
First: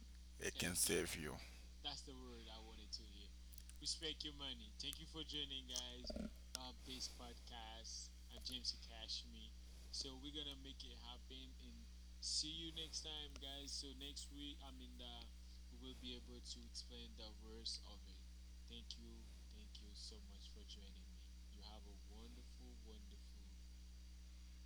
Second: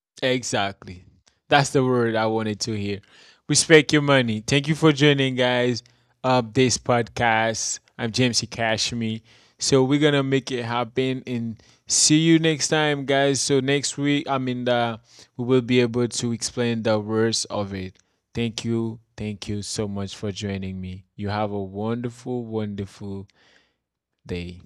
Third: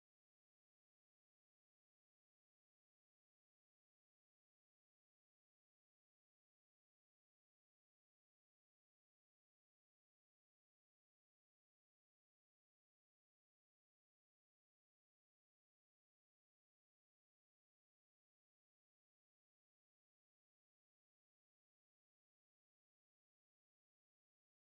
[SPEAKER 3] it can
[SPEAKER 1] Exactly.
[SPEAKER 3] save you.
[SPEAKER 1] That's the word I wanted to hear. Respect your money. Thank you for joining, guys, of this podcast. I'm James E. Cashme. So we're gonna make it happen and see you next time, guys. So next week, I mean, the, we will be able to explain the worst of it. Thank you. Thank you so much for joining me. You have a wonderful, wonderful day.